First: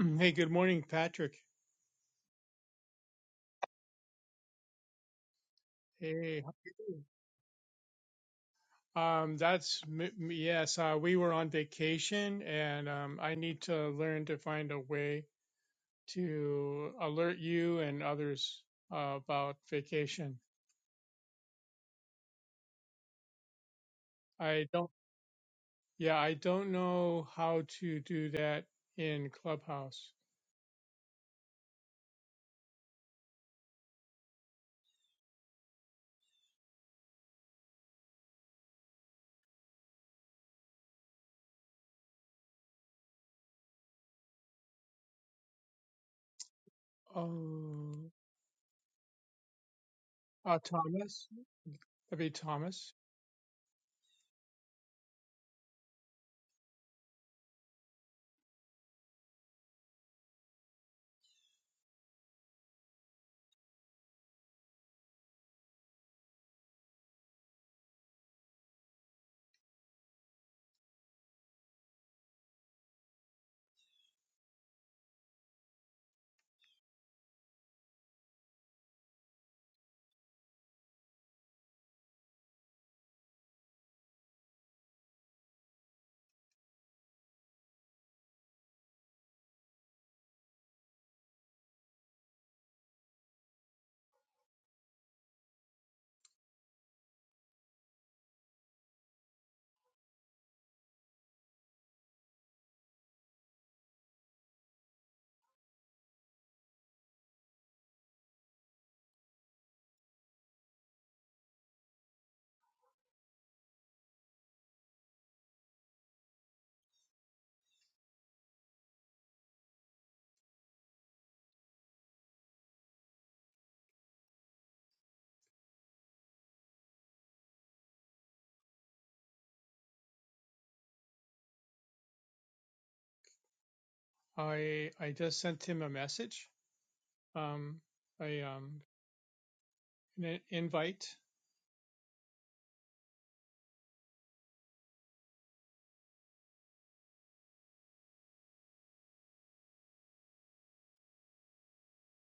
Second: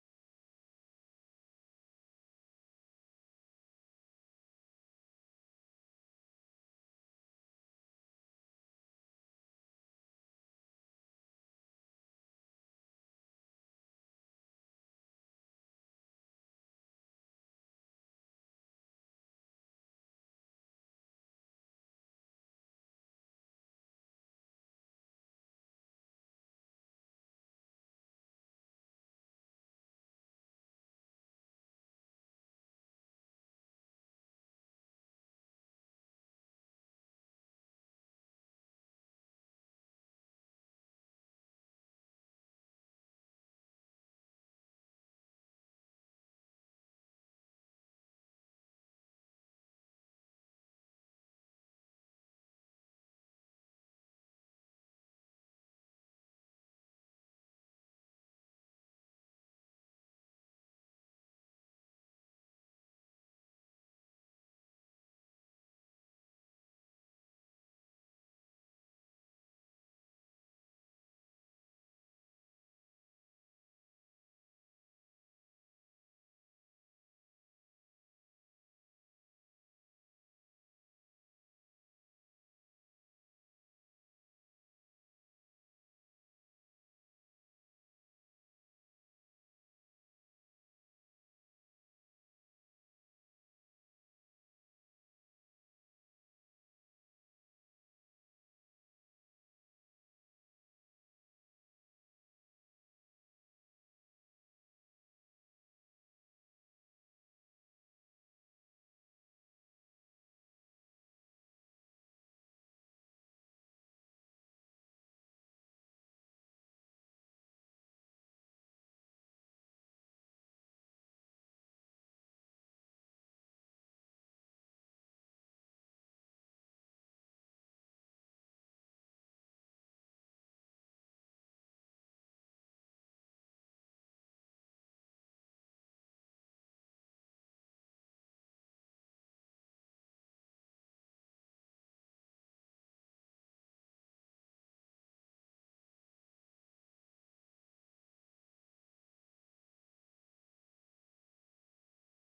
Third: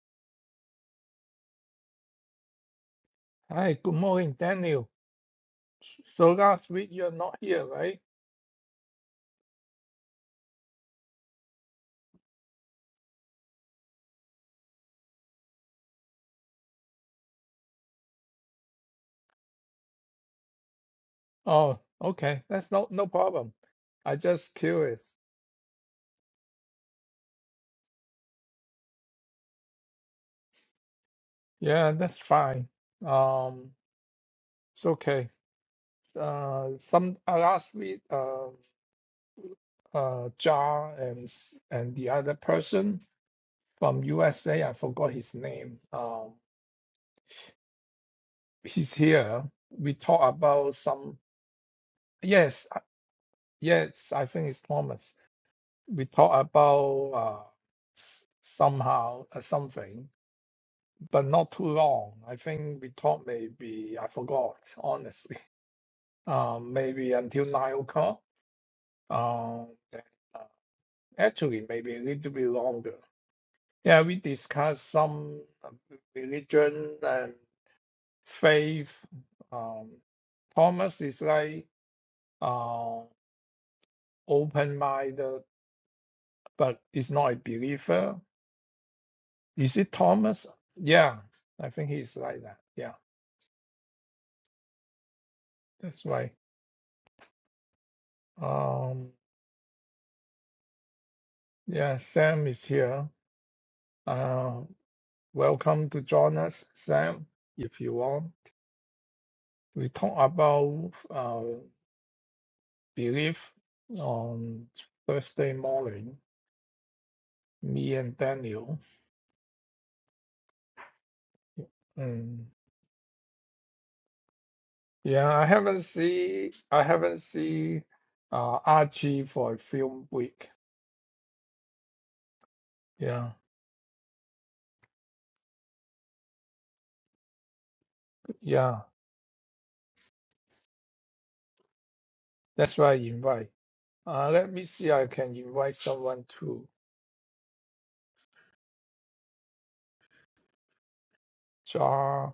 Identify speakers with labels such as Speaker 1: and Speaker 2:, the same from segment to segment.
Speaker 1: Mm, Hey, good morning, Patrick.
Speaker 2: Hi, good morning, Daniel. So
Speaker 1: Hey, how
Speaker 2: last
Speaker 1: you
Speaker 2: week
Speaker 1: doing?
Speaker 2: you're not here, right?
Speaker 1: Um, that's m- m- yes. Uh, we were on vacation, and um, I need to learn to find a way to alert you and others uh, about vacation.
Speaker 2: Oh, okay. That's no no problem. I just
Speaker 1: I don't.
Speaker 2: curious.
Speaker 1: Yeah, I don't know how to do that in Clubhouse.
Speaker 2: Yeah, that's fine. Um, it's okay. Uh, some uh, last week, uh, uh, John and s- and the other person from USA, I forgot his name. Um,
Speaker 1: Oh,
Speaker 2: he's here. We talk
Speaker 1: uh,
Speaker 2: about some.
Speaker 1: Thomas. That'd be
Speaker 2: Yes, I-
Speaker 1: Thomas.
Speaker 2: yes, I think it's Thomas we talk about uh, s- somehow uh, something, but not too long. I think we talked maybe I forgot honestly. Um, maybe until nine o'clock. Um, then, uh, actually, maybe a little bit longer. Yeah, we discussed some uh, religion and faith. Um, Thomas is like uh, open-minded, but is not a believer Is it Thomas? Yeah, I think he's like that. Yeah, that's right. Um, yeah, Sam is here. Uh, welcome to join us, Sam, if you want. We talk about uh, belief on Thursday morning, me and Daniel. Mm. Yeah, I haven't see I haven't see uh Archie for a film week. Yeah,
Speaker 1: I I just sent him a message. Um, I
Speaker 2: yeah,
Speaker 1: um an invite.
Speaker 2: that's why I invite. Uh, let me see. I can invite someone to Jar.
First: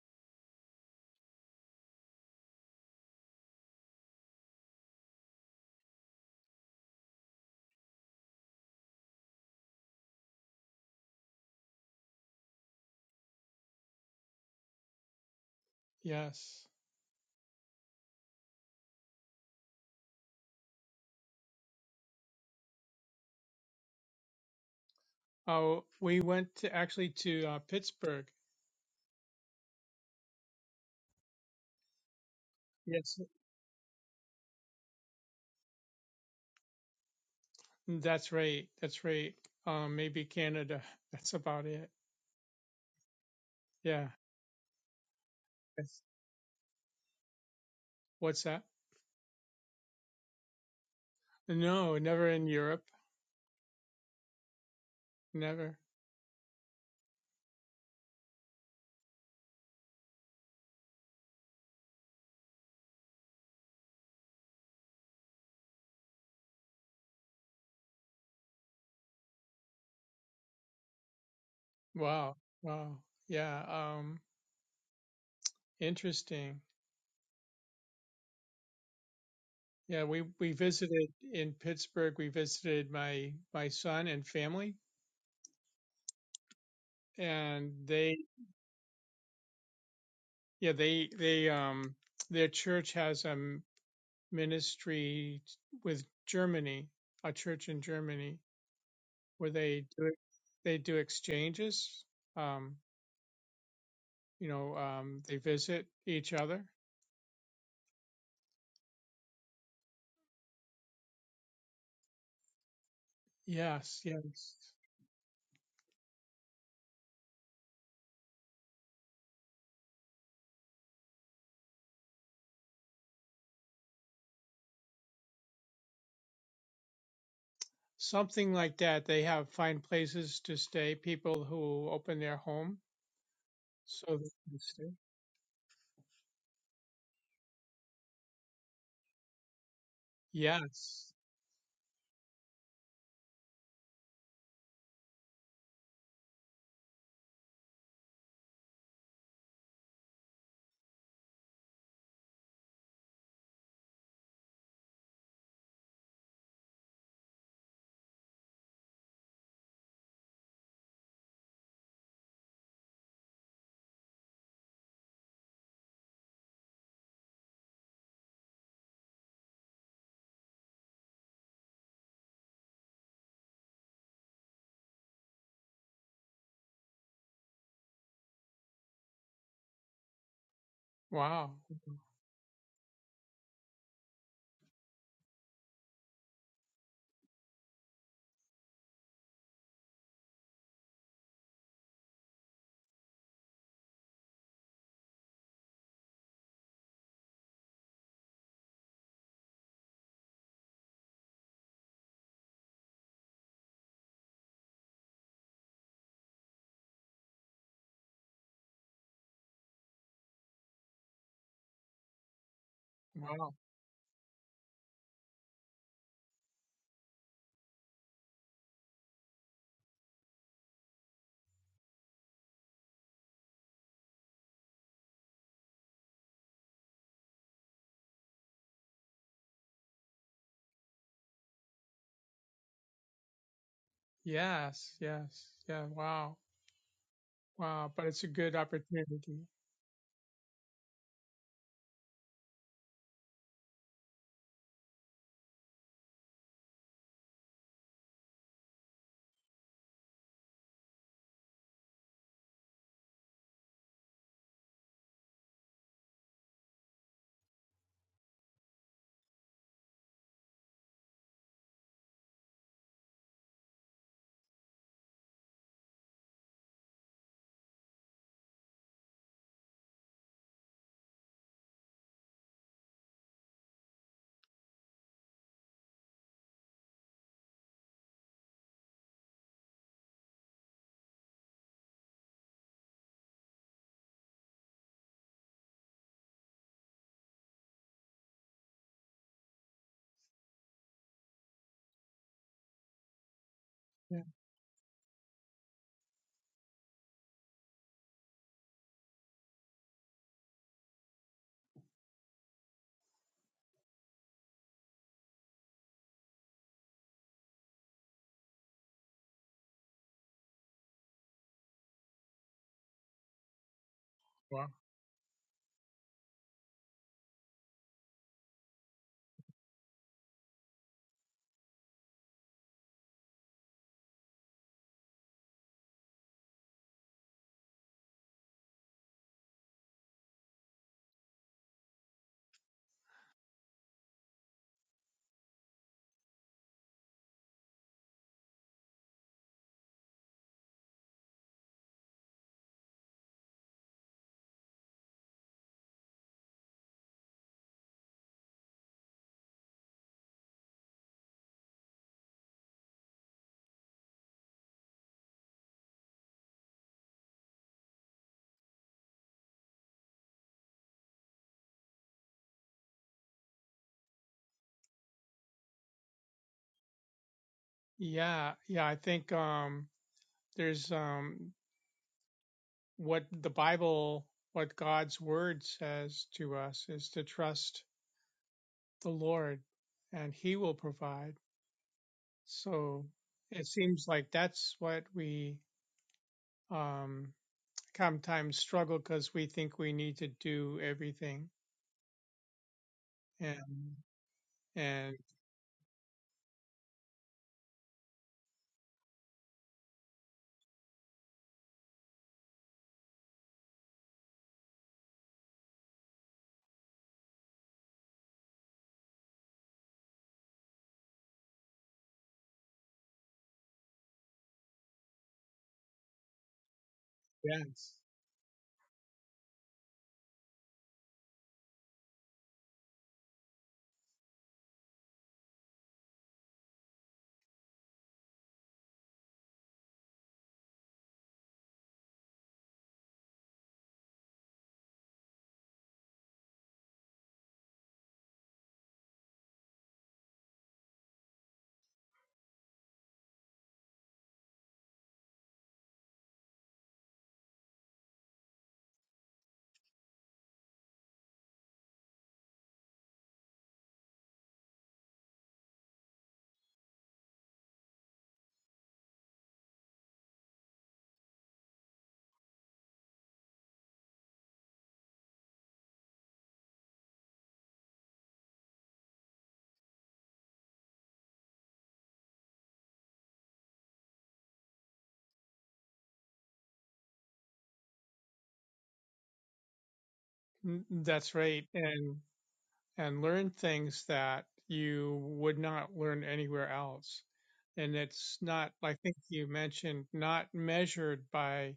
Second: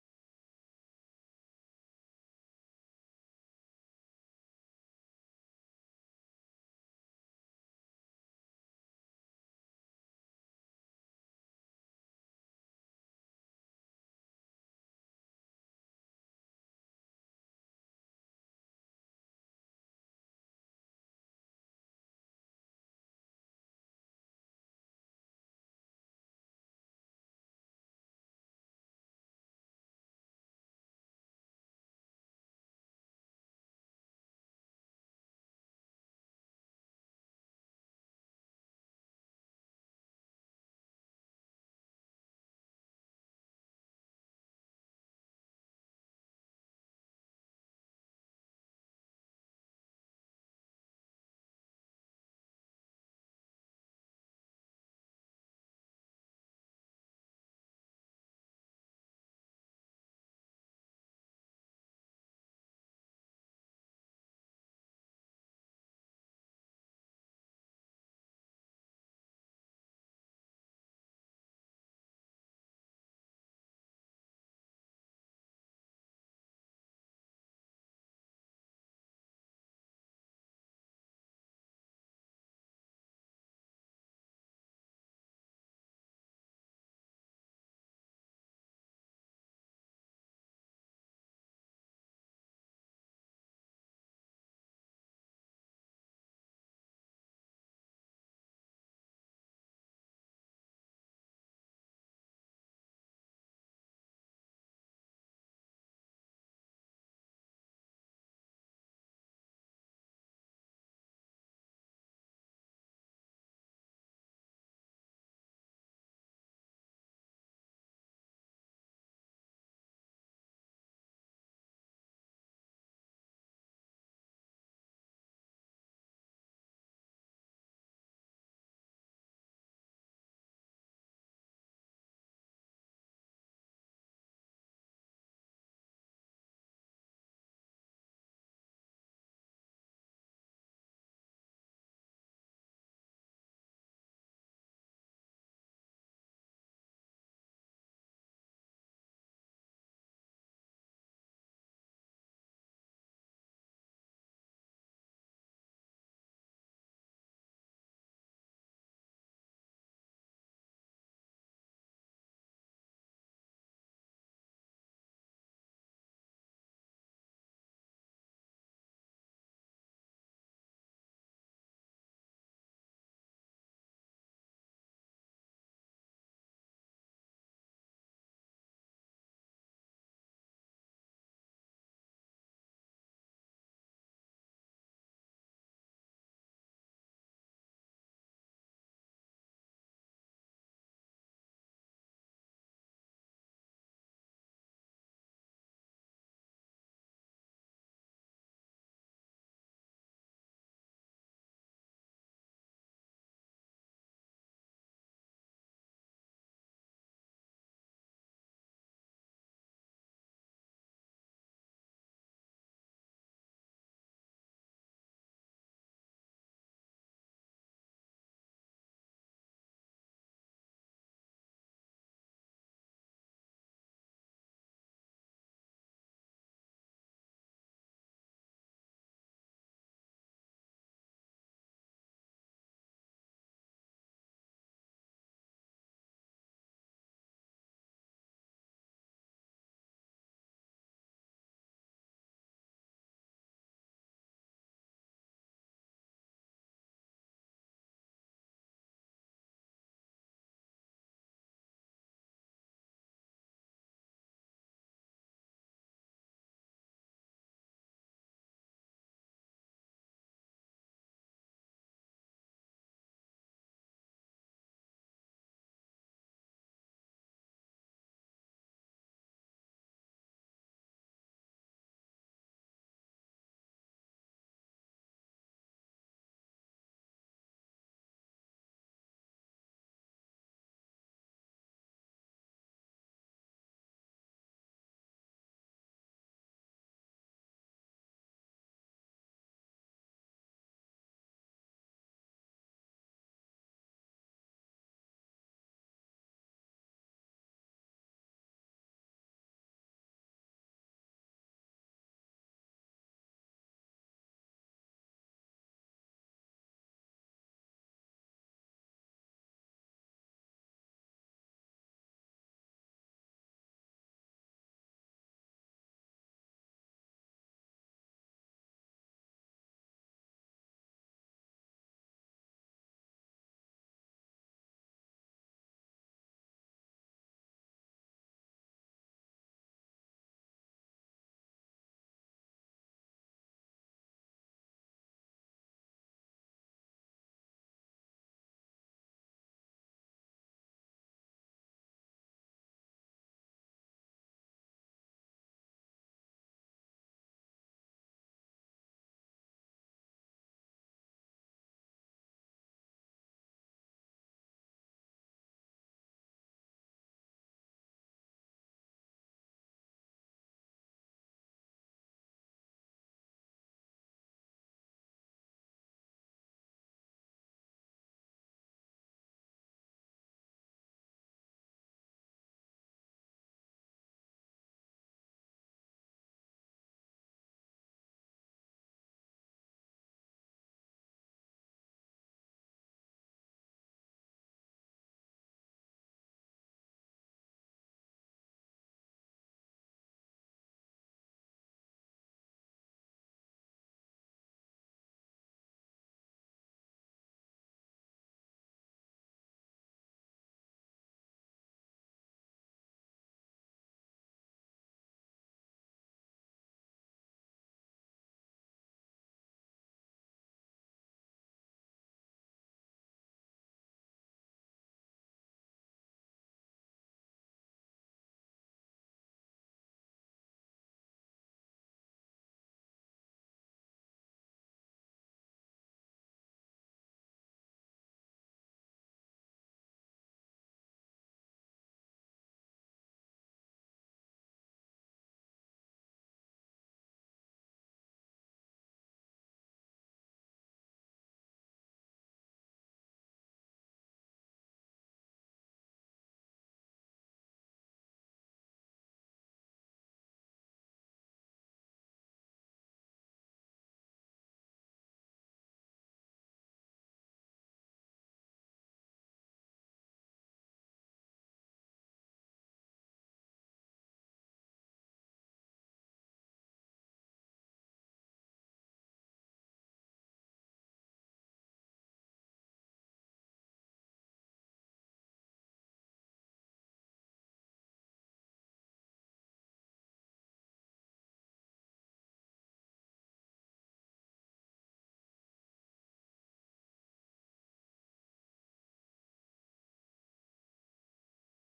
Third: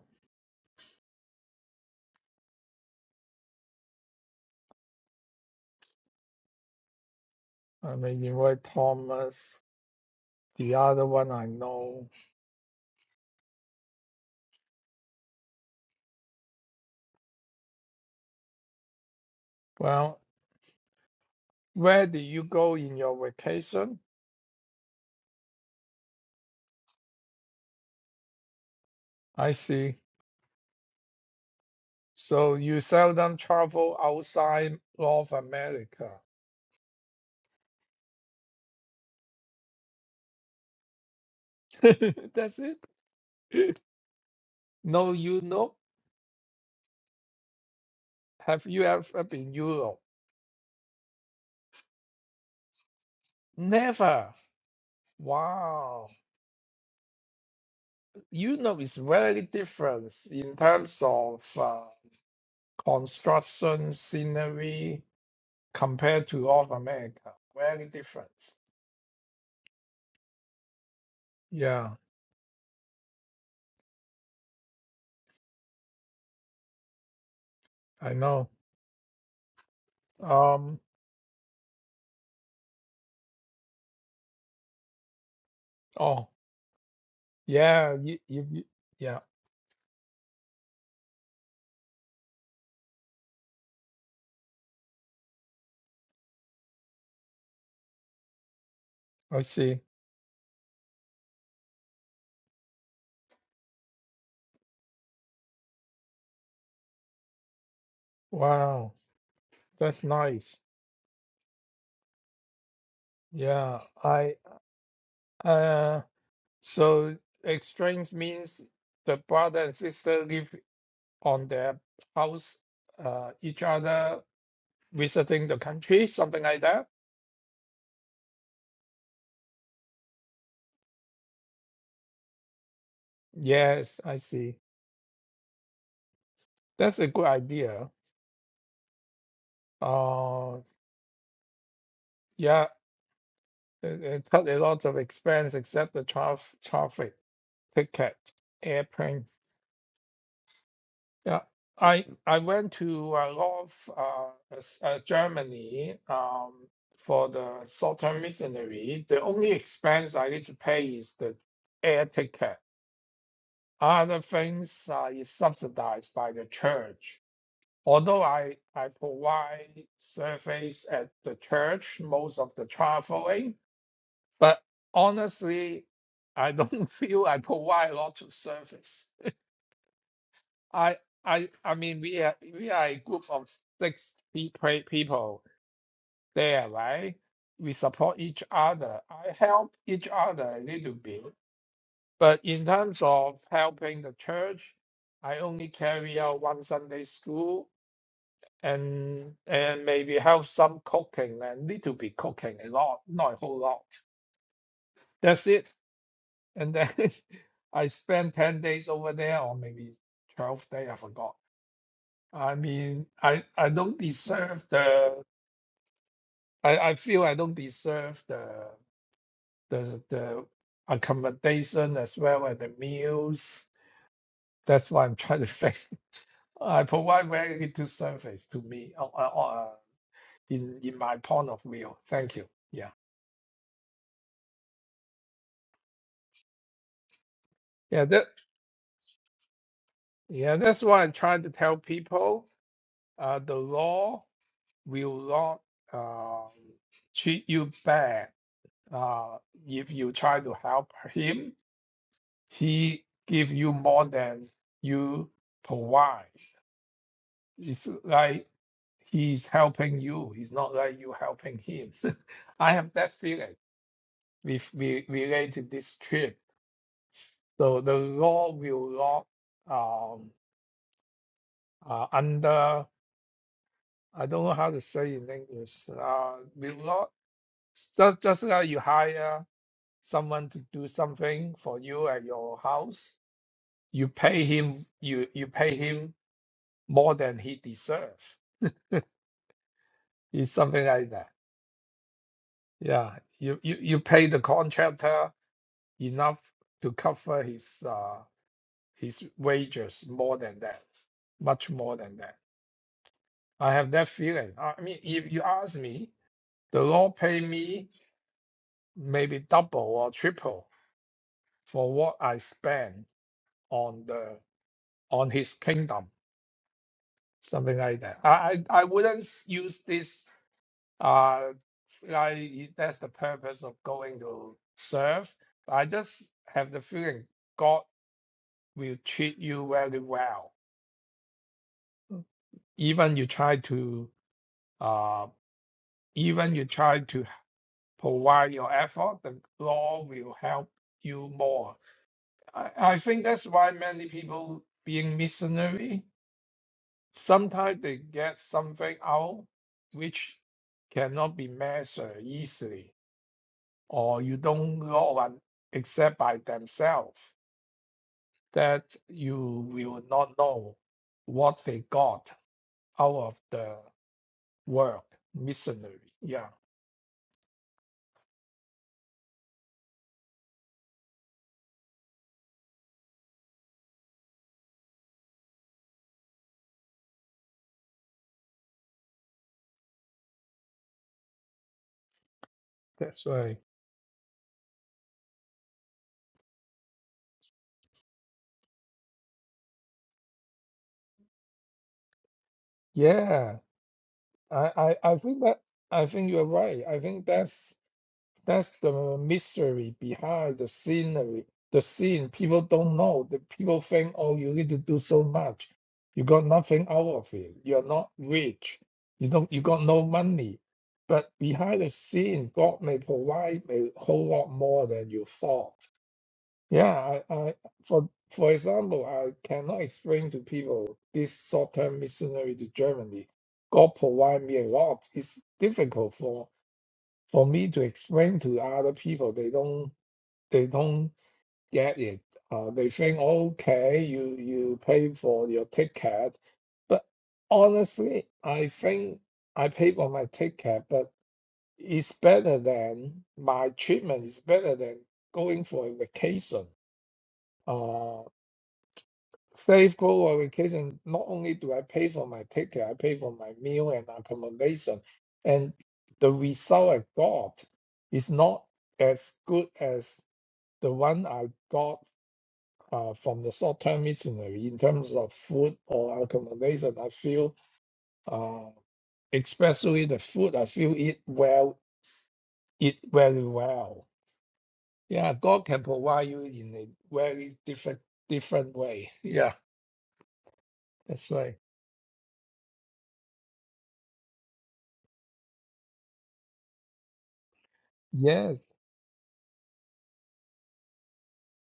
Speaker 2: I may invite Thomas. The other one I know.
Speaker 1: Yes.
Speaker 2: Well, where do you go in your vacation?
Speaker 1: Oh, we went to actually to uh, Pittsburgh.
Speaker 2: I see. So you
Speaker 1: Yes,
Speaker 2: seldom travel outside North America.
Speaker 1: that's right. That's right. Um, maybe Canada. That's about it.
Speaker 2: That's it.
Speaker 1: Yeah.
Speaker 2: No you Europe.
Speaker 1: That's, what's that?
Speaker 2: Have you ever been Europe?
Speaker 1: No, never in Europe.
Speaker 2: Never.
Speaker 1: Never.
Speaker 2: Wow. Europe is very different in terms of uh, construction, scenery. compared to all of America. Very different. Yeah,
Speaker 1: Wow. Wow. Yeah. Um, interesting.
Speaker 2: I know.
Speaker 1: Yeah, we we
Speaker 2: Um.
Speaker 1: visited in Pittsburgh. We visited my my son and family,
Speaker 2: Oh,
Speaker 1: and
Speaker 2: yeah.
Speaker 1: they
Speaker 2: You, you, you- yeah.
Speaker 1: yeah they they um their church has a ministry with Germany, a church in Germany,
Speaker 2: I
Speaker 1: where
Speaker 2: see.
Speaker 1: they do they do exchanges. Um, you know, um, they visit each other.
Speaker 2: Wow, that's nice. Yeah.
Speaker 1: Yes,
Speaker 2: I.
Speaker 1: yes,
Speaker 2: Uh. So exchange means the brother and sister live on their house, uh, each other visiting the country, something like that.
Speaker 1: something like that. They have find places to stay. People who open their home
Speaker 2: Yes,
Speaker 1: so
Speaker 2: I
Speaker 1: they
Speaker 2: see.
Speaker 1: can stay.
Speaker 2: That's a good idea. Uh.
Speaker 1: Yes.
Speaker 2: Yeah. It, it cut a lot of expense except the traf- traffic ticket, airplane. Yeah, I I went to uh, Lov, uh, s- uh, Germany um, for the short-term missionary. The only expense I need to pay is the air ticket. Other things uh, is subsidized by the church. Although I, I provide service at the church most of the traveling, But honestly, I don't feel I provide a lot of service. I I
Speaker 1: Wow.
Speaker 2: I mean we are we are a group of six pe- pe- people there, right? We support each other. I help each other a little bit, but in terms of helping the church, I only carry out one Sunday school and and maybe help some cooking and little bit cooking a lot, not a whole lot. That's it. And then I spent 10 days over there, or maybe 12 days, I forgot. I mean, I,
Speaker 1: Wow.
Speaker 2: I don't deserve the, I, I feel I don't deserve the, the, the accommodation as well as the meals. That's what I'm trying to say. I provide very little service to me uh, uh, uh, in, in my point of view. Thank you. Yeah.
Speaker 1: Yes. Yes. Yeah. Wow. Wow.
Speaker 2: Yeah,
Speaker 1: But it's
Speaker 2: that,
Speaker 1: a good opportunity.
Speaker 2: yeah, that's why I try to tell people. Uh, the law. will not uh, treat you bad. Uh, if you try to help him, he give you more than you provide. It's like he's helping you. It's not like you helping him. I have that feeling with re- related this trip. So the law will not um, uh, under I don't know how to say in English. Uh, will not just just like you hire. someone to do something for you at your house, you pay him you you pay him more than he deserves. It's something like that. Yeah, you you, you
Speaker 1: Yeah.
Speaker 2: pay the contractor enough to cover his uh, his wages more than that, much more than that. I have that feeling. I mean, if you ask me, the law pay me maybe double or triple for what I spend on the
Speaker 1: Wow.
Speaker 2: on his kingdom something like that. I I, I wouldn't s- use this uh like i- that's the purpose of going to serve. I just have the feeling God will treat you very well. Even you try to uh even you try to provide your effort, the Lord will help you more. I, I think that's why many people being missionary, sometimes they get something out which cannot be measured easily or you don't know one except by themselves, that you will not know what they got out of the work missionary. Yeah,
Speaker 1: Yeah. Yeah. I think. Um. there's um, what the Bible, what God's word says to us is to trust the Lord and he will provide. So
Speaker 2: that's right.
Speaker 1: it seems like that's what we um, sometimes struggle because we think we need to do everything.
Speaker 2: Yeah,
Speaker 1: And,
Speaker 2: I, I,
Speaker 1: and
Speaker 2: I think that I think you're right. I think that's That's the mystery behind the scenery, the scene. People don't know. The people think, oh, you need to do so much. You got nothing out of it. You're not rich. You don't. You got no money. But behind the scene, God may provide a whole lot more than you thought. Yeah, I, I
Speaker 1: yes,
Speaker 2: for for example, I cannot explain to people this short-term missionary to Germany. God provide me a lot. It's difficult for for me to explain to other people they don't they don't get it uh, they think okay you you pay for your ticket but honestly i think i pay for my ticket but it's better than my treatment is better than going for a vacation Uh, Safe go on vacation, not only do I pay for my ticket, I pay for my meal and accommodation. And the result I got is not as good as the one I got uh, from the short-term missionary in terms of food or accommodation. I feel, uh, especially the food, I feel it well, it very well. Yeah, God can provide you in a very different different way. Yeah, that's
Speaker 1: that's
Speaker 2: right.
Speaker 1: right. And and learn things that you would not learn anywhere else. And it's
Speaker 2: Yes,
Speaker 1: not, I think you mentioned, not measured by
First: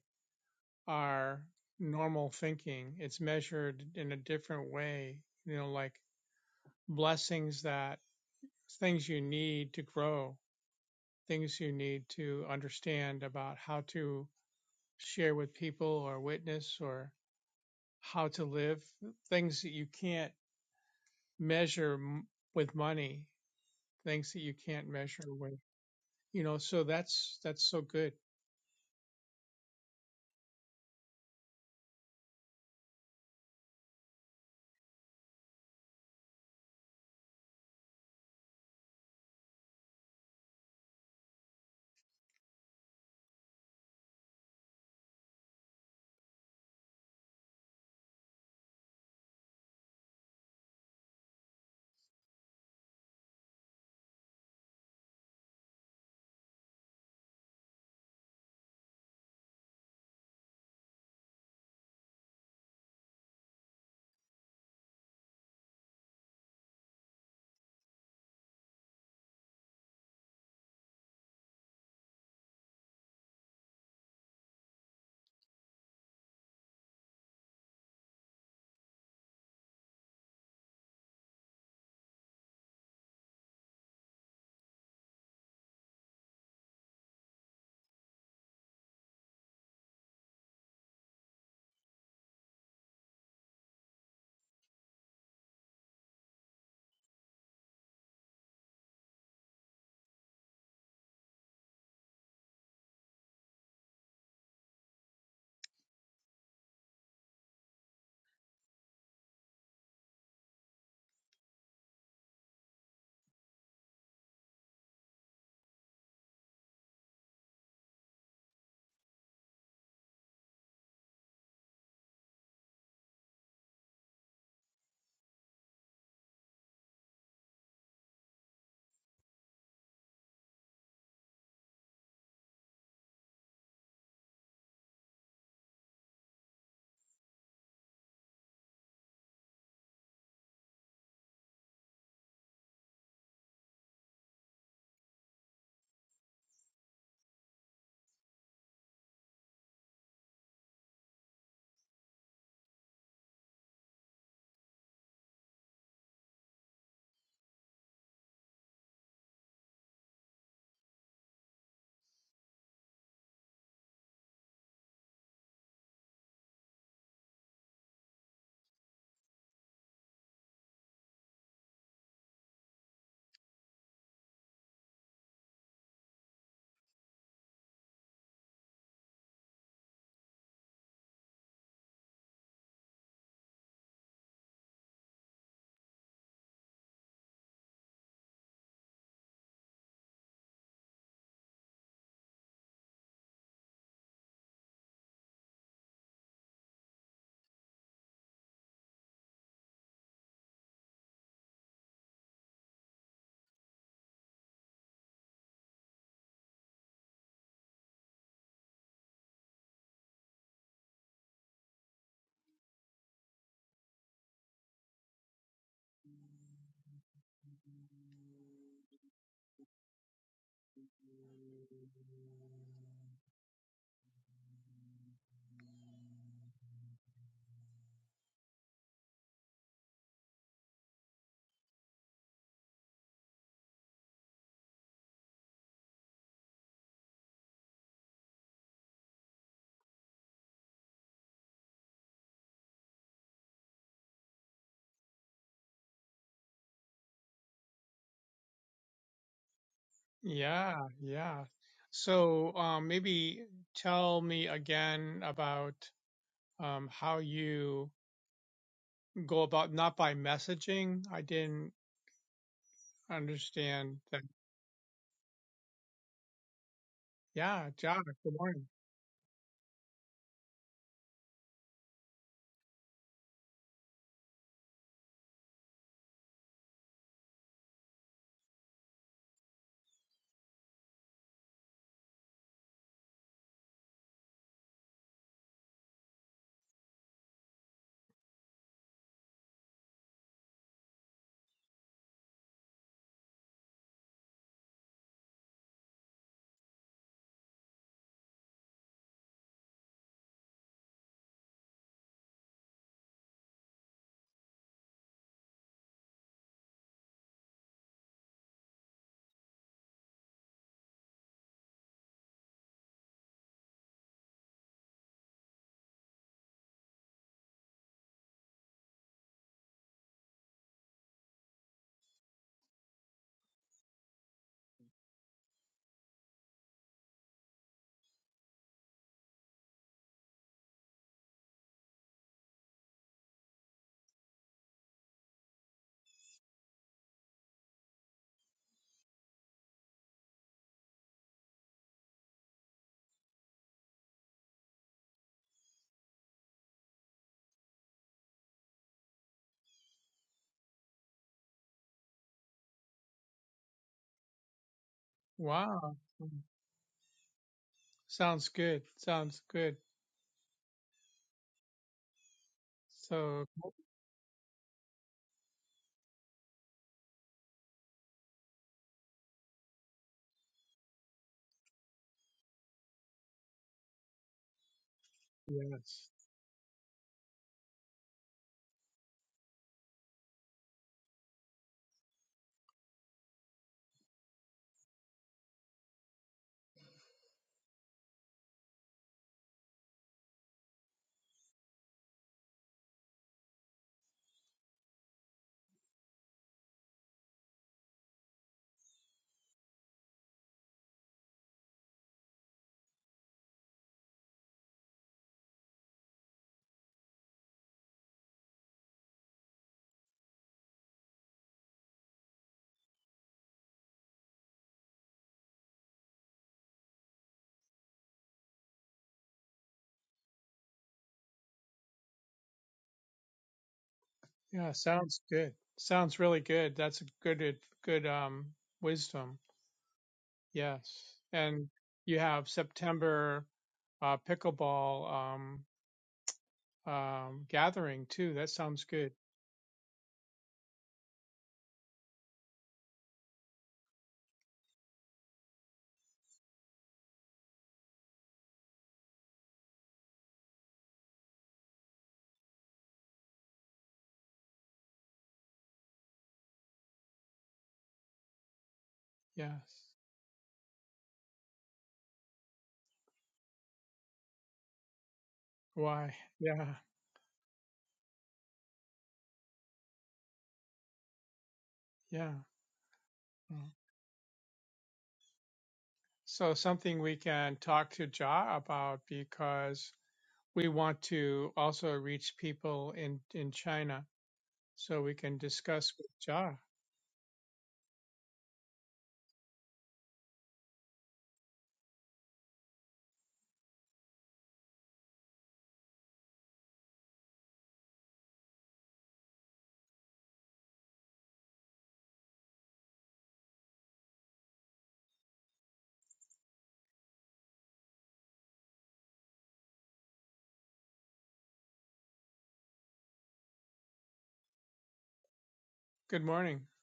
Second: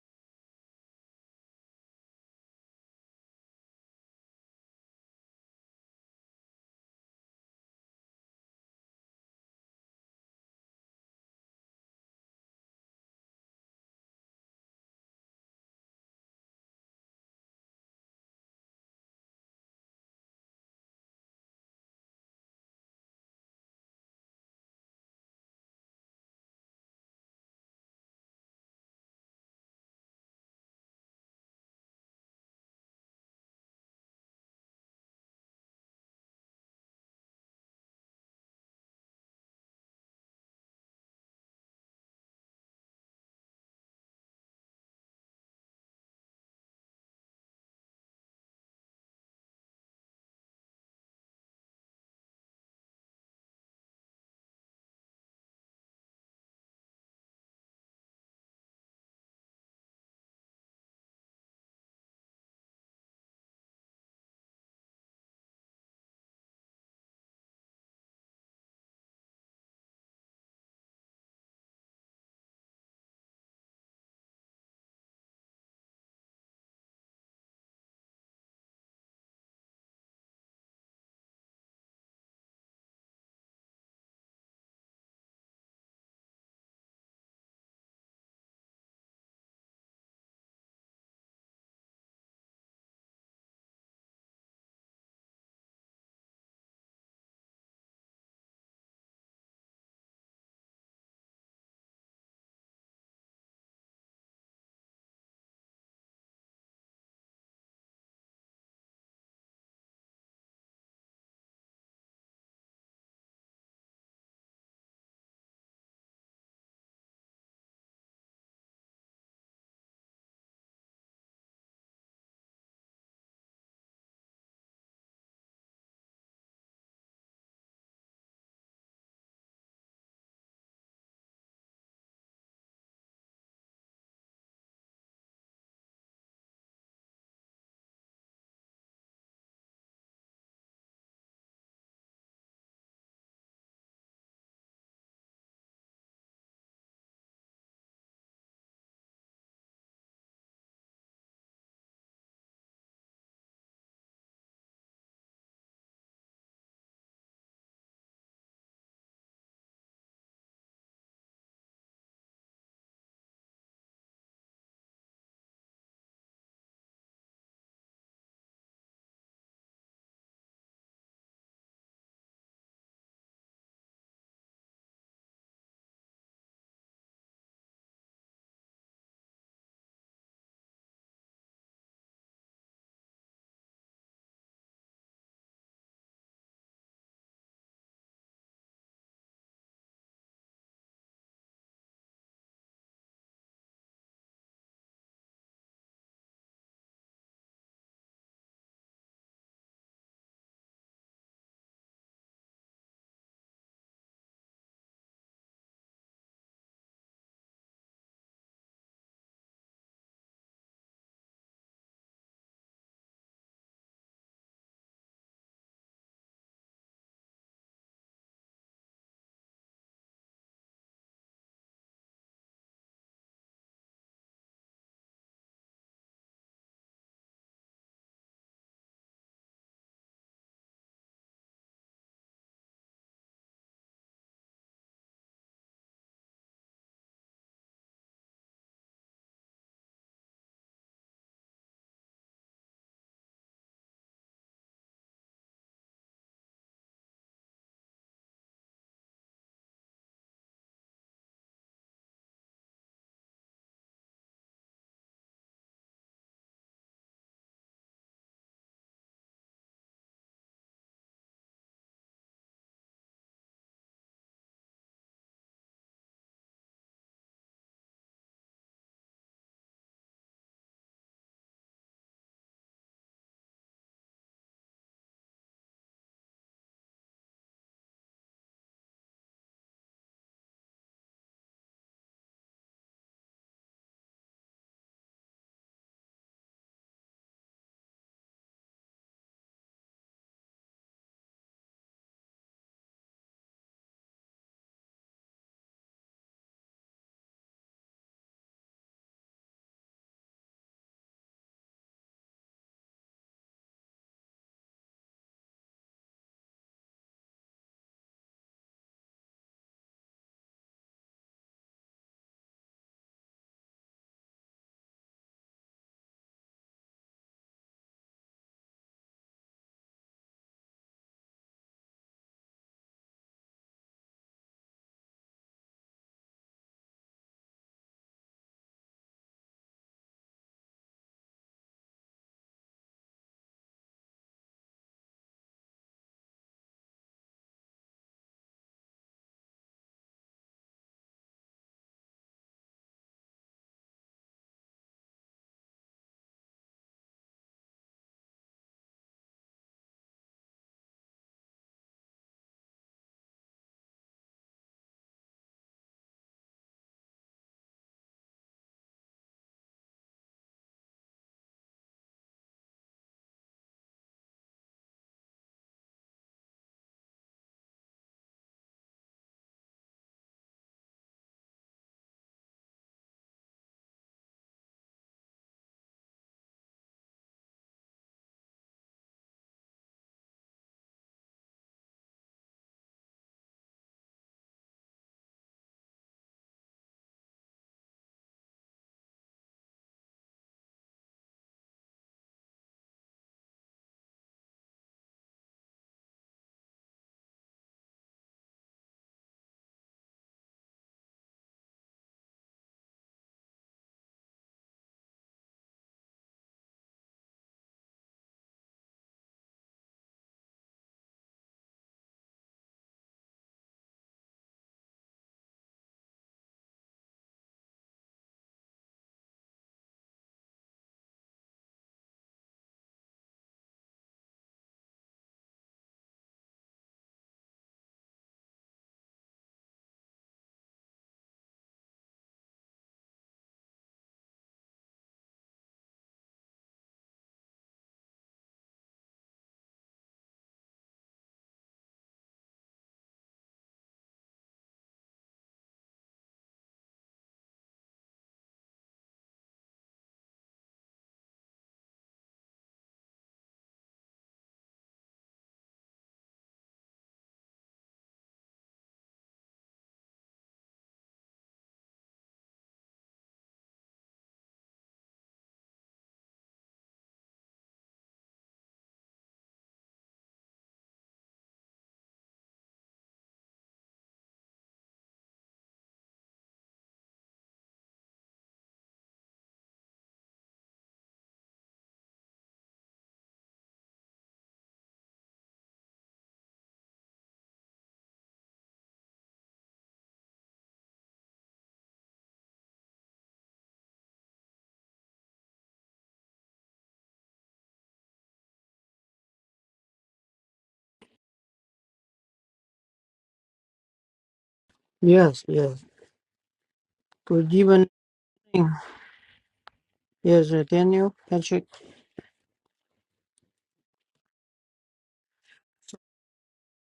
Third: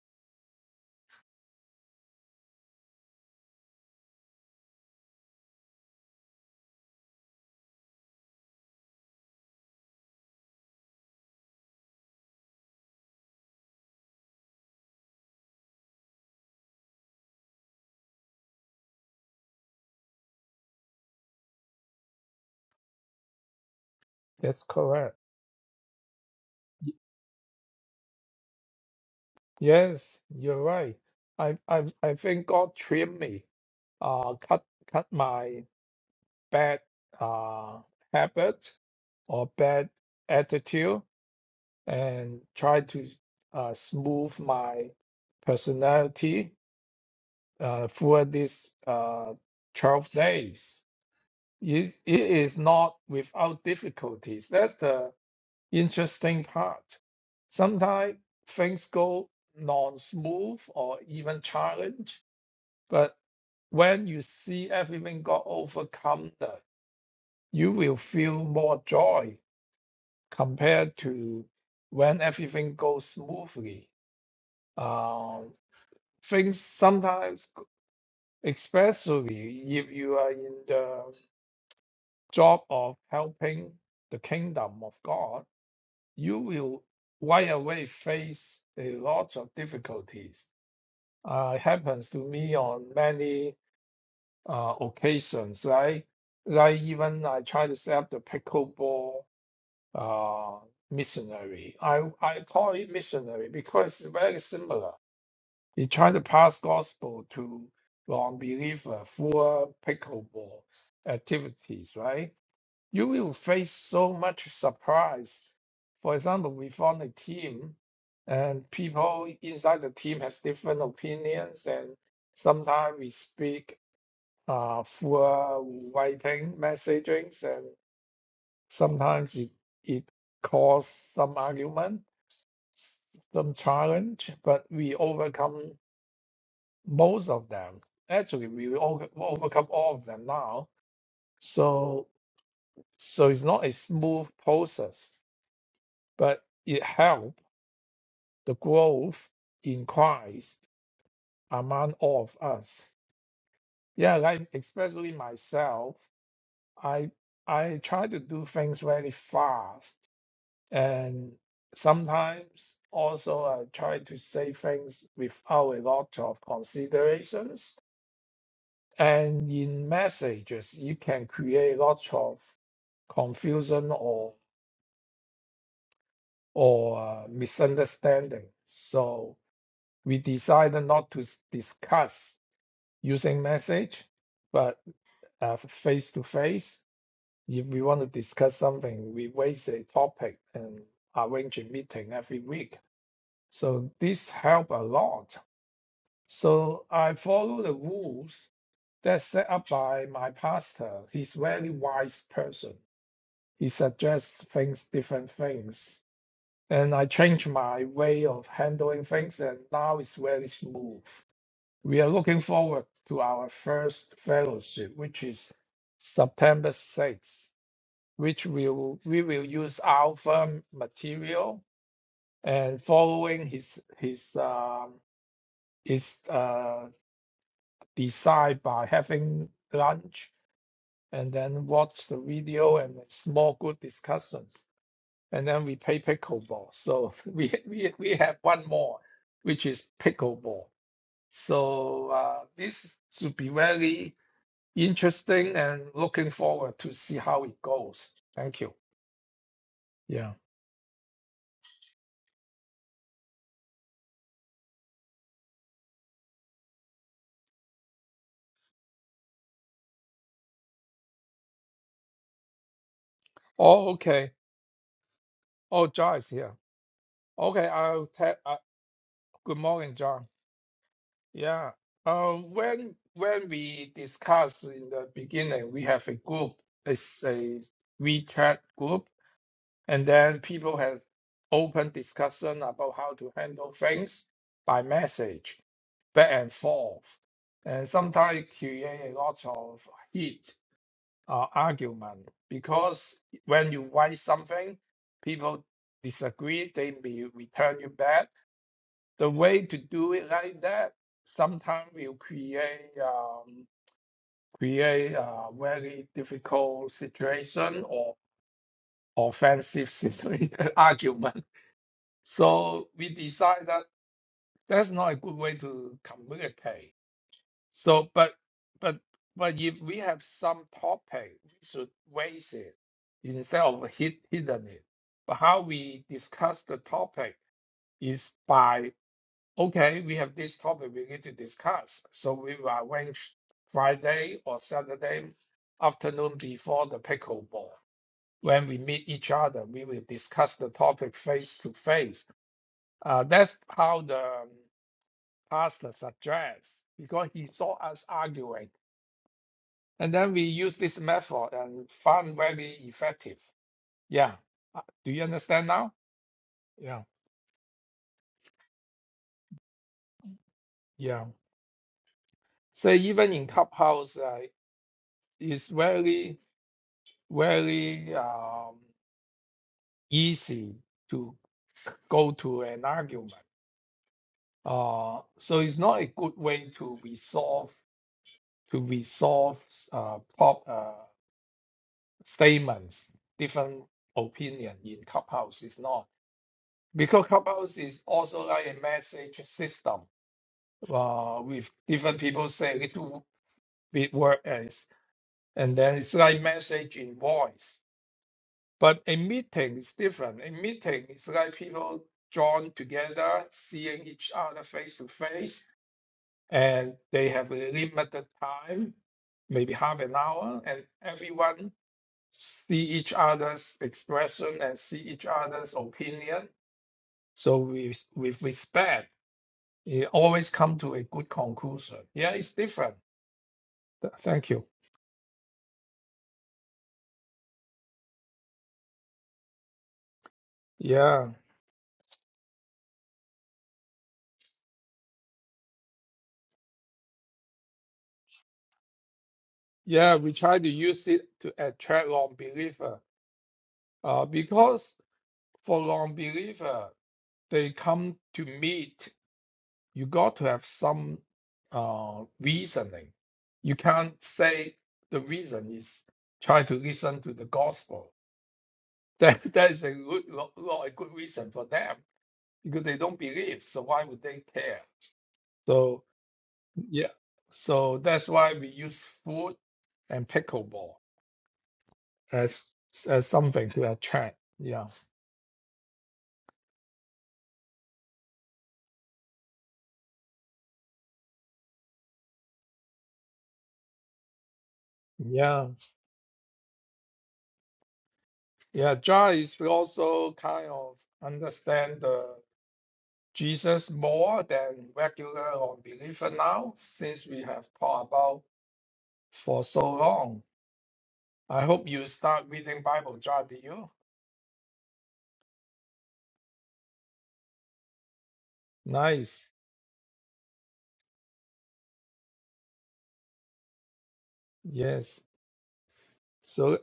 Speaker 1: our normal thinking. It's measured in a different way, you know, like blessings that things you need to grow, things you need to understand about how to share with people or witness or how to live, things that you can't measure m- with money things that you
Speaker 2: that's
Speaker 1: can't
Speaker 2: correct.
Speaker 1: measure with you know so
Speaker 2: Y-
Speaker 1: that's that's so good
Speaker 2: Yes, you're right. I I I think God trimmed me, uh, cut cut my bad uh habit or bad attitude, and try to uh, smooth my personality uh, for these uh 12 days. It, it is not without difficulties. That's the Interesting part. Sometimes things go non-smooth or even challenge, but when you see everything got overcome, that you will feel more joy compared to when everything goes smoothly. Um, things sometimes, especially if you are in the job of helping the kingdom of God, you will right away face a lot of difficulties. Uh, it happens to me on many uh, occasions, right? Like even I try to set up the pickleball uh, missionary. I, I call it missionary because it's very similar. You try to pass gospel to non-believer through pickleball activities, right? you will face so much surprise. For example, we form a team, and people inside the team has different opinions, and sometimes we speak uh, through writing messagings, and sometimes it it cause some argument, some challenge, but we overcome most of them. Actually, we will over, overcome all of them now. So so it's not a smooth process but it helped the growth in Christ among all of us. Yeah, like especially myself, I I try to do things very fast, and sometimes also I try to say things without a lot of considerations. And in messages, you can create lots of confusion or or uh, misunderstanding. So we decided not to s- discuss using message, but uh, face to face, if we want to discuss something, we raise a topic and arrange a meeting every week. So this help a lot. So I follow the rules that's set up by my pastor. He's a very wise person. He suggests things, different things. And I changed my way of handling things and now it's very smooth. We are looking forward to our first fellowship, which is September 6th, which will we will use alpha material and following his his um his uh design by having lunch and then watch the video and a small group discussions and then we play pickleball. So we we we have one more, which is pickleball. So uh, this should be very interesting and looking forward to see how it goes. Thank you. Yeah.
Speaker 1: yeah yeah so um, maybe tell me again about um, how you go about not by messaging i didn't
Speaker 2: Oh,
Speaker 1: understand that
Speaker 2: okay. Oh, John is here. Okay,
Speaker 1: yeah john
Speaker 2: I'll
Speaker 1: good
Speaker 2: tell. Uh,
Speaker 1: morning
Speaker 2: good morning, John. Yeah. Uh, when when we discuss in the beginning, we have a group. It's a WeChat group, and then people have open discussion about how to handle things by message, back and forth, and sometimes create a lot of heat uh, argument because when you write something, people disagree, they may return you back. The way to do it like that sometimes will create um, create a very difficult situation or offensive situation, argument. So we decide that that's not a good way to communicate So, but but but if we have some topic, we should raise it instead of hid, hidden it. But how we discuss the topic is by okay, we have this topic we need to discuss. So we will arrange Friday or Saturday afternoon before the pickleball. When we meet each other, we will discuss the topic face to face. Uh, that's how the pastor suggests because he saw us arguing. And then we use this method and found very effective. Yeah. Uh, Do you understand
Speaker 1: wow
Speaker 2: now? Yeah.
Speaker 1: sounds good sounds good
Speaker 2: Yeah. So even
Speaker 1: so
Speaker 2: in Clubhouse, uh, it's very, very um, easy to go to an argument. Uh, so it's not a
Speaker 1: yes
Speaker 2: good way to resolve to resolve uh, prop, uh, statements, different opinion in Clubhouse. It's not because Clubhouse is also like a message system uh, with different people saying it w- with word as, and then it's like message in voice. But a meeting is different. A meeting is like people drawn together, seeing each other face to face, and they have a limited time, maybe half an hour, and everyone see each other's expression and see each other's opinion. So with with respect, it always come to a good conclusion. Yeah, it's different. Th- Thank you.
Speaker 1: yeah sounds good sounds really good that's a good good um wisdom Yes,
Speaker 2: Yeah,
Speaker 1: and you have September uh, pickleball um, um, gathering too. That sounds good.
Speaker 2: yeah, we try to use it to attract long believer. Uh, because for long believer, they come to meet. You got to have some uh reasoning. You can't say the reason is try to listen to the gospel. That
Speaker 1: Yes.
Speaker 2: that is a good, not, not a good reason for them because they don't believe. So why would they care? So
Speaker 1: Why? Yeah,
Speaker 2: yeah, so that's why we use food and pickleball.
Speaker 1: yeah.
Speaker 2: as as something
Speaker 1: Mm.
Speaker 2: to attract. Yeah,
Speaker 1: So something we can talk to Ja about because we want to also reach people in in China, so we can
Speaker 2: yeah,
Speaker 1: discuss with Ja.
Speaker 2: yeah. John is also kind of understand the Jesus more than regular or believer now, since we have talked about for so long. I hope you start reading Bible, John. Do you?
Speaker 3: Yes, yes. Good evening.
Speaker 2: Nice.
Speaker 3: Yes, uh, Daniel, Patrick.
Speaker 2: Yes.
Speaker 1: Good morning.
Speaker 2: So,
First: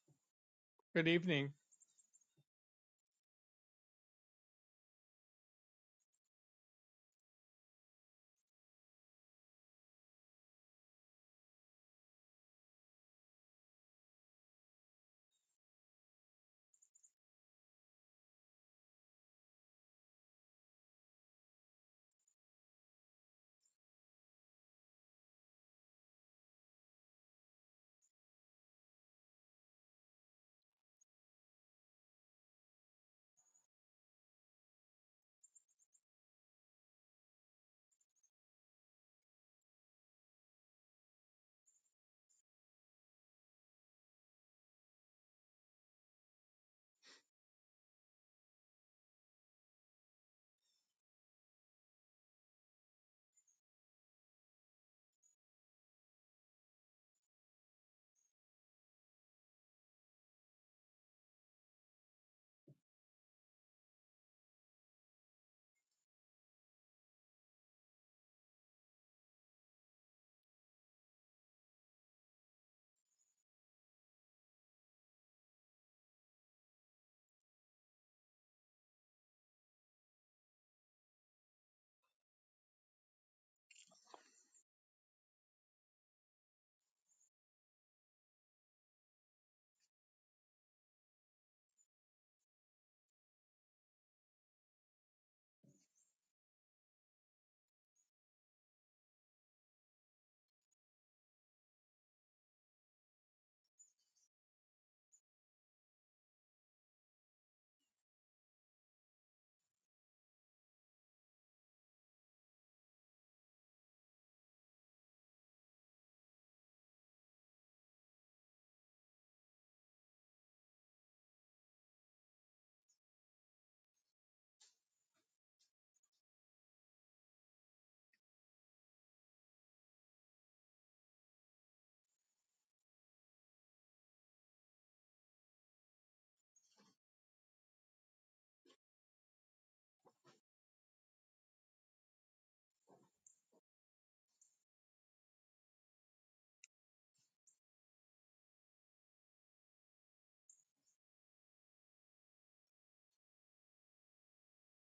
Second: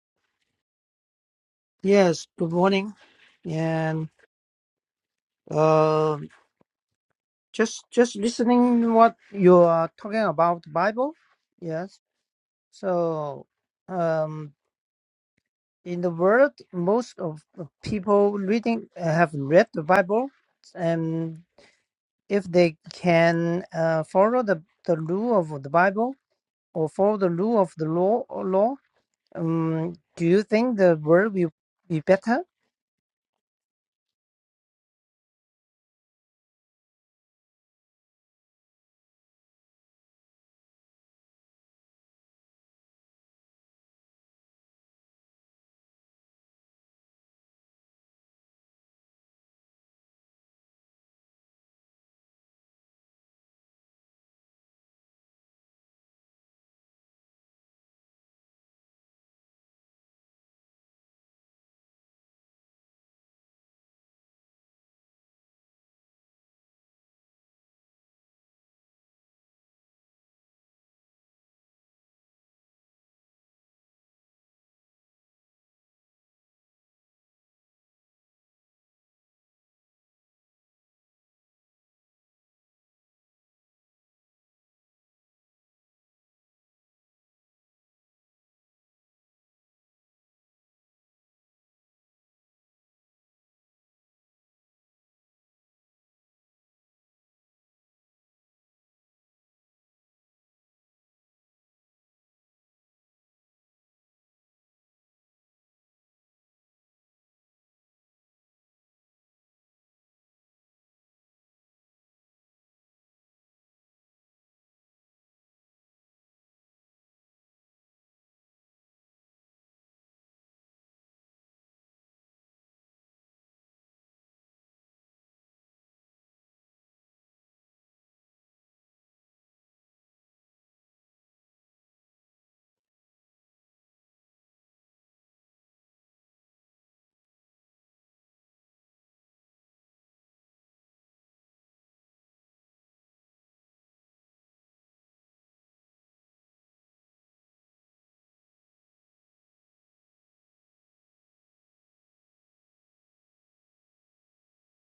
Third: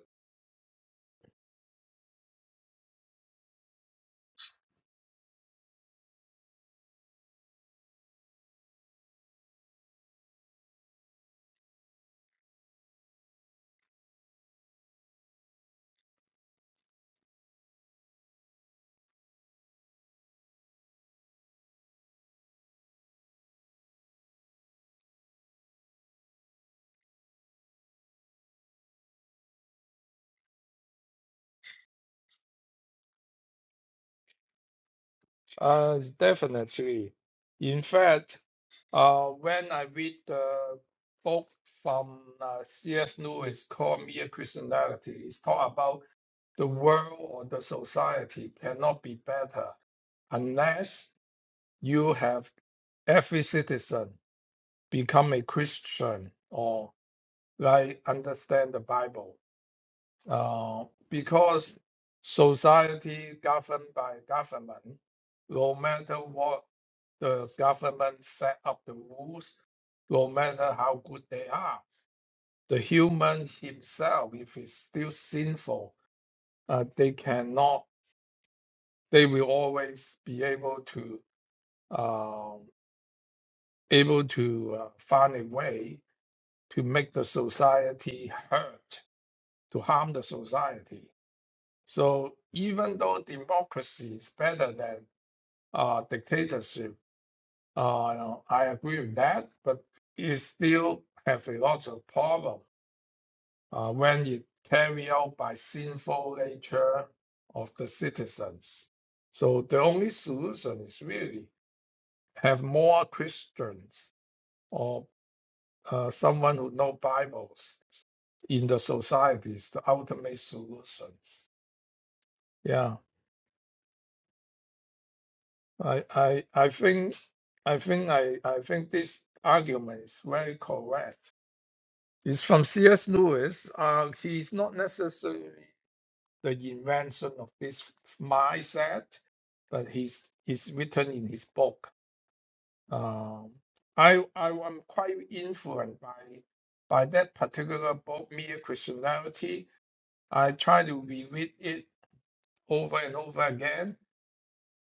Speaker 1: Good evening.
Speaker 3: Yes, good morning. And uh, just just listening what you are talking about the Bible. Yes. So um, in the world, most of the people reading uh, have read the Bible, and if they can uh, follow the the rule of the Bible or follow the rule of the law, law Um, do you think the world will be better?
Speaker 2: uh, definitely. In fact, uh, when I read the book from uh, C.S. Lewis called Mere Christianity, it's talk about the world or the society cannot be better unless you have every citizen become a Christian or like understand the Bible. Uh, because society governed by government, no matter what the government set up the rules, no matter how good they are, the human himself, if he's still sinful, uh, they cannot they will always be able to um, able to uh, find a way to make the society hurt, to harm the society. So even though democracy is better than uh, dictatorship, uh, I agree with that, but it still have a lot of problem uh, when it carried out by sinful nature of the citizens. So the only solution is really have more Christians or uh, someone who know Bibles in the societies, the ultimate solutions. Yeah, I, I, I think, I think, I, I think this argument is very correct. It's from C.S. Lewis. Uh, he's not necessarily the invention of this mindset, but he's he's written in his book. Um, I I am quite influenced by by that particular book, Mere Christianity. I try to reread it over and over again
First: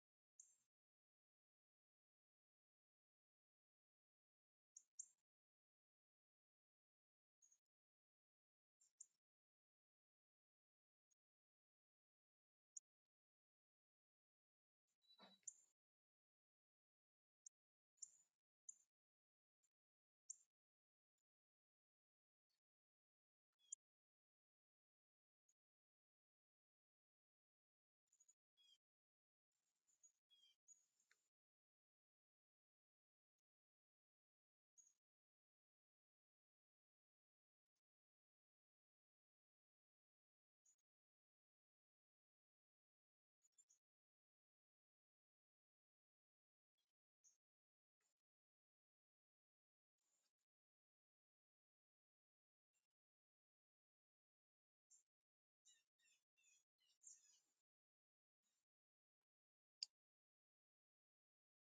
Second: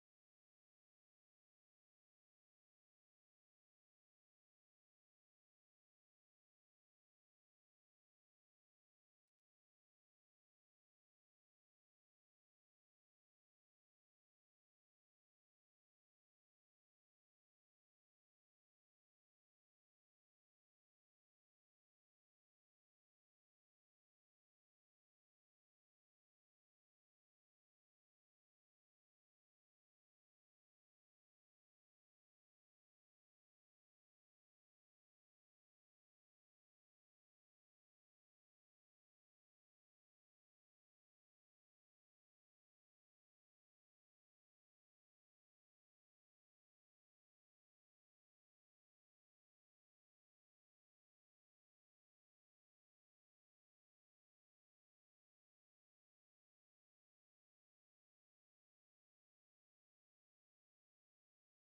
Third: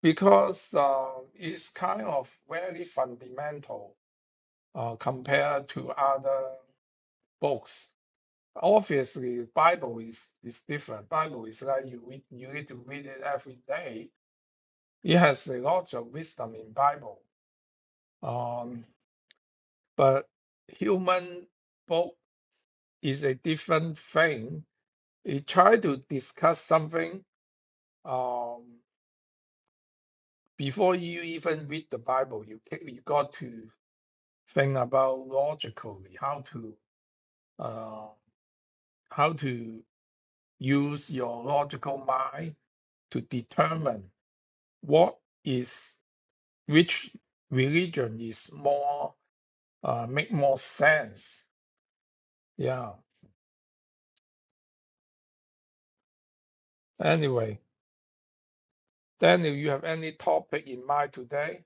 Speaker 2: because uh, it's kind of very fundamental uh, compared to other books. Obviously, Bible is is different. Bible is like you read, you need to read it every day. It has a lot of wisdom in Bible. Um, but human book is a different thing. You try to discuss something um, before you even read the Bible. You ca- you got to think about logically how to uh, how to use your logical mind to determine what is which religion is more uh, make more sense. Yeah. Anyway, Daniel, you have any topic in mind today?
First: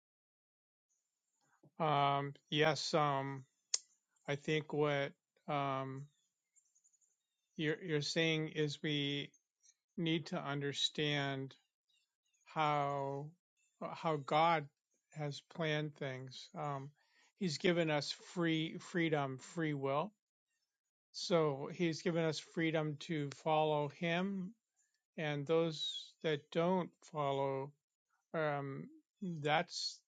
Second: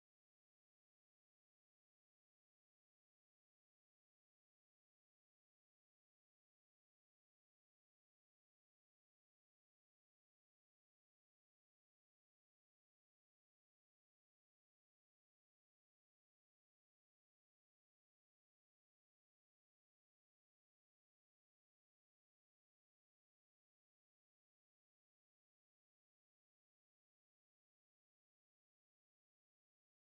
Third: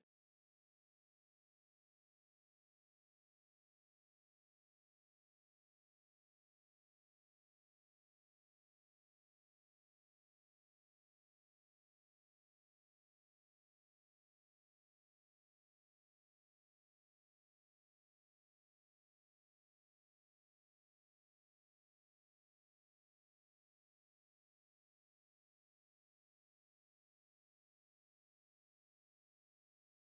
Speaker 1: Um, yes. Um, I think what um, you're you're saying is we need to understand how how God has planned things. Um, he's given us free freedom, free will. So he's given us freedom to follow him, and those that don't follow, um, that's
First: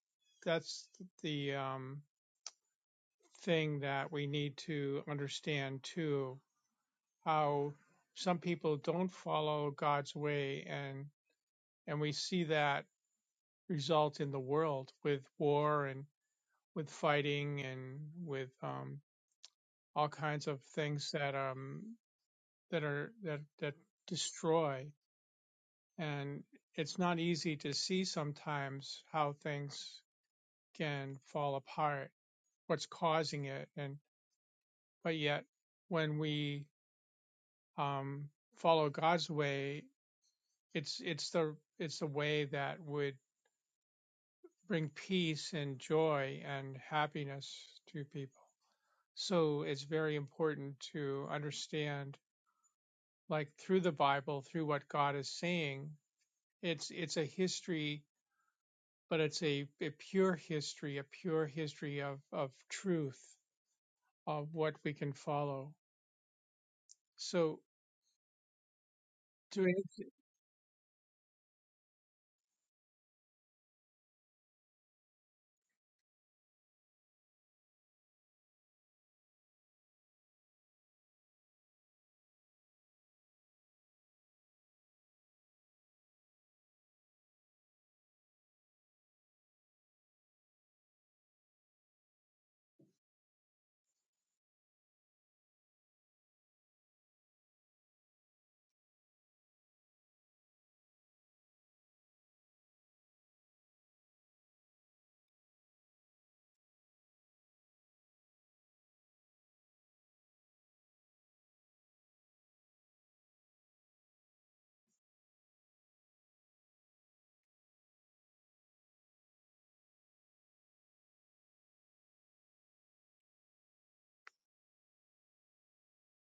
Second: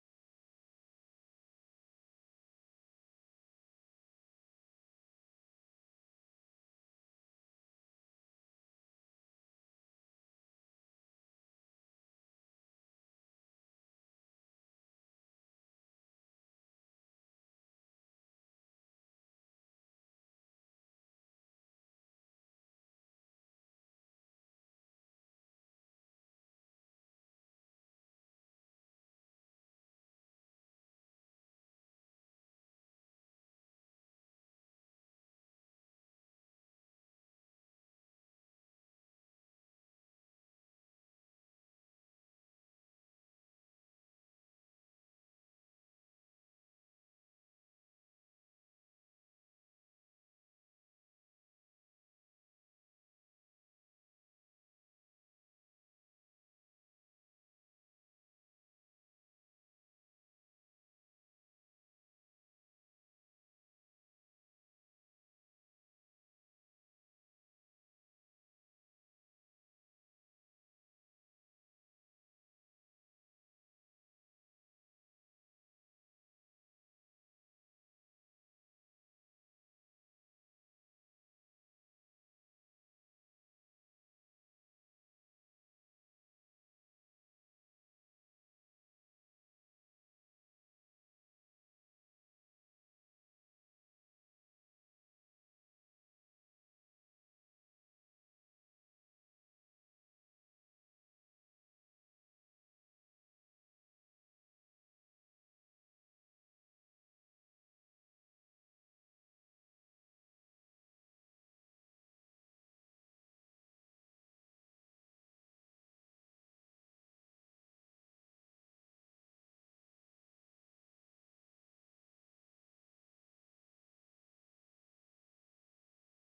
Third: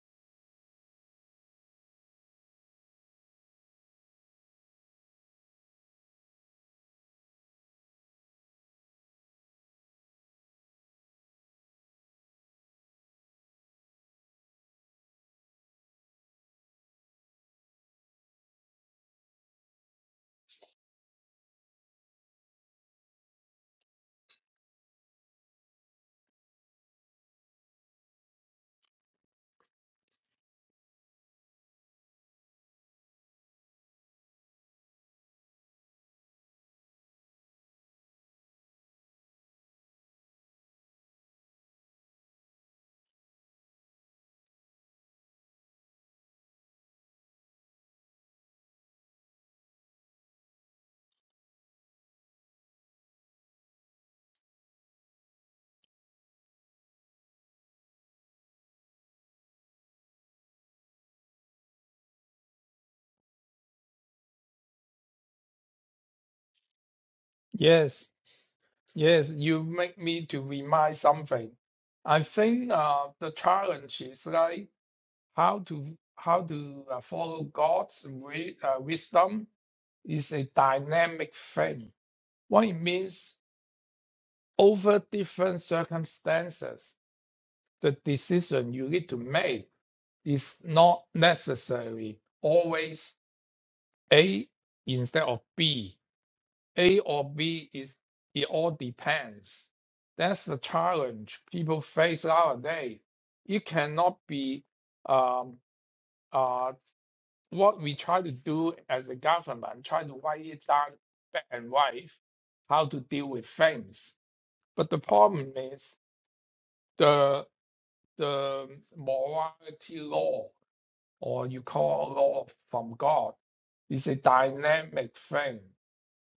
Speaker 1: that's the um, thing that we need to understand too. How some people don't follow God's way, and and we see that result in the world with war and with fighting and with um, all kinds of things that um, that are that that destroy. And it's not easy to see sometimes how things can fall apart, what's causing it, and but yet when we um, follow God's way, it's it's the it's the way that would bring peace and joy and happiness to people. So it's very important to understand, like through the Bible, through what God is saying, it's it's a history, but it's a, a pure history, a pure history of of truth, of what we can follow. So
Speaker 2: Yes. Yes, you
Speaker 1: to
Speaker 2: make
Speaker 1: answer,
Speaker 2: me to remind something. I think uh, the challenge is like how to how to uh, follow God's wi- uh, wisdom is a dynamic thing. What it means over different circumstances, the decision you need to make is not necessarily always A instead of B. A or B is it all depends. That's the challenge people face nowadays. It cannot be um, uh, what we try to do as a government, try to write it down black and white, how to deal with things. But the problem is the the morality law, or you call law from God, is a dynamic thing.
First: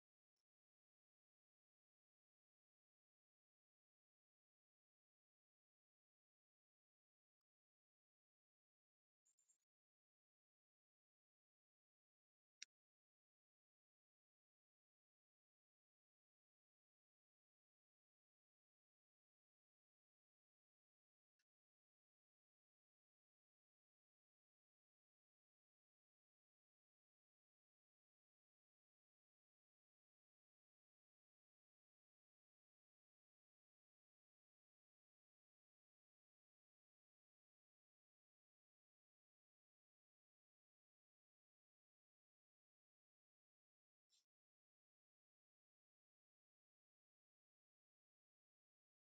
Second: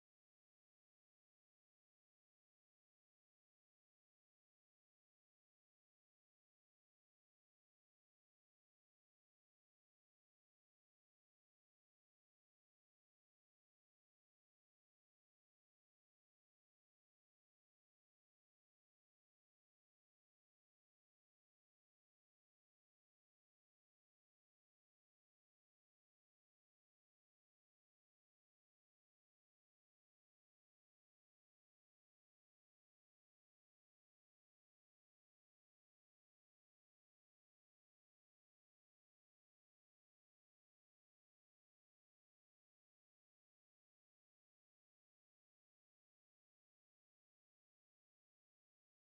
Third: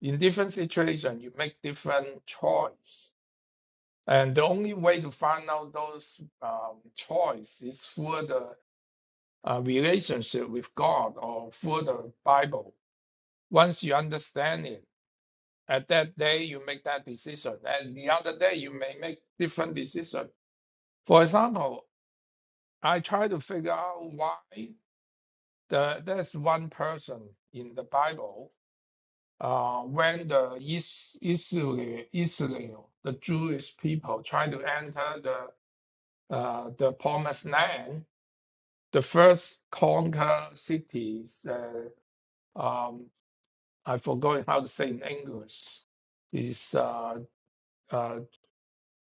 Speaker 2: In different situation, you make different choice And the only way to find out those um, choice is through the uh, relationship with God or through the Bible. Once you understand it, at that day you make that decision, and the other day you may make different decision. For example, I try to figure out why the, there's one person in the Bible uh, when the Is- Israel, Israel, the Jewish people, try to enter the uh, the promised land the first conquer cities, uh, um, I forgot how to say in English, is, uh, uh,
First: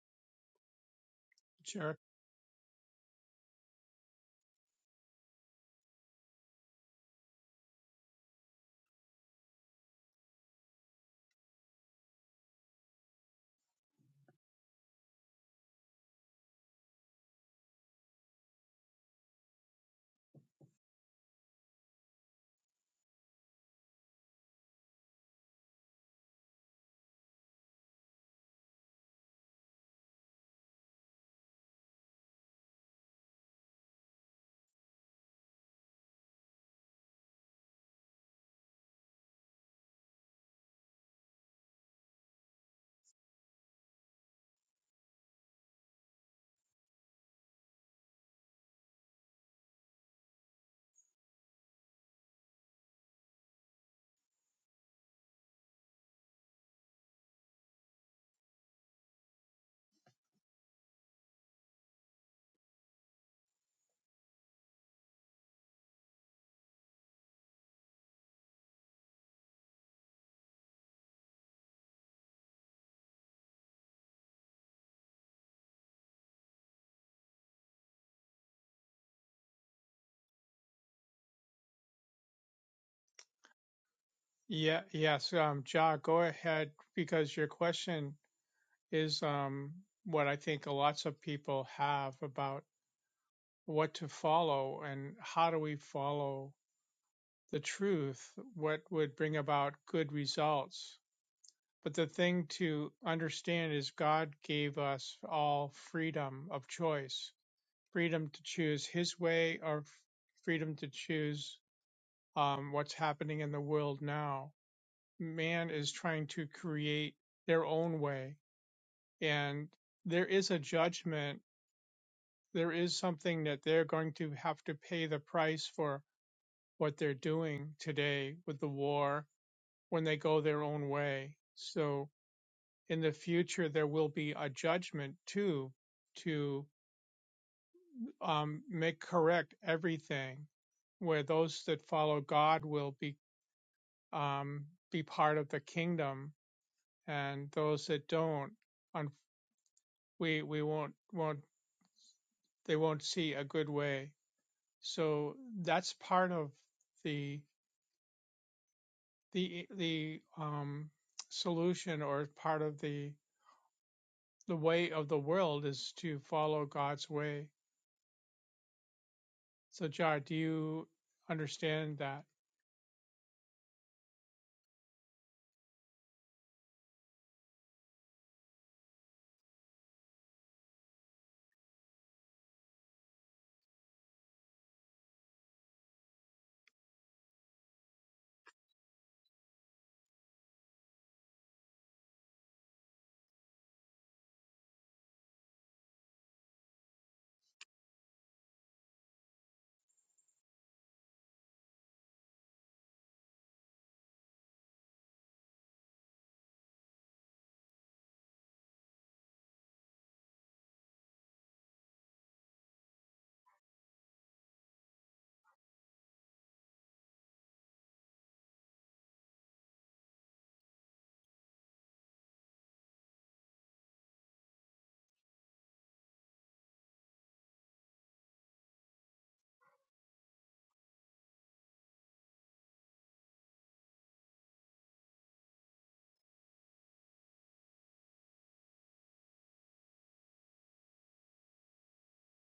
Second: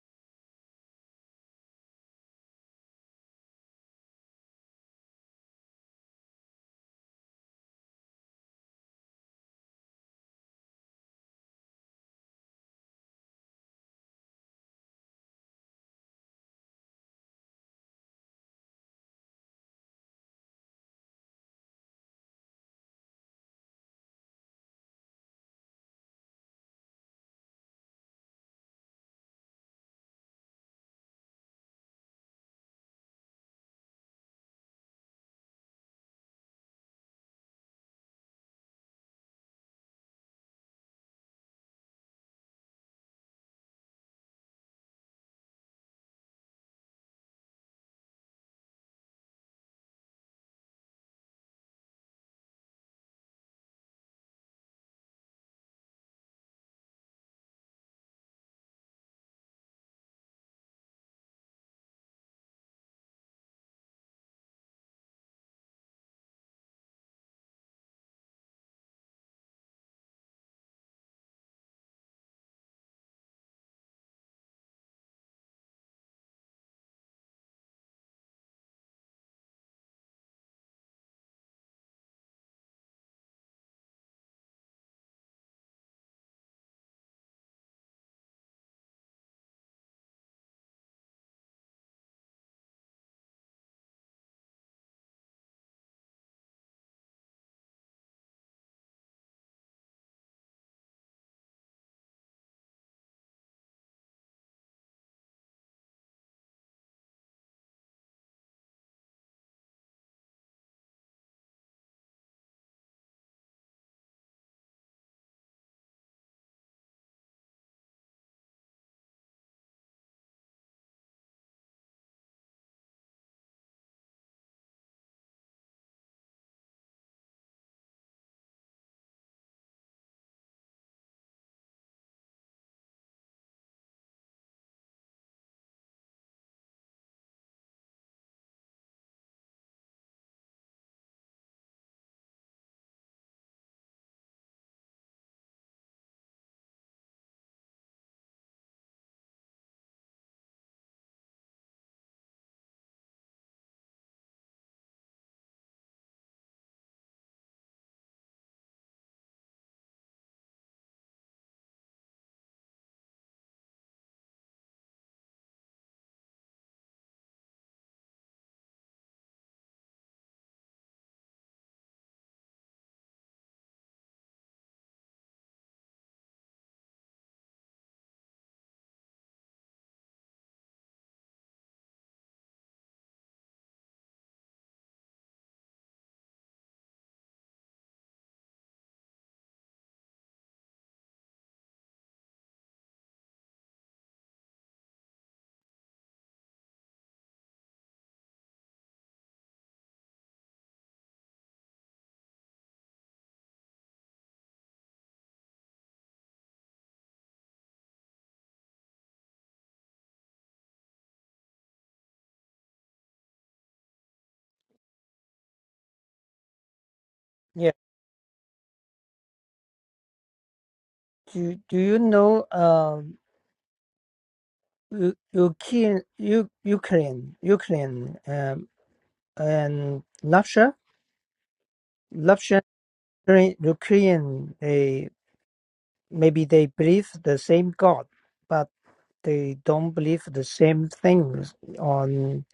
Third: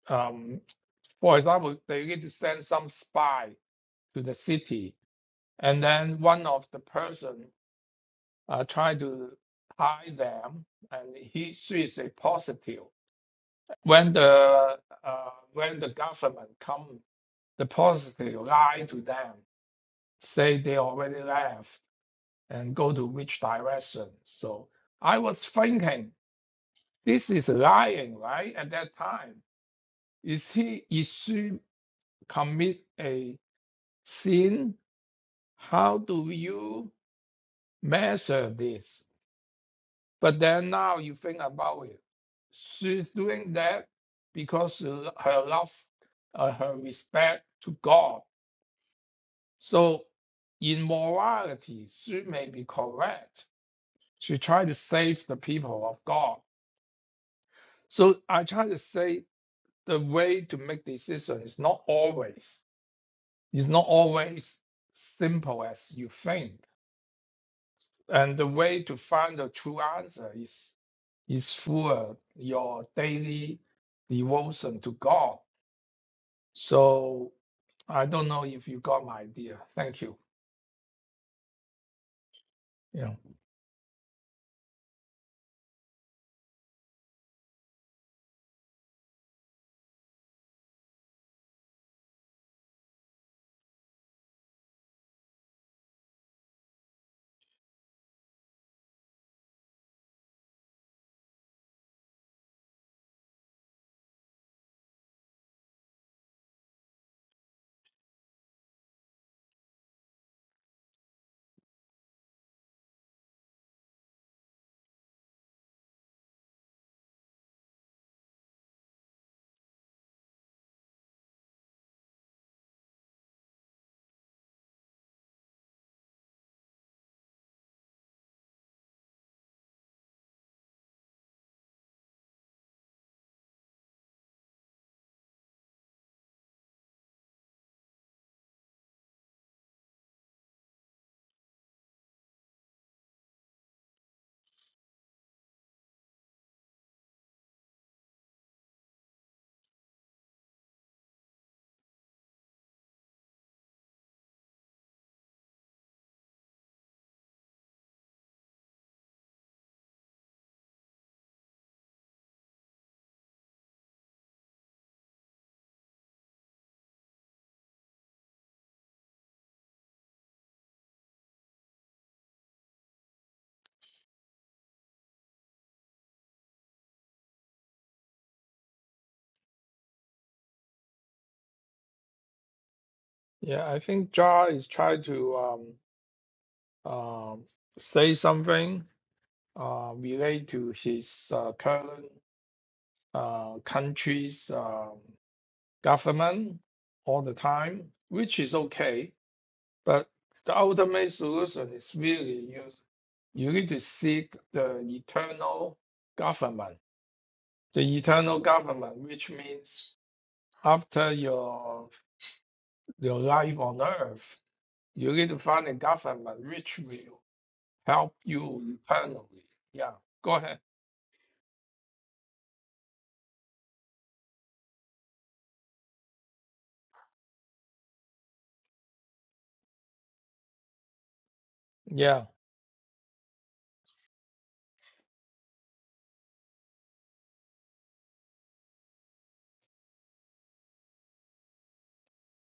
Speaker 2: um, for example,
Speaker 1: sure,
Speaker 2: they need to send some spy to the city, and then one of the person uh, try to hide them, and he she is a positive. When the uh, when the government come, the positive lie to them, say they already left and go to which direction. So I was thinking, this is lying, right? At that time, is he is she commit a sin? How do you measure this? But then now you think about it, she's doing that because she her love, uh, her respect to God. So in morality, she may be correct. She tried to save the people of God So I try to say the way to make decision is not always is not always simple as you think, and the way to find the true answer is is through uh, your daily devotion to God. So I don't know if you got my idea. Thank you. Yeah,
Speaker 1: yeah, yes, um, Ja, go ahead because your question is um what I think lots of people have about what to follow and how do we follow the truth, what would bring about good results. But the thing to understand is God gave us all freedom of choice, freedom to choose His way or freedom to choose um, what's happening in the world now. Man is trying to create their own way, and there is a judgment. There is something that they're going to have to pay the price for what they're doing today with the war when they go their own way. So in the future, there will be a judgment too to um, make correct everything, where those that follow God will be um, be part of the kingdom, and those that don't, we we won't won't they won't see a good way. So that's part of the the the um, solution or part of the the way of the world is to follow God's way. So, Jar, do you understand that?
Speaker 2: yeah. I think Jar is trying to um, um say something uh, relate to his uh, current uh, country's um, government all the time, which is okay. But the ultimate solution is really you you need to seek the eternal government, the eternal government, which means after your your life on earth, you need to find a government which will
Speaker 3: Yeah.
Speaker 2: help you eternally. Yeah, go ahead.
Speaker 3: Do Do you know um U- Ukraine U- Ukraine Ukraine um and Russia
Speaker 2: Yeah.
Speaker 3: Russia Ukraine Ukraine, they maybe they believe the same God, but. they don't believe the same things on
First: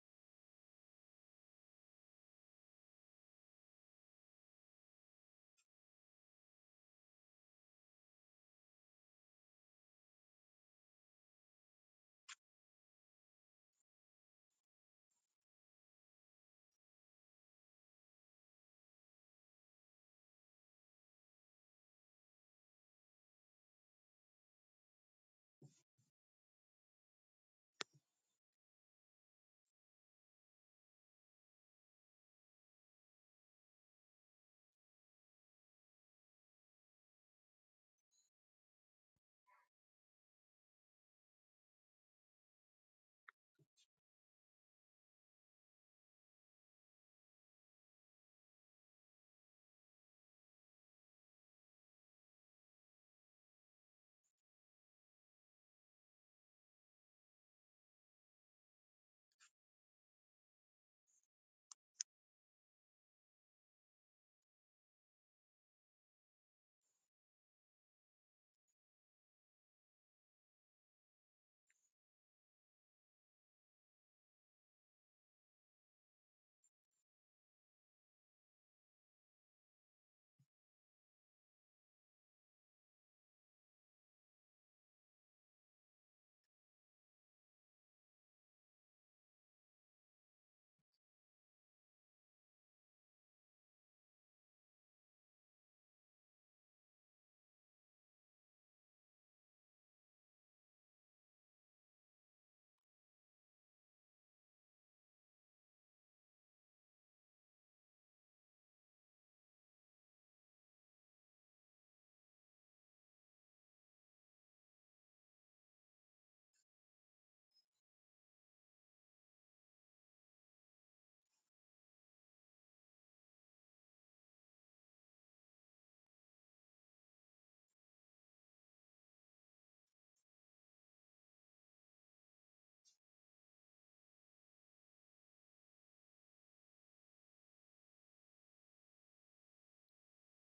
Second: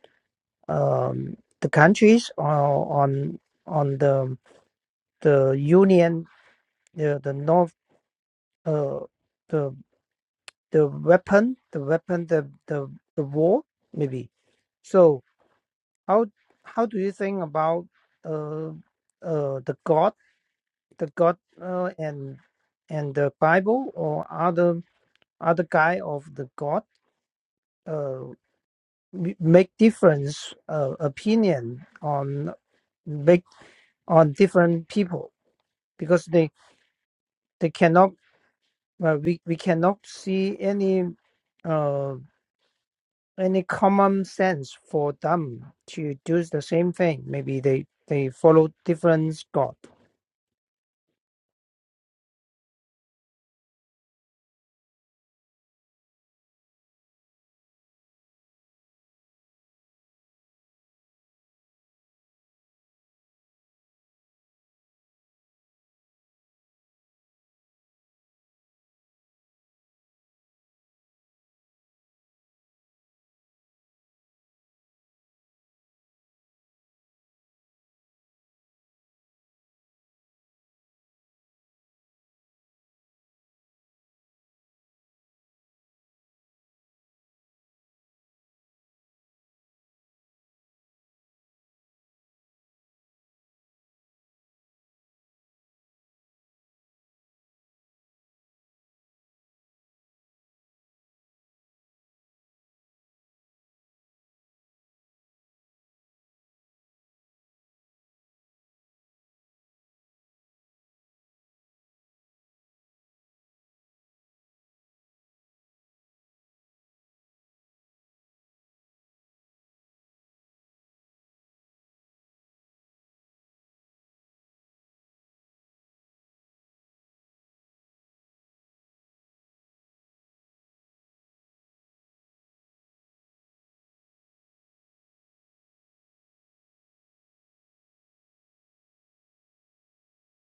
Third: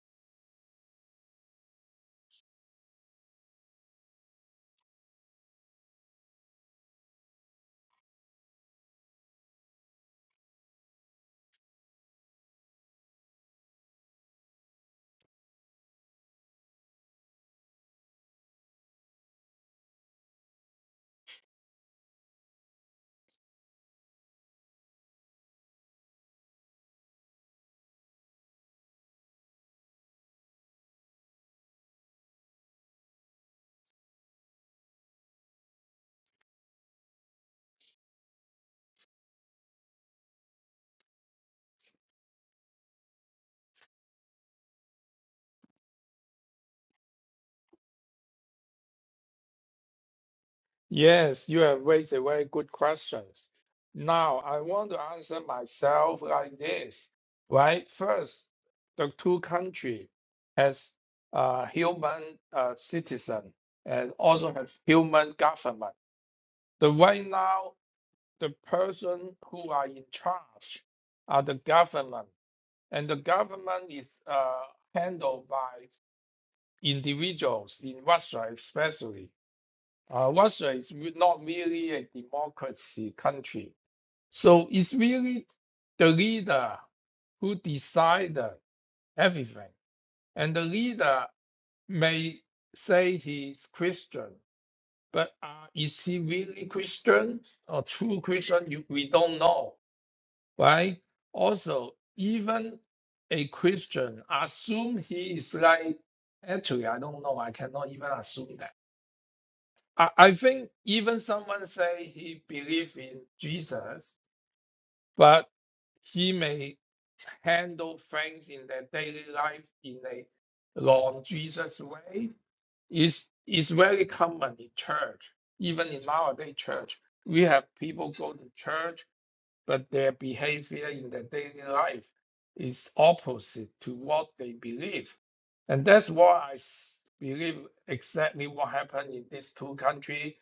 Speaker 3: um, the countries or on on the the union the the north uh, the the weapon the weapon the the, the war maybe so how how do you think about uh, uh, the God the God uh, and and the Bible or other other guy of the God uh. m- make difference uh, opinion on make on different people because they they cannot uh, we we cannot see any uh any common sense for them to do the same thing maybe they they follow different god
Speaker 2: Yes, you have raised a very good questions. Now, I want to answer myself like this, right? First, the two country has uh, human uh, citizen and also has human government. The right now, the person who are in charge are the government, and the government is uh, handled by individuals in Russia, especially. Uh, Russia is re- not really a democracy country. So it's really the leader who decide everything. And the leader may say he's Christian, but uh, is he really Christian or true Christian? You, we don't know, right? Also, even a Christian, assume he is like, actually, I don't know. I cannot even assume that I, I think even someone say he believe in Jesus, but he may handle things in their daily life in a non-Jesus way is is very common in church. Even in nowadays church, we have people go to church, but their behavior in their daily life is opposite to what they believe. And that's why I s- believe exactly what happened in these two countries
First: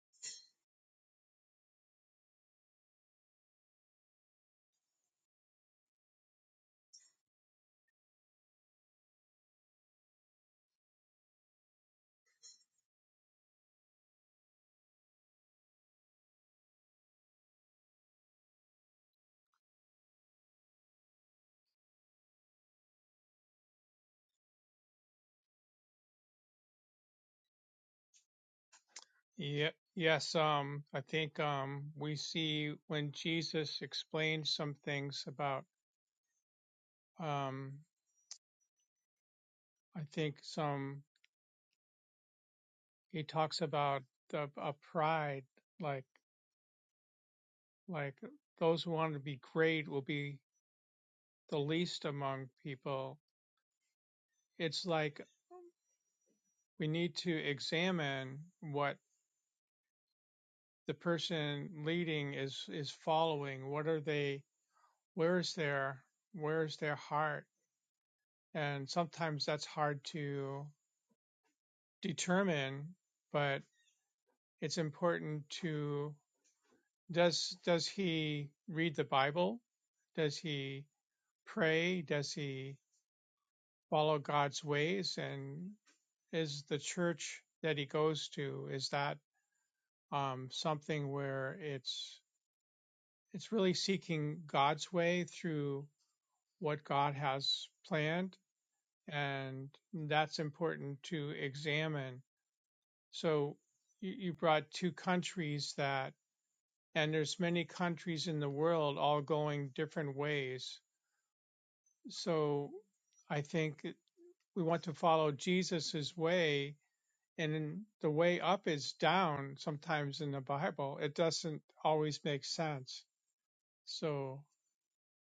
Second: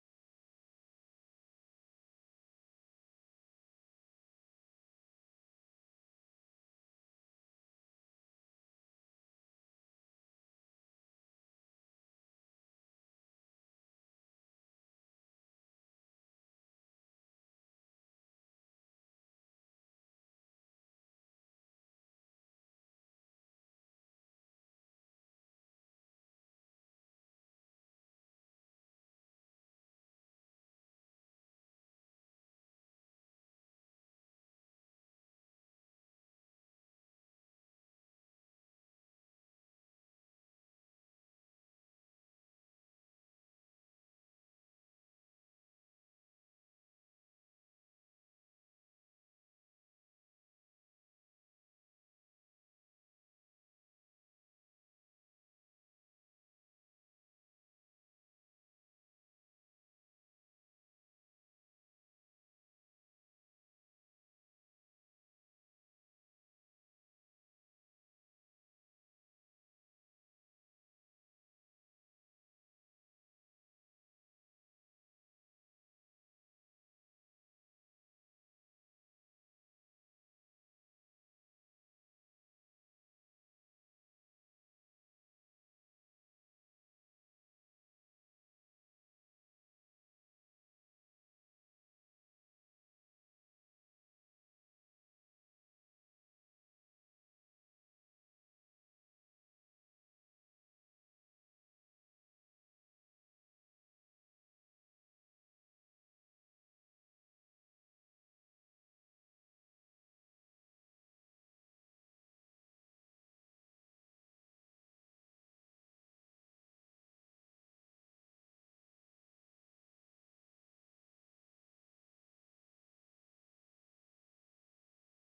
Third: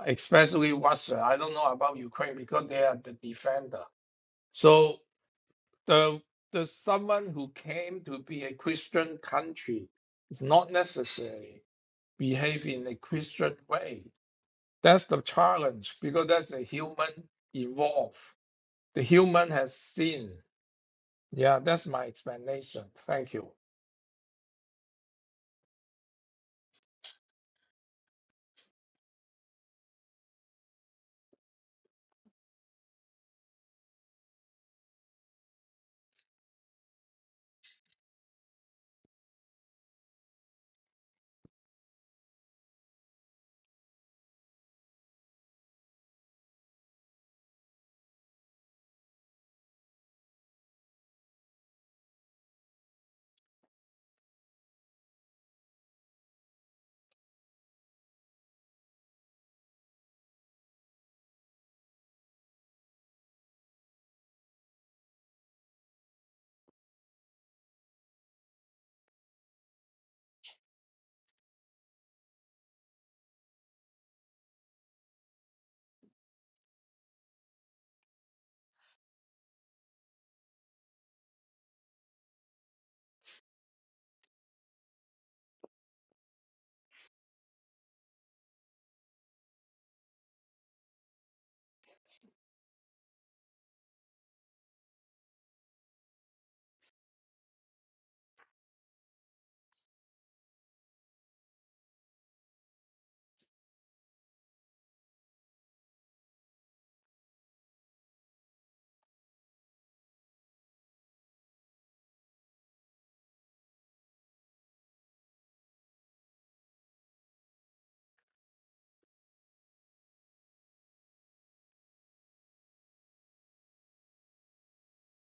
Speaker 2: especially Russia. I don't know about Ukraine because they are the defender. So the the someone who came to be a Christian country is not necessarily behave in a Christian way. That's the challenge because that's the human involved. The human has sin. Yeah, that's my explanation. Thank you.
Speaker 1: Yeah, yes. Um, I think um, we see when Jesus explains some things about. Um, I think some he talks about the, a pride, like like those who want to be great will be the least among people. It's like we need to examine what the person leading is is following what are they where is their where is their heart and sometimes that's hard to determine but it's important to does does he read the bible does he pray does he follow god's ways and is the church that he goes to is that um, something where it's it's really seeking god's way through what God has planned, and that's important to examine. So you, you brought two countries that, and there's many countries in the world all going different ways. So I think we want to follow Jesus's way, and the way up is down. Sometimes in the Bible, it doesn't always make sense. So,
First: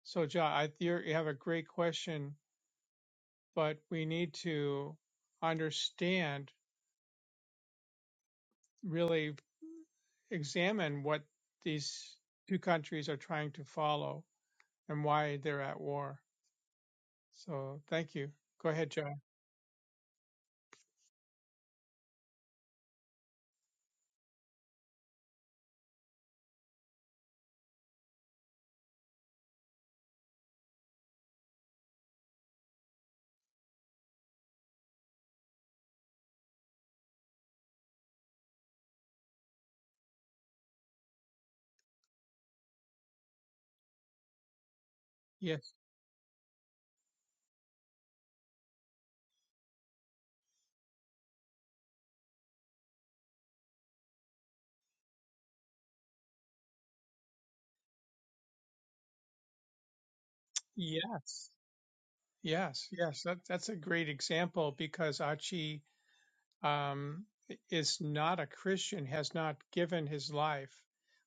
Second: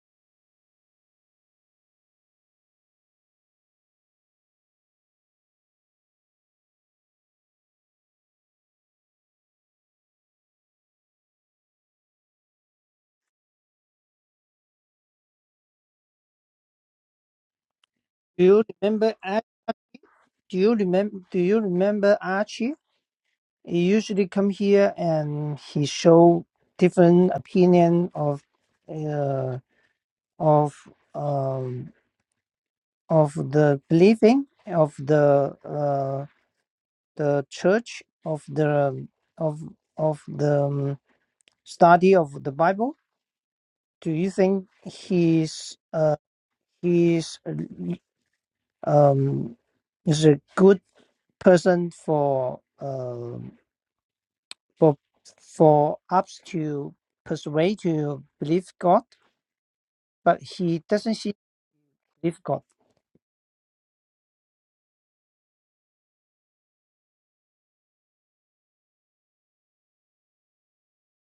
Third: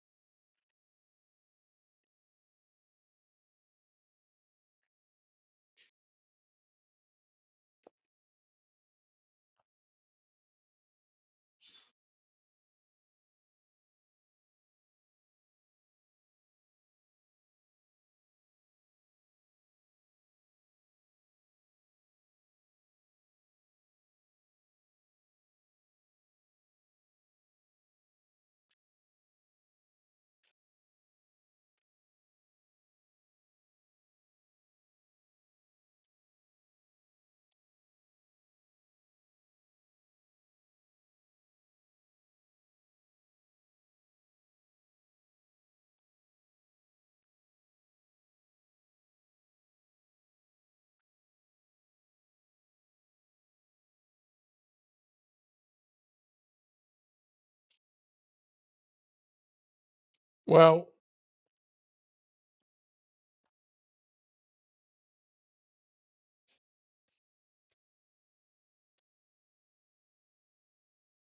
Speaker 1: so John, I, you're, you have a great question but we need to understand, really examine what these two countries are trying to follow and why they're at war. So thank you.
Speaker 3: do you
Speaker 1: Go ahead, John.
Speaker 3: remember Do you remember? Do you remember Archie? He usually come here and he show different opinion of, uh, of um, of the believing of the uh, the church of the of of the um, study of the Bible. Do you think
Speaker 1: Yes.
Speaker 3: he's uh, he's um is a good person for? uh, for for us to persuade to believe God, but he
Speaker 2: Well,
Speaker 3: doesn't see
Speaker 1: Yes.
Speaker 3: believe God.
Speaker 1: Yes. Yes. That, that's a great example because Achi um, is not a Christian, has not given his life,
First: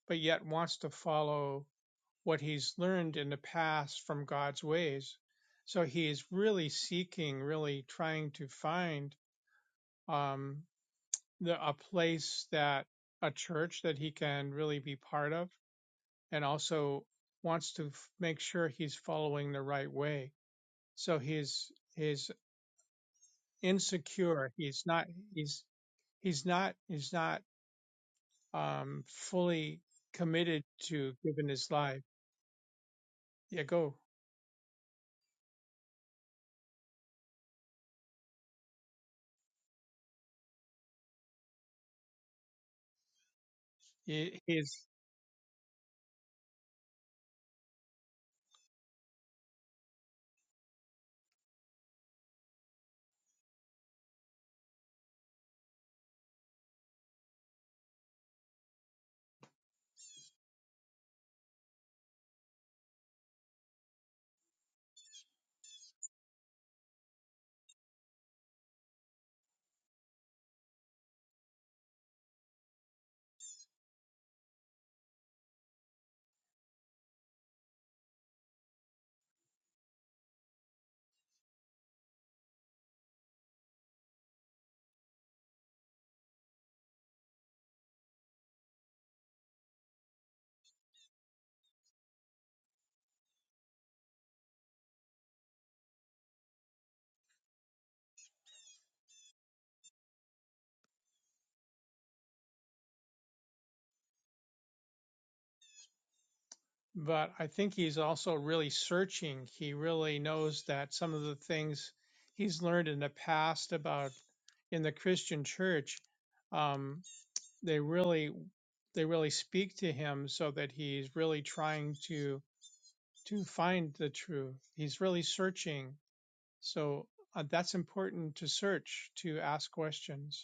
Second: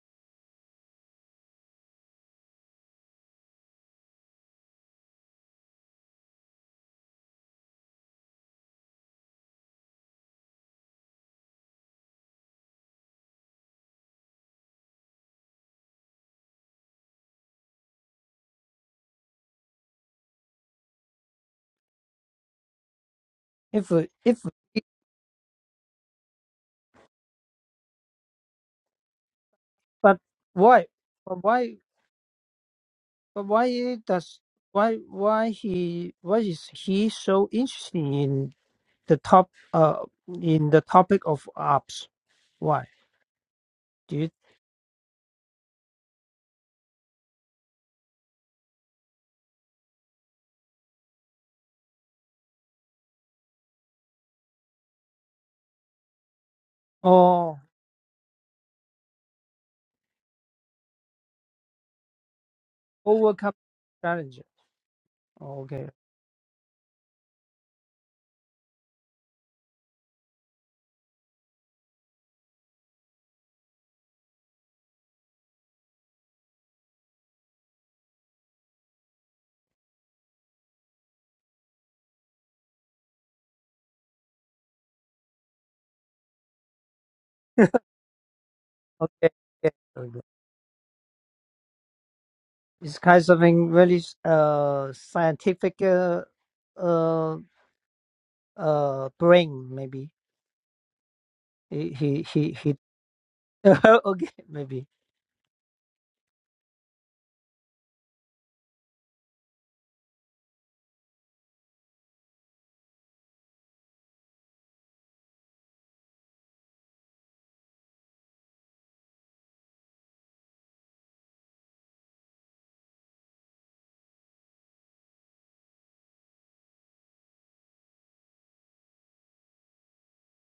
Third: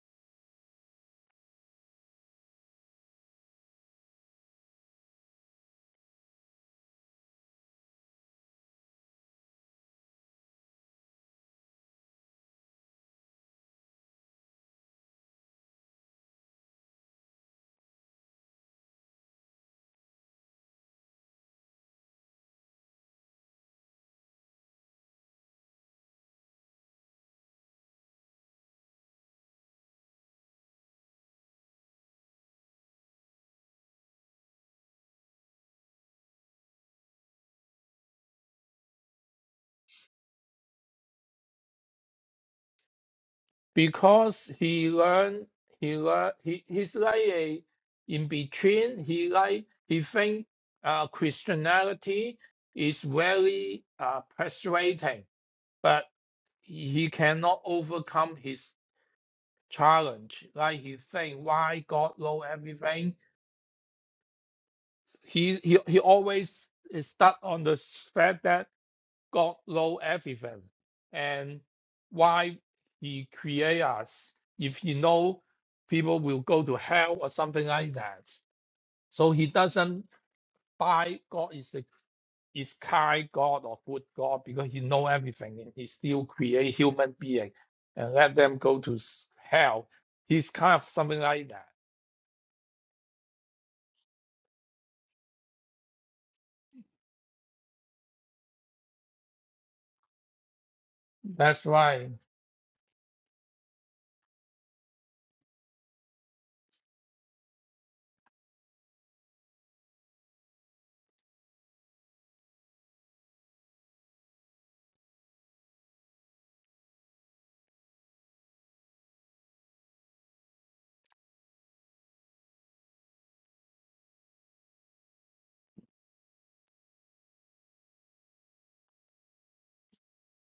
Speaker 1: but yet wants to follow what he's learned in the past from God's ways. So he's really seeking, really trying to find um, the, a place that a church that he can really be part of, and also wants to f- make sure he's following the right way. So he's he's
Speaker 3: If we- if
Speaker 1: insecure. He's
Speaker 3: we-
Speaker 1: not he's he's not he's not um, fully
Speaker 3: but
Speaker 1: committed
Speaker 3: why
Speaker 1: to
Speaker 3: but
Speaker 1: giving his
Speaker 3: why
Speaker 1: life.
Speaker 3: but
Speaker 1: Yeah,
Speaker 3: why
Speaker 1: go.
Speaker 3: does why why he why is he so interested in the top uh in the topic of ops? Why do you
Speaker 1: He,
Speaker 2: because
Speaker 1: he's
Speaker 2: he learn he learn he, he's like a in between he like he think uh, christianity is very uh, persuading but he
Speaker 3: oh
Speaker 2: cannot overcome his challenge like he think why god know everything
Speaker 3: overcome challenge?
Speaker 2: he he,
Speaker 3: Okay
Speaker 2: he always is stuck on the fact that God know everything and why he create us if he know people will go to hell or something like that. So he doesn't buy God is a is kind God or good God because he know everything and he still create human being and let them go to s-
Speaker 3: okay yeah,
Speaker 2: hell.
Speaker 3: okay.
Speaker 2: He's kind of something like that.
Speaker 3: It's kind of something really uh scientific uh. uh uh brain maybe
Speaker 2: That's
Speaker 3: he
Speaker 2: right.
Speaker 3: he he, he okay maybe
Speaker 1: but I think he's also really searching. He really knows that some of the things he's learned in the past about in the Christian church, um, they really they really speak to him, so that he's really trying to to find the truth. He's really searching. So uh, that's important to search to ask questions.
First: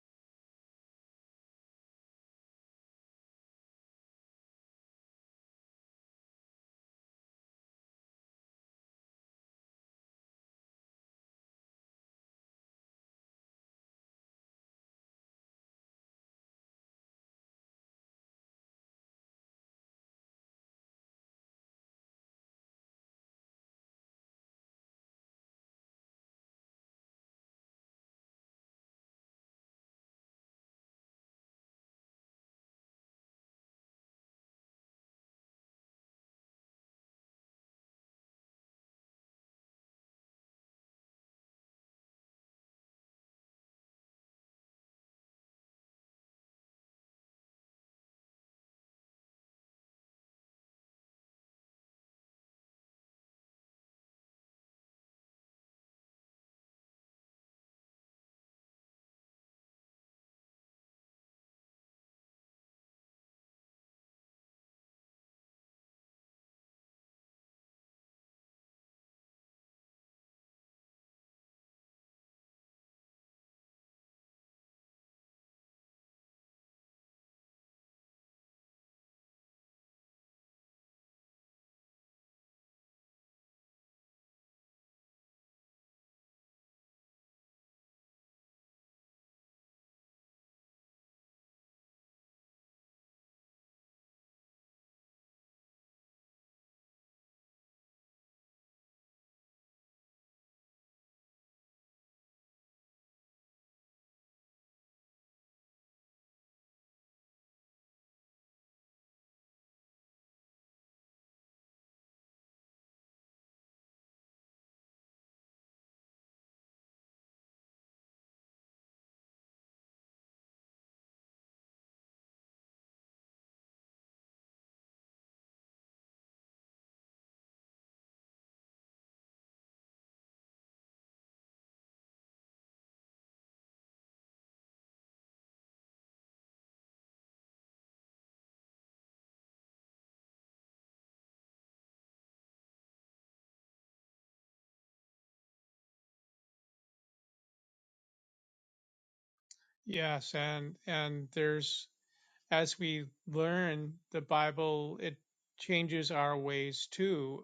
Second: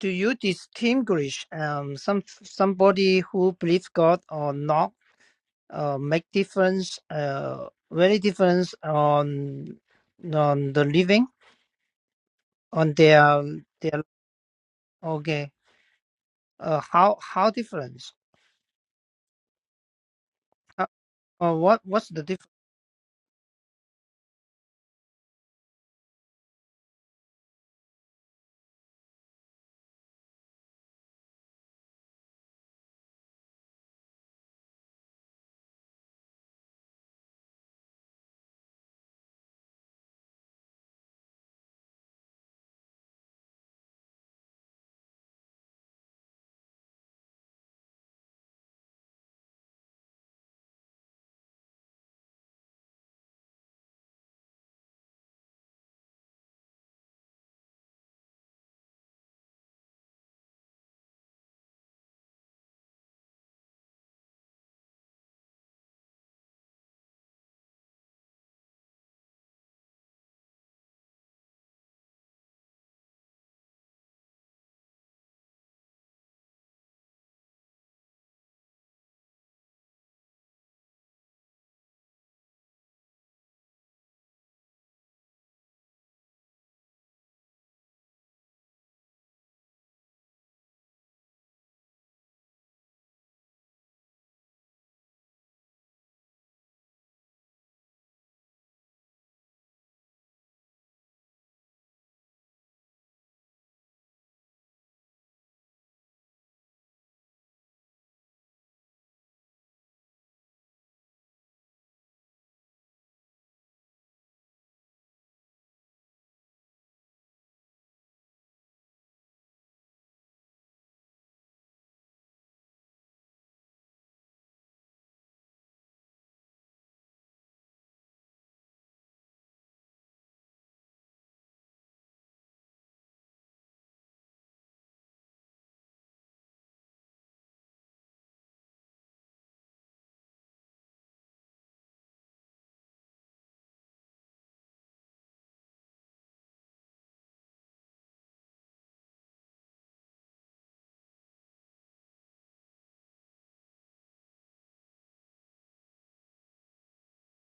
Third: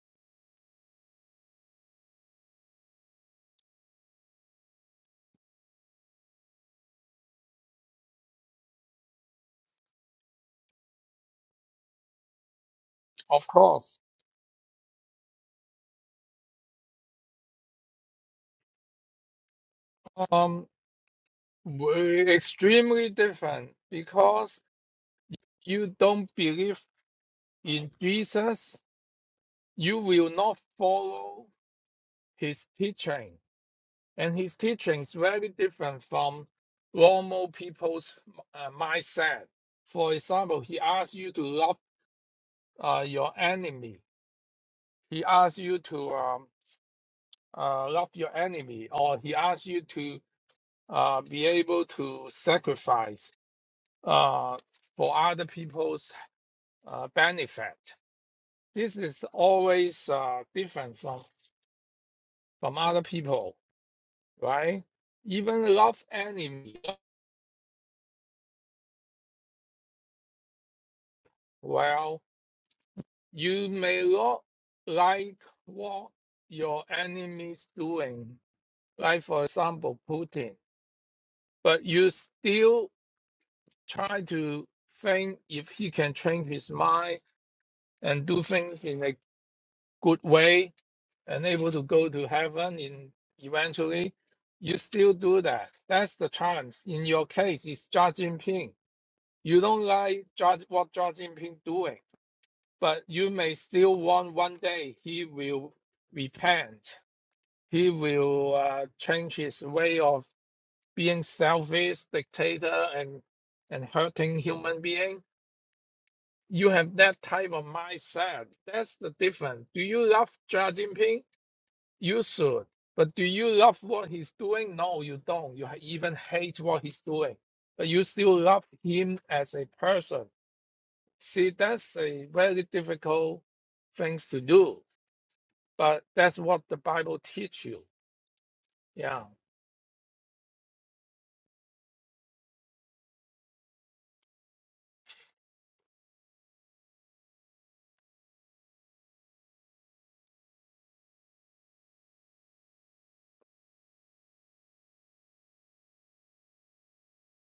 Speaker 3: do you distinguish um some somebody who believes god or not uh make difference uh very difference on on the living on their
Speaker 2: Of course.
Speaker 3: their okay uh how how difference
Speaker 2: Um
Speaker 3: uh, uh, what what's the
Speaker 2: we're
Speaker 3: difference
Speaker 2: extremely different because you don't believe In Jesus, you will not follow his teaching, and his teaching is very different from normal people's uh, mindset. For example, he asks you to love uh, your enemy. He asks you to um, uh, love your enemy, or he asks you to uh, be able to sacrifice uh, for other people's uh, benefit. This is always uh, different from, from other people right? Even love enemy. Well, you may not like what your enemy's doing, like for example Putin, but you still try to think if he can change his mind and do things in a good way and able to go to heaven in eventually. You still do that. That's the challenge. In your case, it's Xi Jinping. You don't like Judge, what Xi Jinping doing But you may still want one day he will repent. He will uh, change his way of being selfish, dictator, and and hurting human being. You have that type of mindset. That's the difference. Do you love Xi Jinping? You should. But do you love what he's doing? No, you don't. You ha- even hate what he's doing. But you still love him as a person. See, that's a very difficult things to do but that's what the Bible teach you. Yeah.
Speaker 1: Yes, and and there's as we learn the Bible, it changes our ways too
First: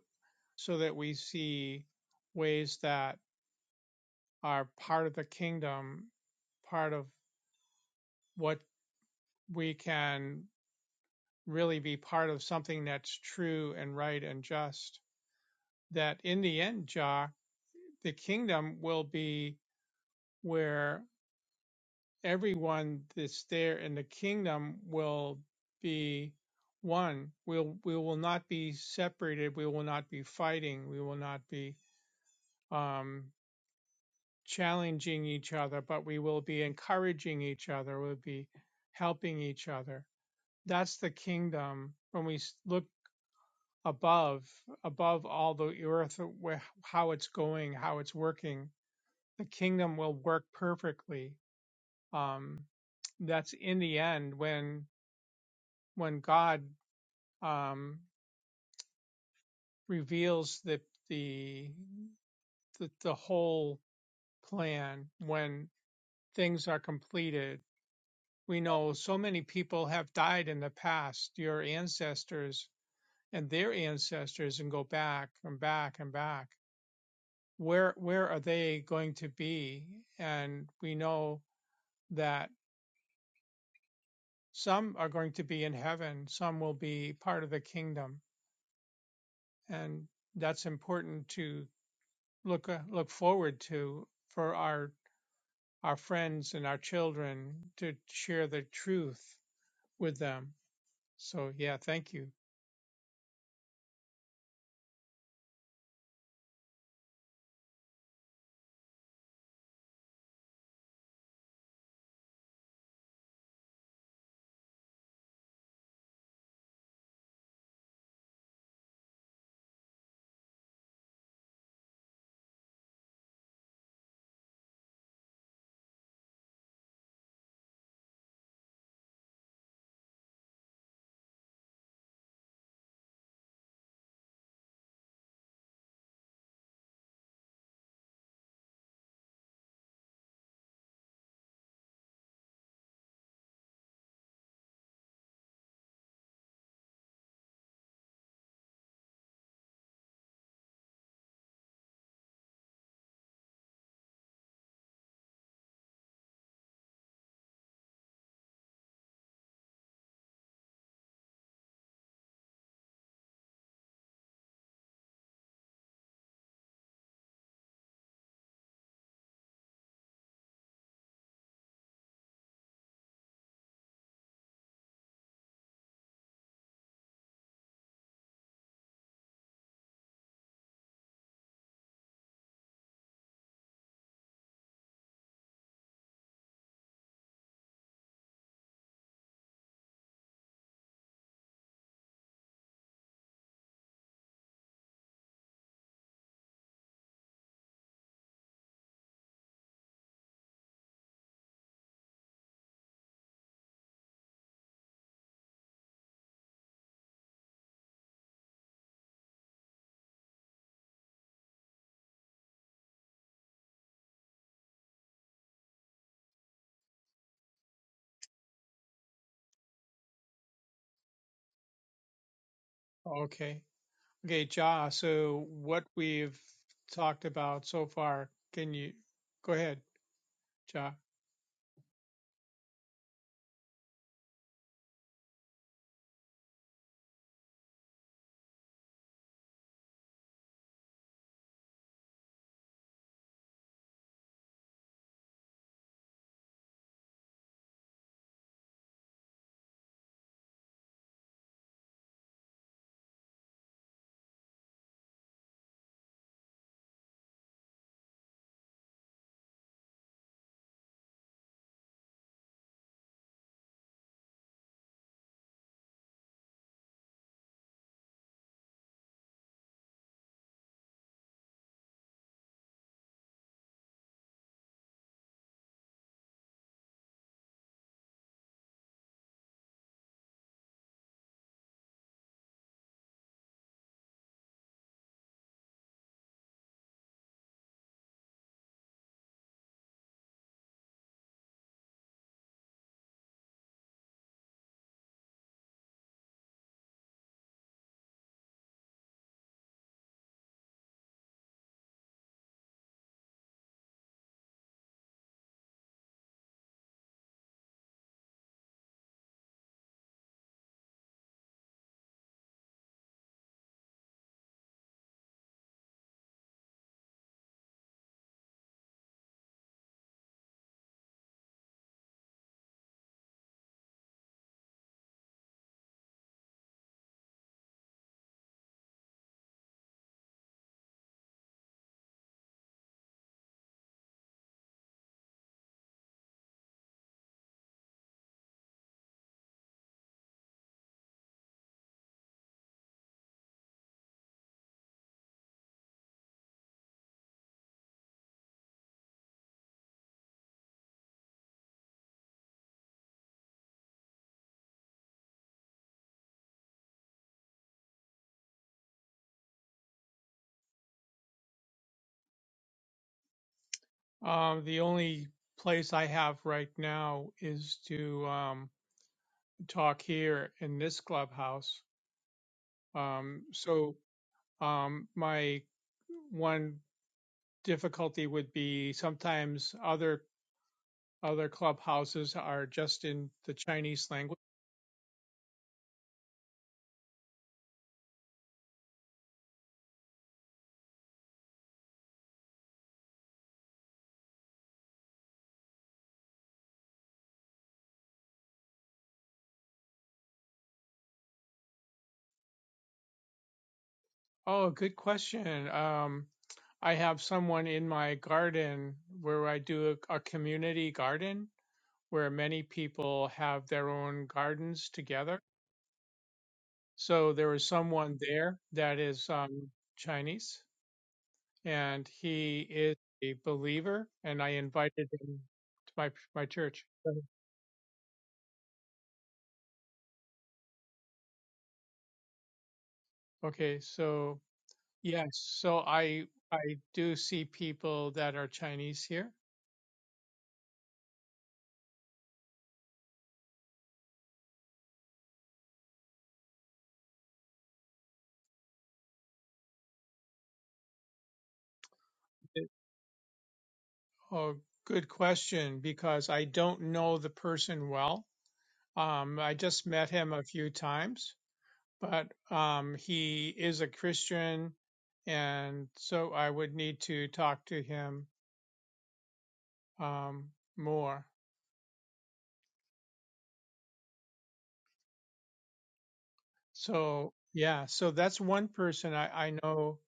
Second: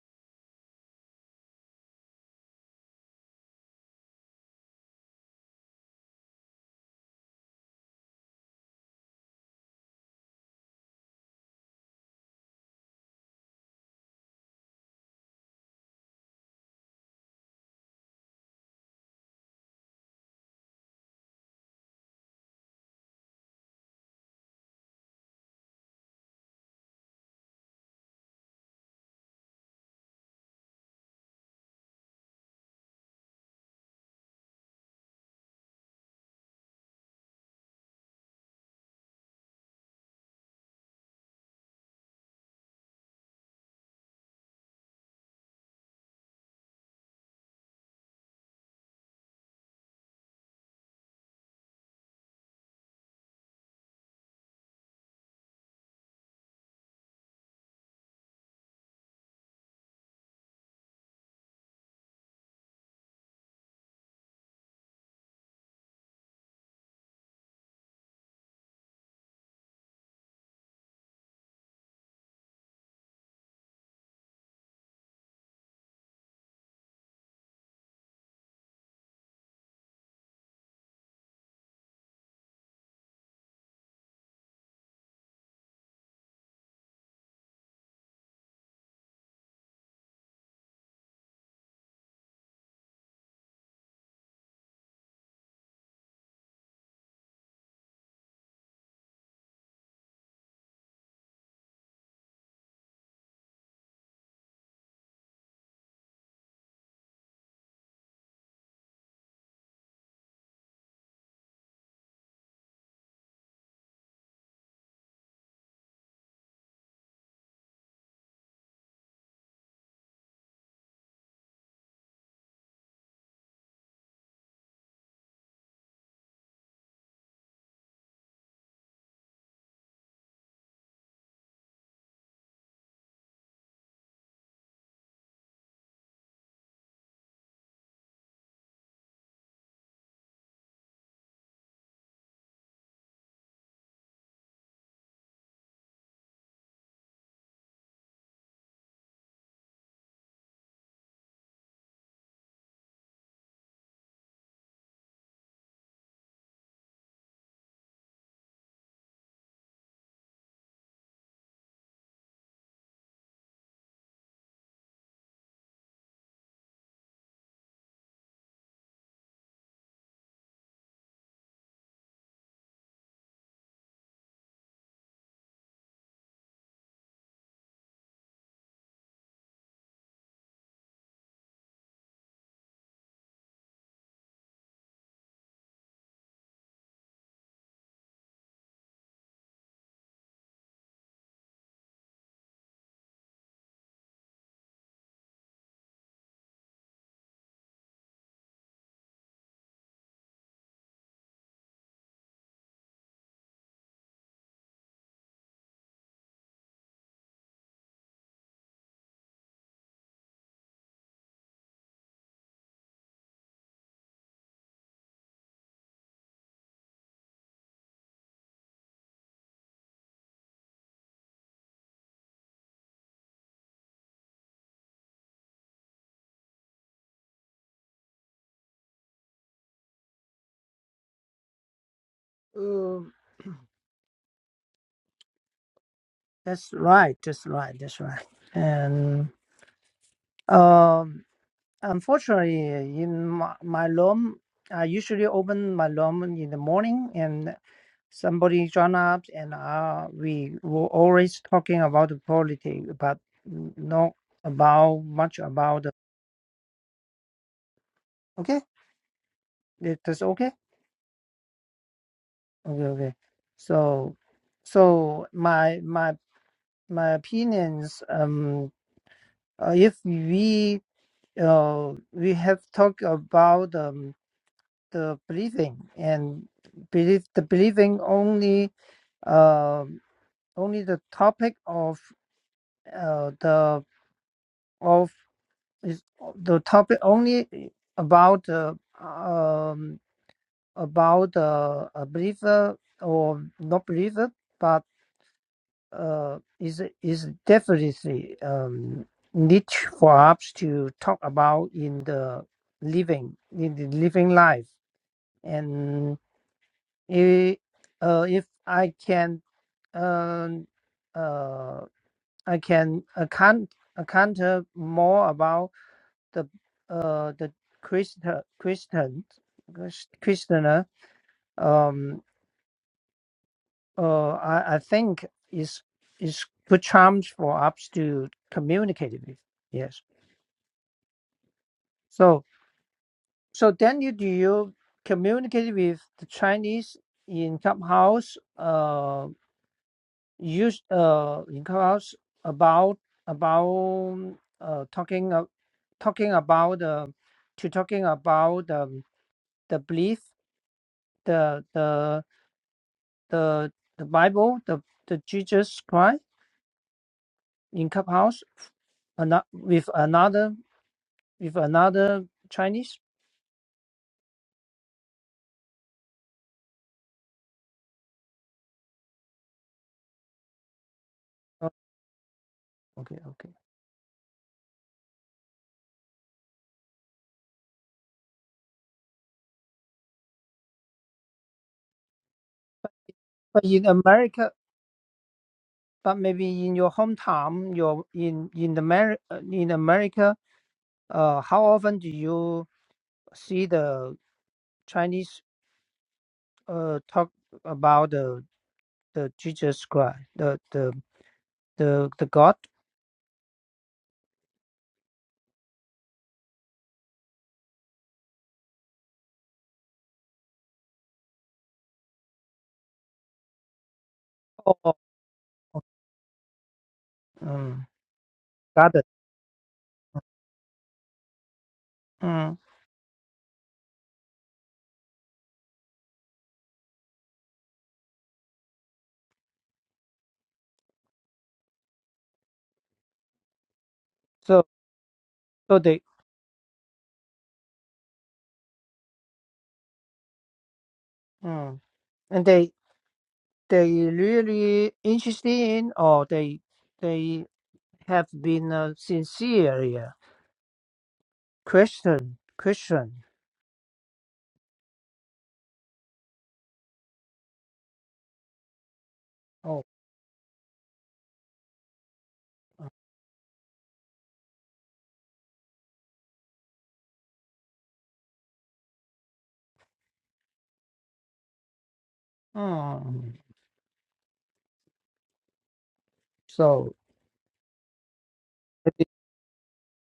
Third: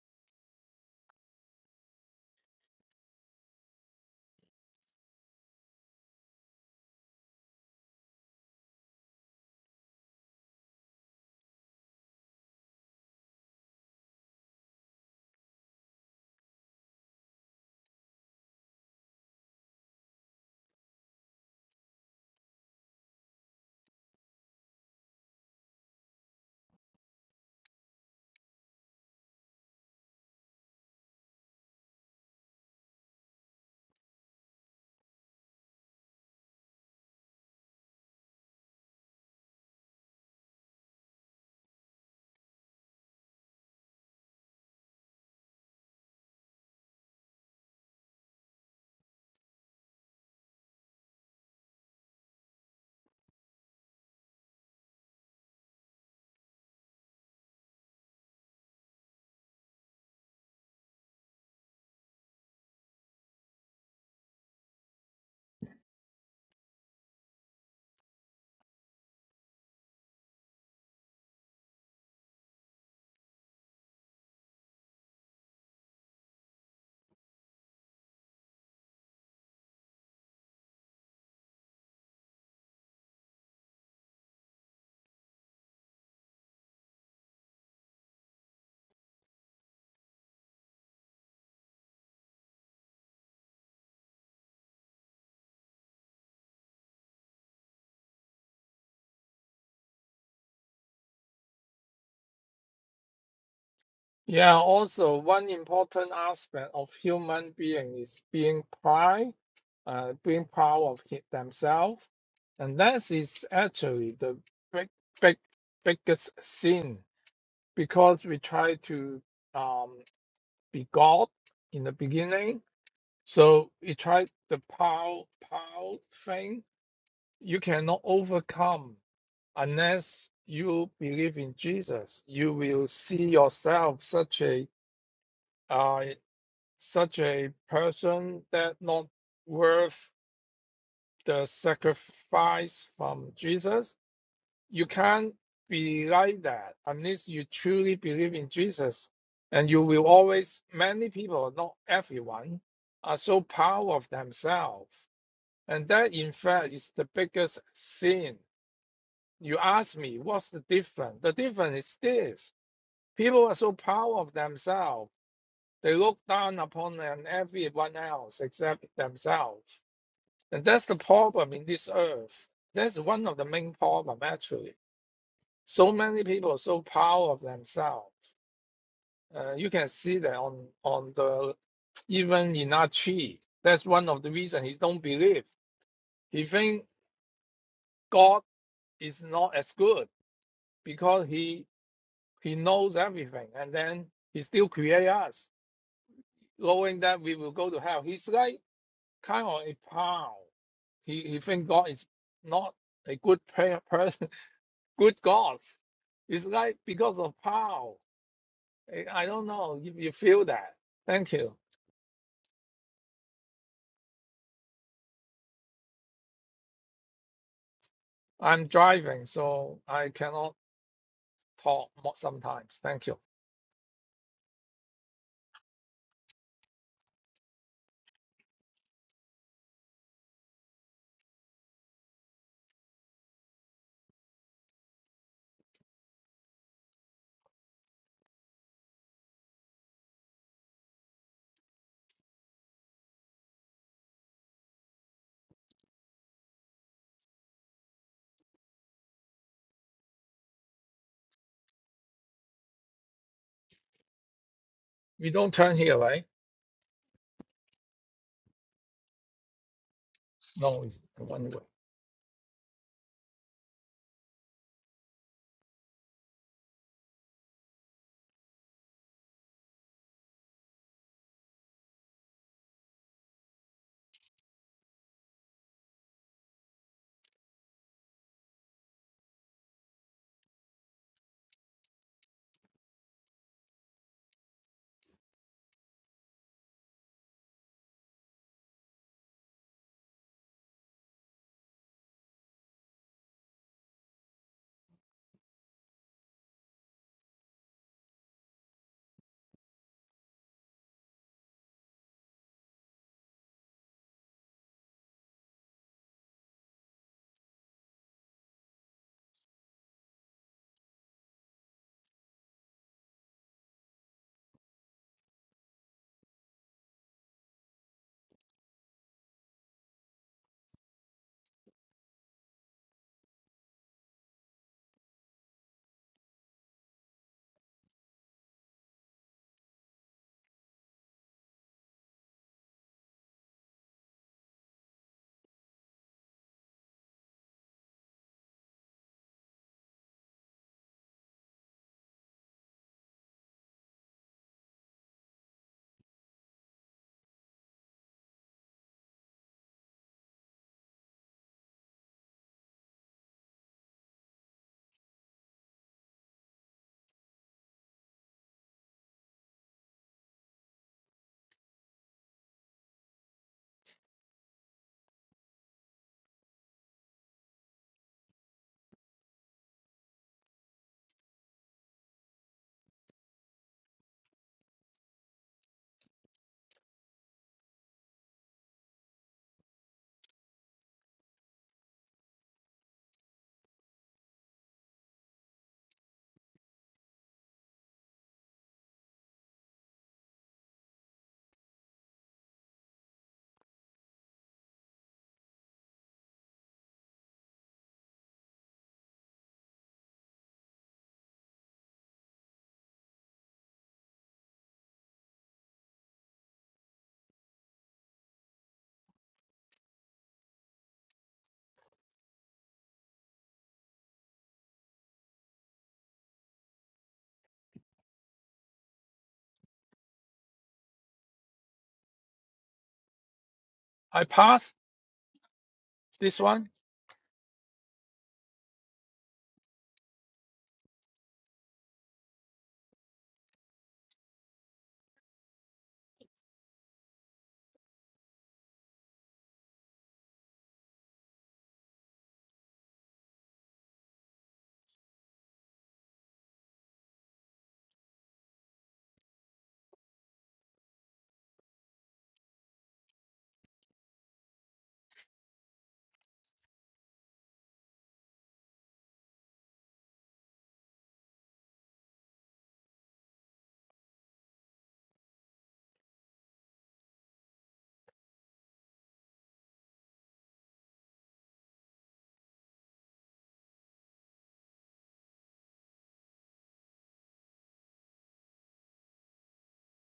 Speaker 1: so that we see ways that are part of the kingdom, part of what we can really be part of something that's true and right and just. That in the end, Jock, the kingdom will be where everyone that's there in the kingdom will be one. We'll, we will not be separated. We will not be fighting. We will not be. um, challenging each other, but we will be encouraging each other, we'll be helping each other. That's the kingdom when we look above, above all the earth, how it's going, how it's working. The kingdom will work perfectly. Um, that's in the end when when God um, reveals the, the the the whole plan when things are completed We know so many people have died in the past, your ancestors and their ancestors, and go back and back and back. Where where are they going to be? And we know that some are going to be in heaven, some will be part of the kingdom, and that's important to look uh, look forward to for our our friends and our children to share the truth with them. So yeah, thank you.
Speaker 2: Yeah. Also, one important aspect of human being is being pride, uh, being proud of hi- themselves, and that is actually the big, big, biggest sin because we try to um, be God in the beginning. So we try the proud, proud thing. You cannot overcome. Unless you believe in Jesus, you will see yourself such a uh, such a person that not worth the sacrifice from Jesus. You can't be like that unless you truly believe in Jesus, and you will always. Many people, not everyone, are so proud of themselves, and that in fact is the biggest sin. You ask me, what's the difference? The difference is this. People are so proud of themselves. They look down upon everyone else except themselves. And that's the problem in this earth. That's one of the main problem actually. So many people are so proud of themselves. Uh, you can see that on on the even Inachi. That's one of the reasons he don't believe. He think God is not as good because he he knows everything, and then he still create us, knowing that we will go to hell. He's like kind of a pal. He he think God is not a good prayer person, good God. It's like because of power. I don't know if you feel that. Thank you. I'm driving, so I cannot talk sometimes. Thank you.
Speaker 1: Okay. Okay, Ja, so what we've talked about so far, can you go ahead, Ja?
Speaker 3: uh, that's right that's right that's right and um Unfortunately, in my, my room, I usually open my room in the morning and somebody join up and uh, we were always talking about the politics, but n- not about
Speaker 2: We
Speaker 3: much
Speaker 2: don't turn
Speaker 3: about the,
Speaker 2: here, right?
Speaker 3: okay, That- that's okay,
Speaker 2: No, it's one way.
Speaker 3: okay, okay. So, so my my my opinions. Um, uh, if we uh we have talked about um the believing and believe the believing only uh, only the topic of uh, the of is the topic only about uh, um, about uh, a believer or not believer, but uh, is is definitely um, niche for us to talk about in the living in the living life and. It, uh, if I can Um. uh, I can account account more about the uh the Christian Christian Christianer. Um, uh, I I think is is good chance for us to communicate with. Yes. So so then you do you communicate with the Chinese in clubhouse? Uh, use uh in class about about uh talking uh, talking about uh, to talking about um, the belief the the the the Bible the the Jesus Christ in clubhouse ano- with another with another Chinese.
Speaker 1: Um, the only place I have right now is to um, talk here in this
Speaker 3: Oh,
Speaker 1: clubhouse.
Speaker 3: okay,
Speaker 1: Um,
Speaker 3: okay.
Speaker 1: so um, my one difficulty would be sometimes other other clubhouses are just in the
Speaker 3: But in
Speaker 1: Chinese language.
Speaker 3: America, but maybe in your hometown, your in in the Ameri- uh, in America, uh, how often do you see the Chinese? uh talk about the the Jesus Christ, the the the the God
Speaker 1: Oh, good question. Um, I have someone in my garden where I do a, a community garden where many people have their own gardens
Speaker 3: or
Speaker 1: together. So there was
Speaker 3: um
Speaker 1: someone there
Speaker 3: God.
Speaker 1: that is um, Chinese, and
Speaker 3: Mm.
Speaker 1: he is a believer,
Speaker 2: I
Speaker 1: and I
Speaker 2: pass
Speaker 1: invited him to my
Speaker 2: this
Speaker 1: my
Speaker 2: one.
Speaker 1: church. Okay, so
Speaker 3: So
Speaker 1: yes, so
Speaker 3: so they
Speaker 1: I I do see people that are Chinese here.
Speaker 3: mm. and they they really interested in or they they have been uh, sincere yeah. Christian Christian.
Speaker 1: Oh, good question, because I don't know the person well. Um, I
Speaker 3: Oh,
Speaker 1: just met him a few times, but um, he is a Christian, and so I would need to talk to him um, more.
Speaker 3: mm. so
Speaker 1: So, yeah, so that's one
Speaker 3: it is
Speaker 1: person I, I know.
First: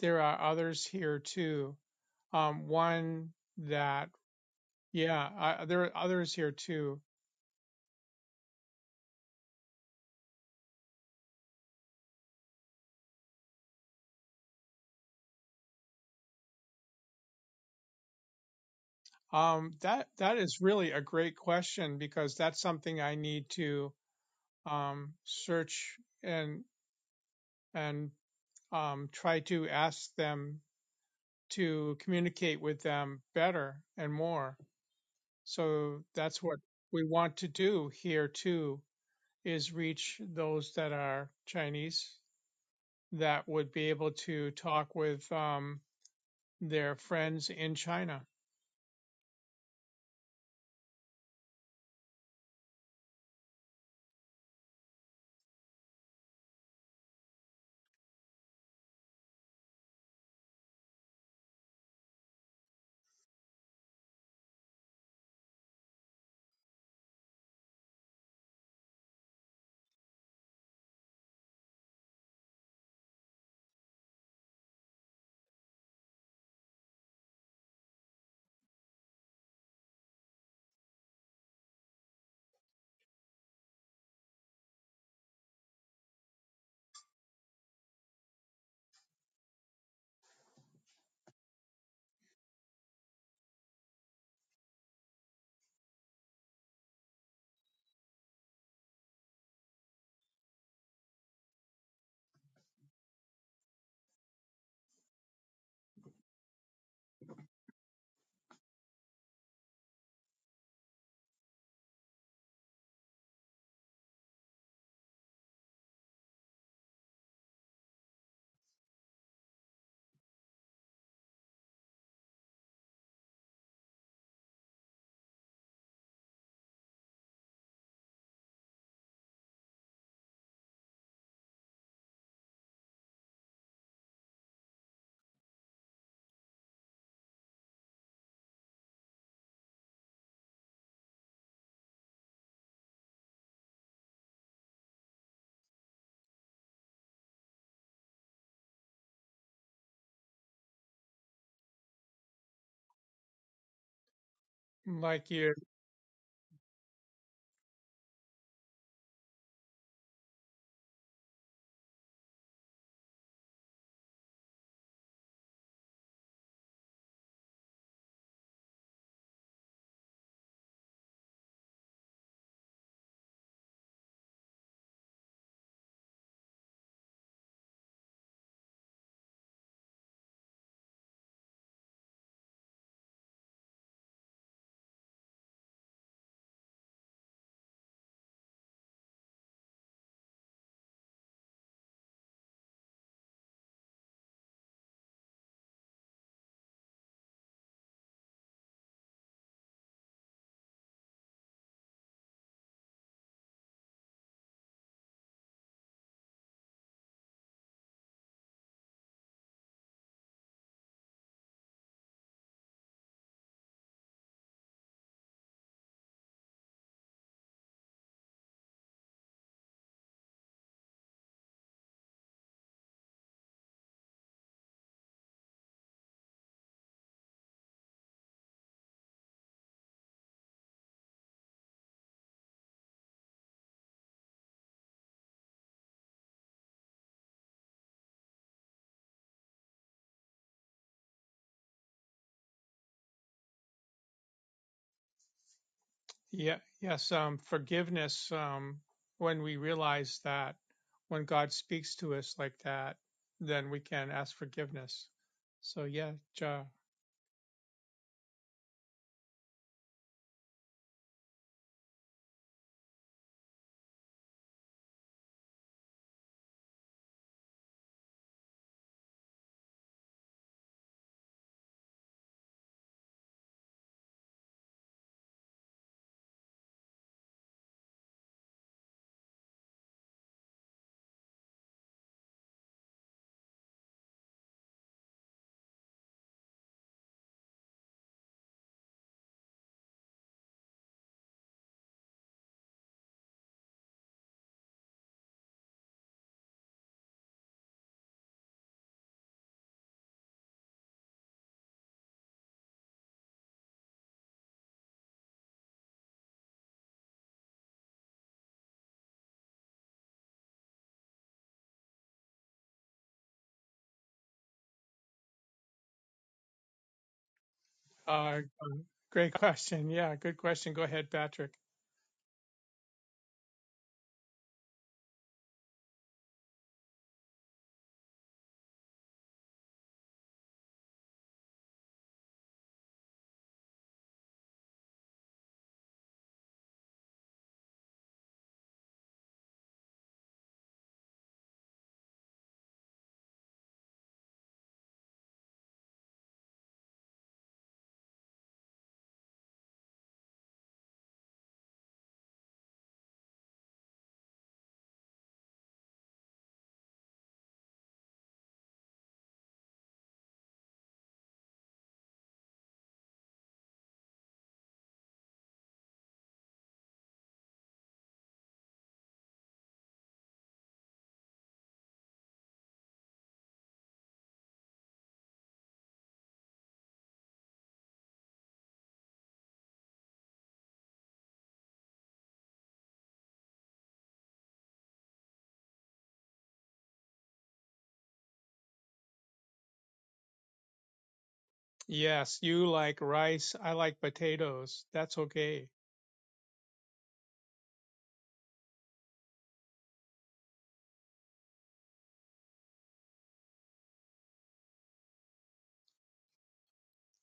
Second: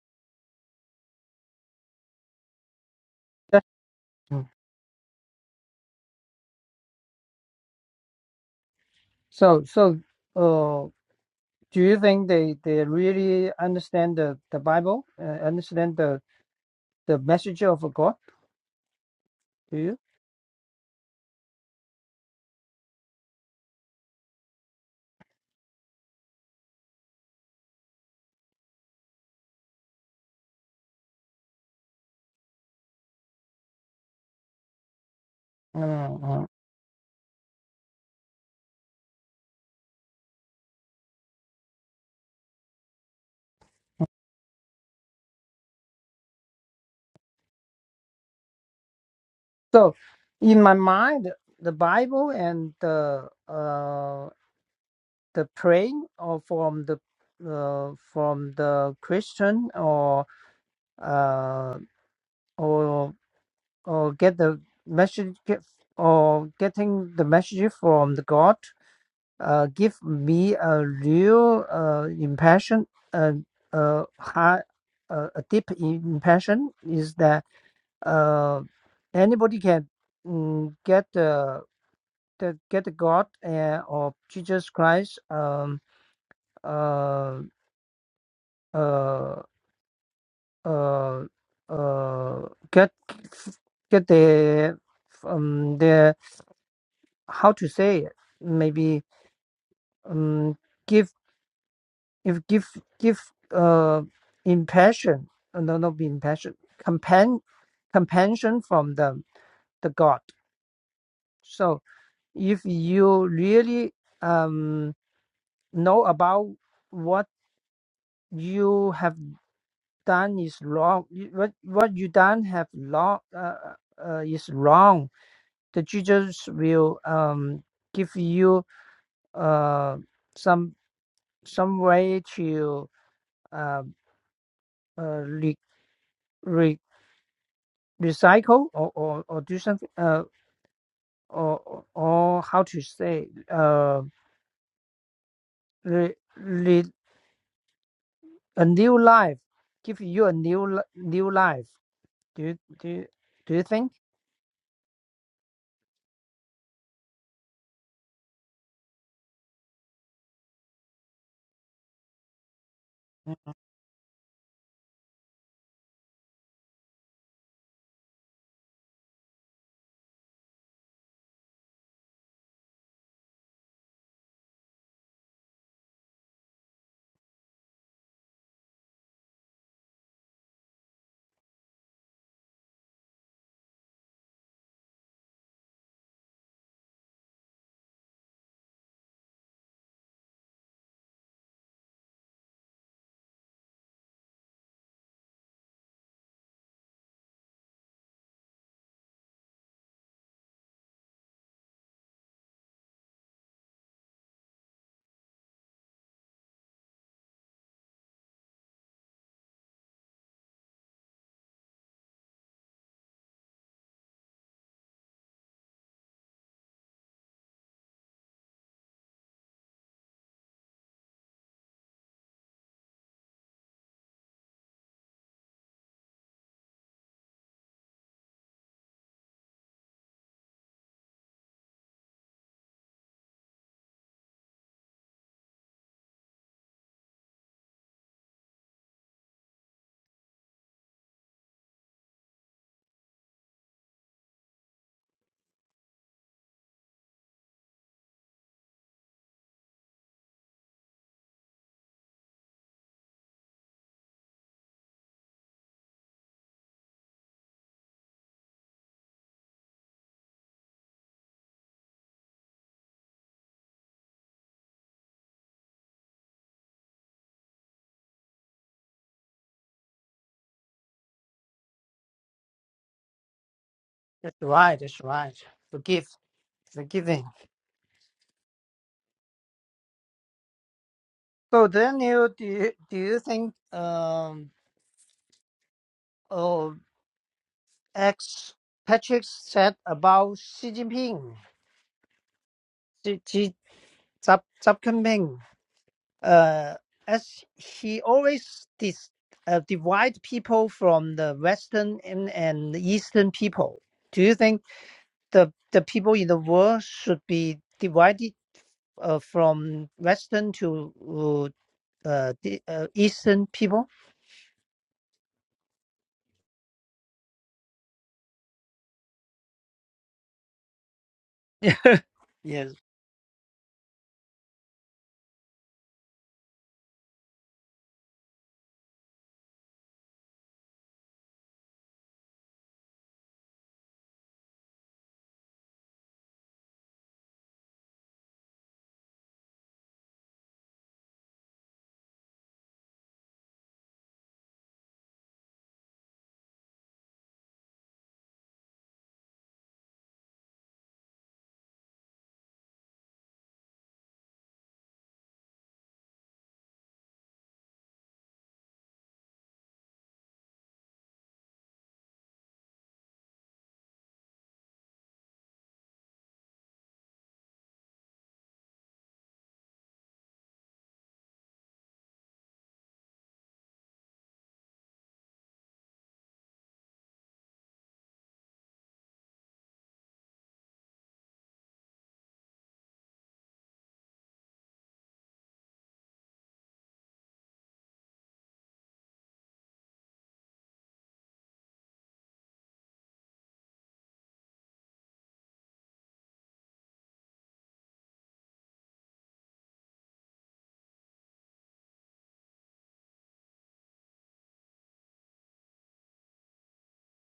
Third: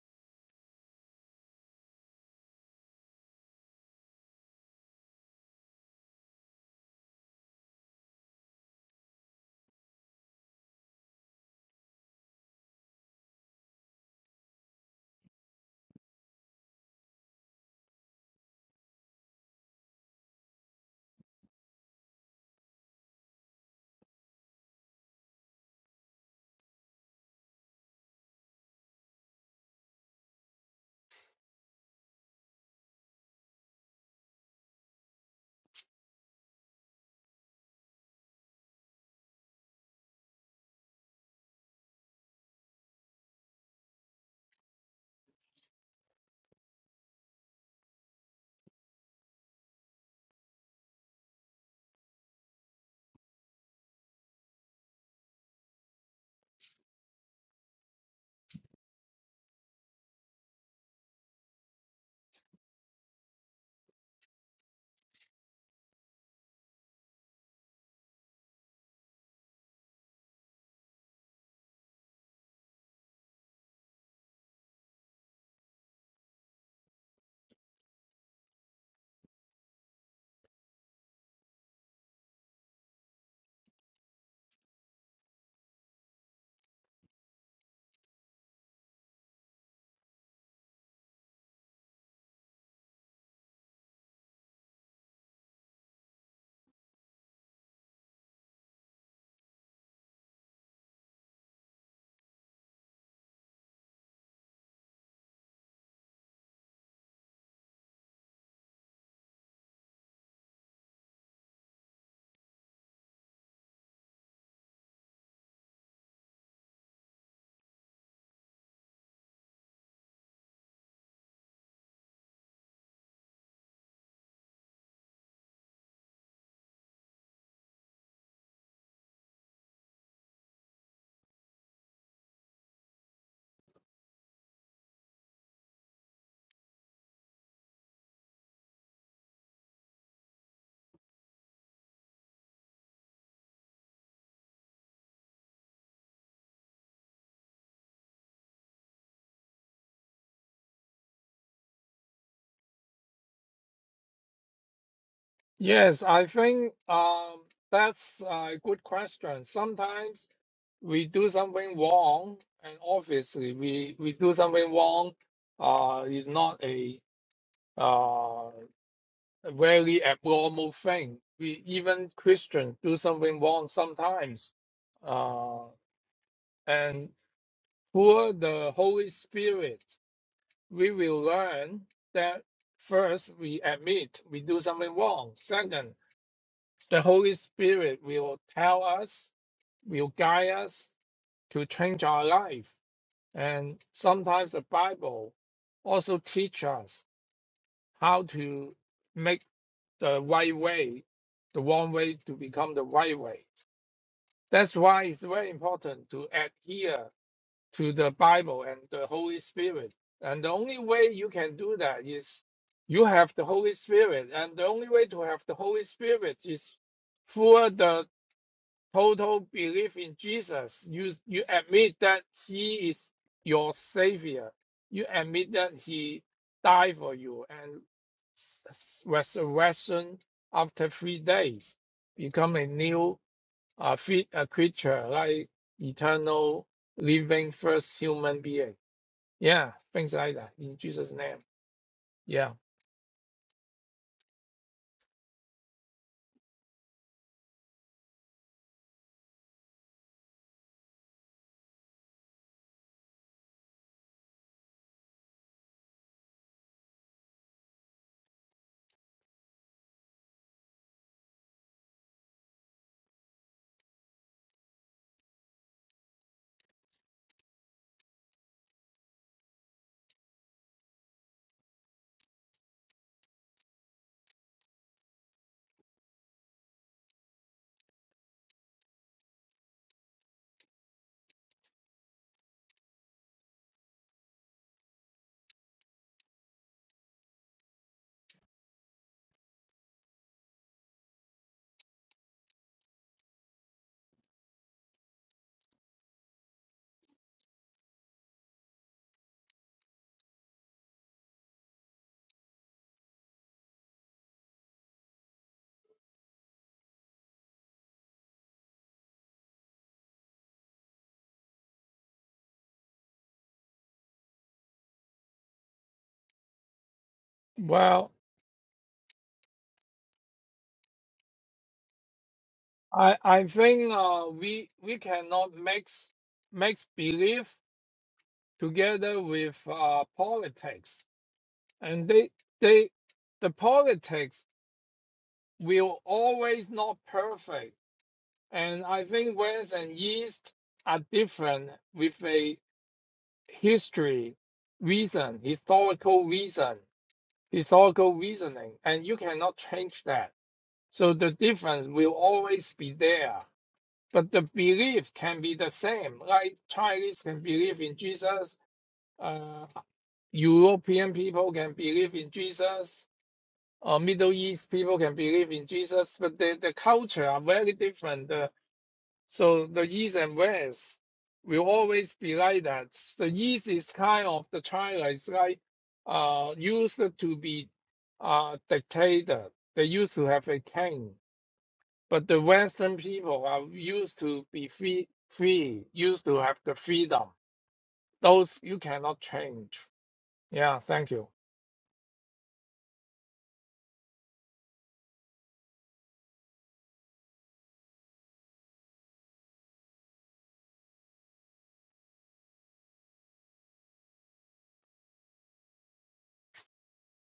Speaker 1: There are others here too. Um, one
Speaker 3: that-
Speaker 1: that,
Speaker 3: mm.
Speaker 1: yeah, I, there are others here too.
Speaker 3: so so uh. Do you think they, they really understand the, the Bible, uh, understand the, the message of God?
Speaker 1: Um,
Speaker 3: Do you?
Speaker 1: that that is really a great question because that's something I need to um, search and and um, try to ask them to communicate with them better and more. So that's
Speaker 3: Uh-huh.
Speaker 1: what we want to do here too is reach those that are Chinese that would be able to talk with um, their friends in China,
Speaker 3: So, in my mind, the Bible and the uh, the praying or from the uh, from the Christian or uh, or or get the message get, or getting the message from the God uh, give me a real uh, impression uh, uh, high, uh, a deep impression is that uh, anybody can mm, get the, the get the God uh, of Jesus Christ um uh uh uh uh get get the um the how to say it maybe um give if give give uh impression uh, no not impression companion compassion from the the God so if you really um, know about what you have done is wrong, you- what what you done have wrong uh, uh, is wrong, the teachers will um, give you uh, some some way to uh, uh, re, re, recycle or, or, or do something uh, or or or how to say uh, re, A new life, give you a new li- new life. Do you, do you, do you think?
Speaker 1: like you.
Speaker 2: Yes, I think um, that's a good question. Sometimes we do something wrong, and
Speaker 3: Mm,
Speaker 2: obviously we, we do something wrong uh, is not a uh, a very abnormal thing. We even Christians do something wrong sometimes. Uh, and through the Holy Spirit, we will learn that first we admit we do something wrong. Second, The Holy Spirit will tell us, will guide us to change our life. And sometimes the Bible also teach us how to make the right way, the wrong way to become the right way. That's why it's very important to adhere to the Bible and the Holy Spirit. And the only way you can do that is you have the Holy Spirit. And the only way to have the Holy Spirit is through the total belief in Jesus. You you admit that He is your Savior. You admit that He died for you and resurrection after three days, become a new uh, fit a creature like eternal living first human being. Yeah, things like that in Jesus' name. Yeah.
Speaker 1: Yeah, yes, um, forgiveness, um, when we realize that when God speaks to us like that, then we can ask forgiveness. So yeah, ja,
Speaker 3: That's right. That's right. Forgive, forgiving. So then you do you, do you think um oh ex Patrick said about Xi Jinping, Xi Xi Zap Zap Jinping, uh, as he always dis, uh, divide people from the Western and, and Eastern people. Do you think? the the people in the world should be divided uh, from Western to uh, uh, the, uh, Eastern people.
Speaker 2: Well,
Speaker 1: uh, great question. Yeah, good question. Go ahead, Patrick.
Speaker 3: yes,
Speaker 2: I I think uh, we we cannot mix mix belief together with uh, politics, and they they the politics will always not perfect. And I think West and East are different with a history reason, historical reason, historical reasoning, and you cannot change that. So the difference will always be there. But the belief can be the same. Like Chinese can believe in Jesus, uh, European people can believe in Jesus, or Middle East people can believe in Jesus, but the, the culture are very different. Uh, so the East and West will always be like that. The East is kind of the China is like uh, used to be uh, dictator. They used to have a king, but the Western people are used to be free, free, used to have the freedom. Those you cannot change. Yeah, thank you.
Speaker 1: Yes, you like rice. I like potatoes. That's okay.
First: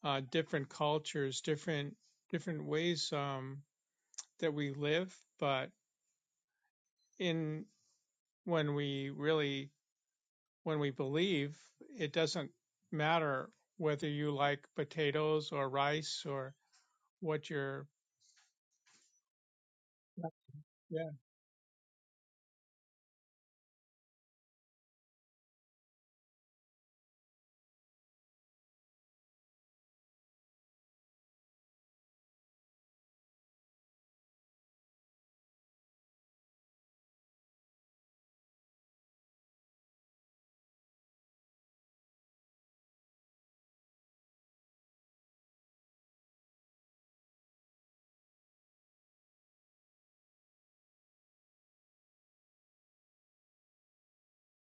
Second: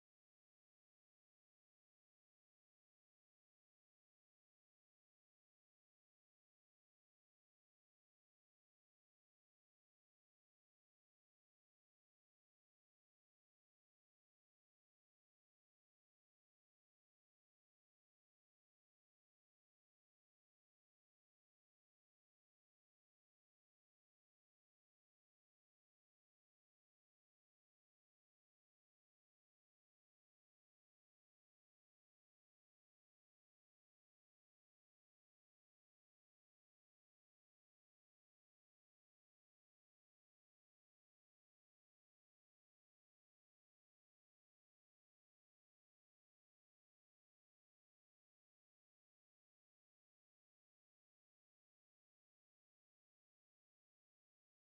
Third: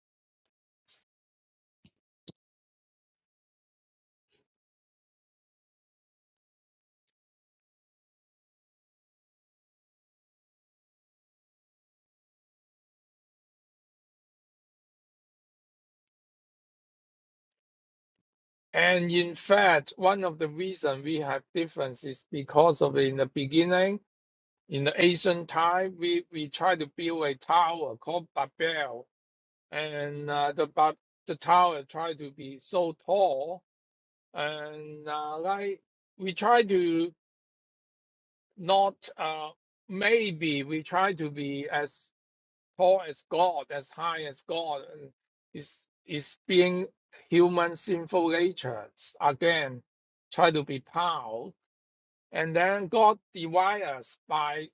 Speaker 1: Uh, different cultures, different different ways um, that we live, but in when we really when we believe, it doesn't matter whether you like potatoes or rice or what your
Speaker 2: And in fact, one of the reasons
Speaker 1: yeah
Speaker 2: we have difference is because of in the beginning, in the ancient time, we, we try to build a tower called Babel, and uh, the Ba- the tower tried to be so tall, and uh, like we try to not uh, maybe we try to be as tall as God, as high as God, and is is being human sinful nature again, try to be proud, and then God divides us by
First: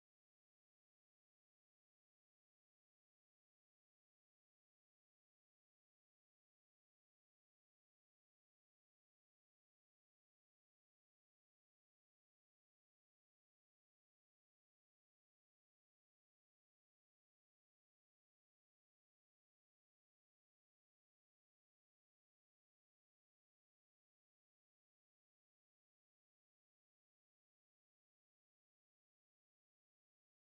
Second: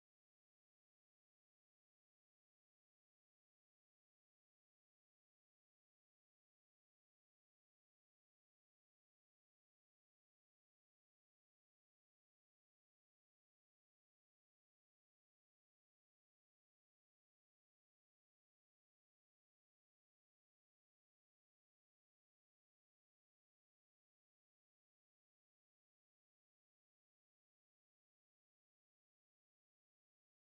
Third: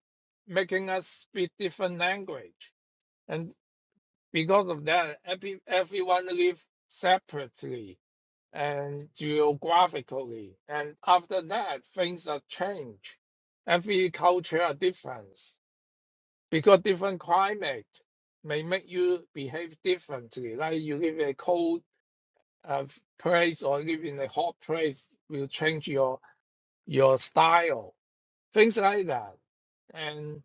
Speaker 2: making us speak different language, and because of that, every, everyone live separately and geographically, and after that things are changed. Every culture are different. Because different climate may make you behave differently. Like you live in a cold uh, place or live in a hot place will change your your style, things like that. And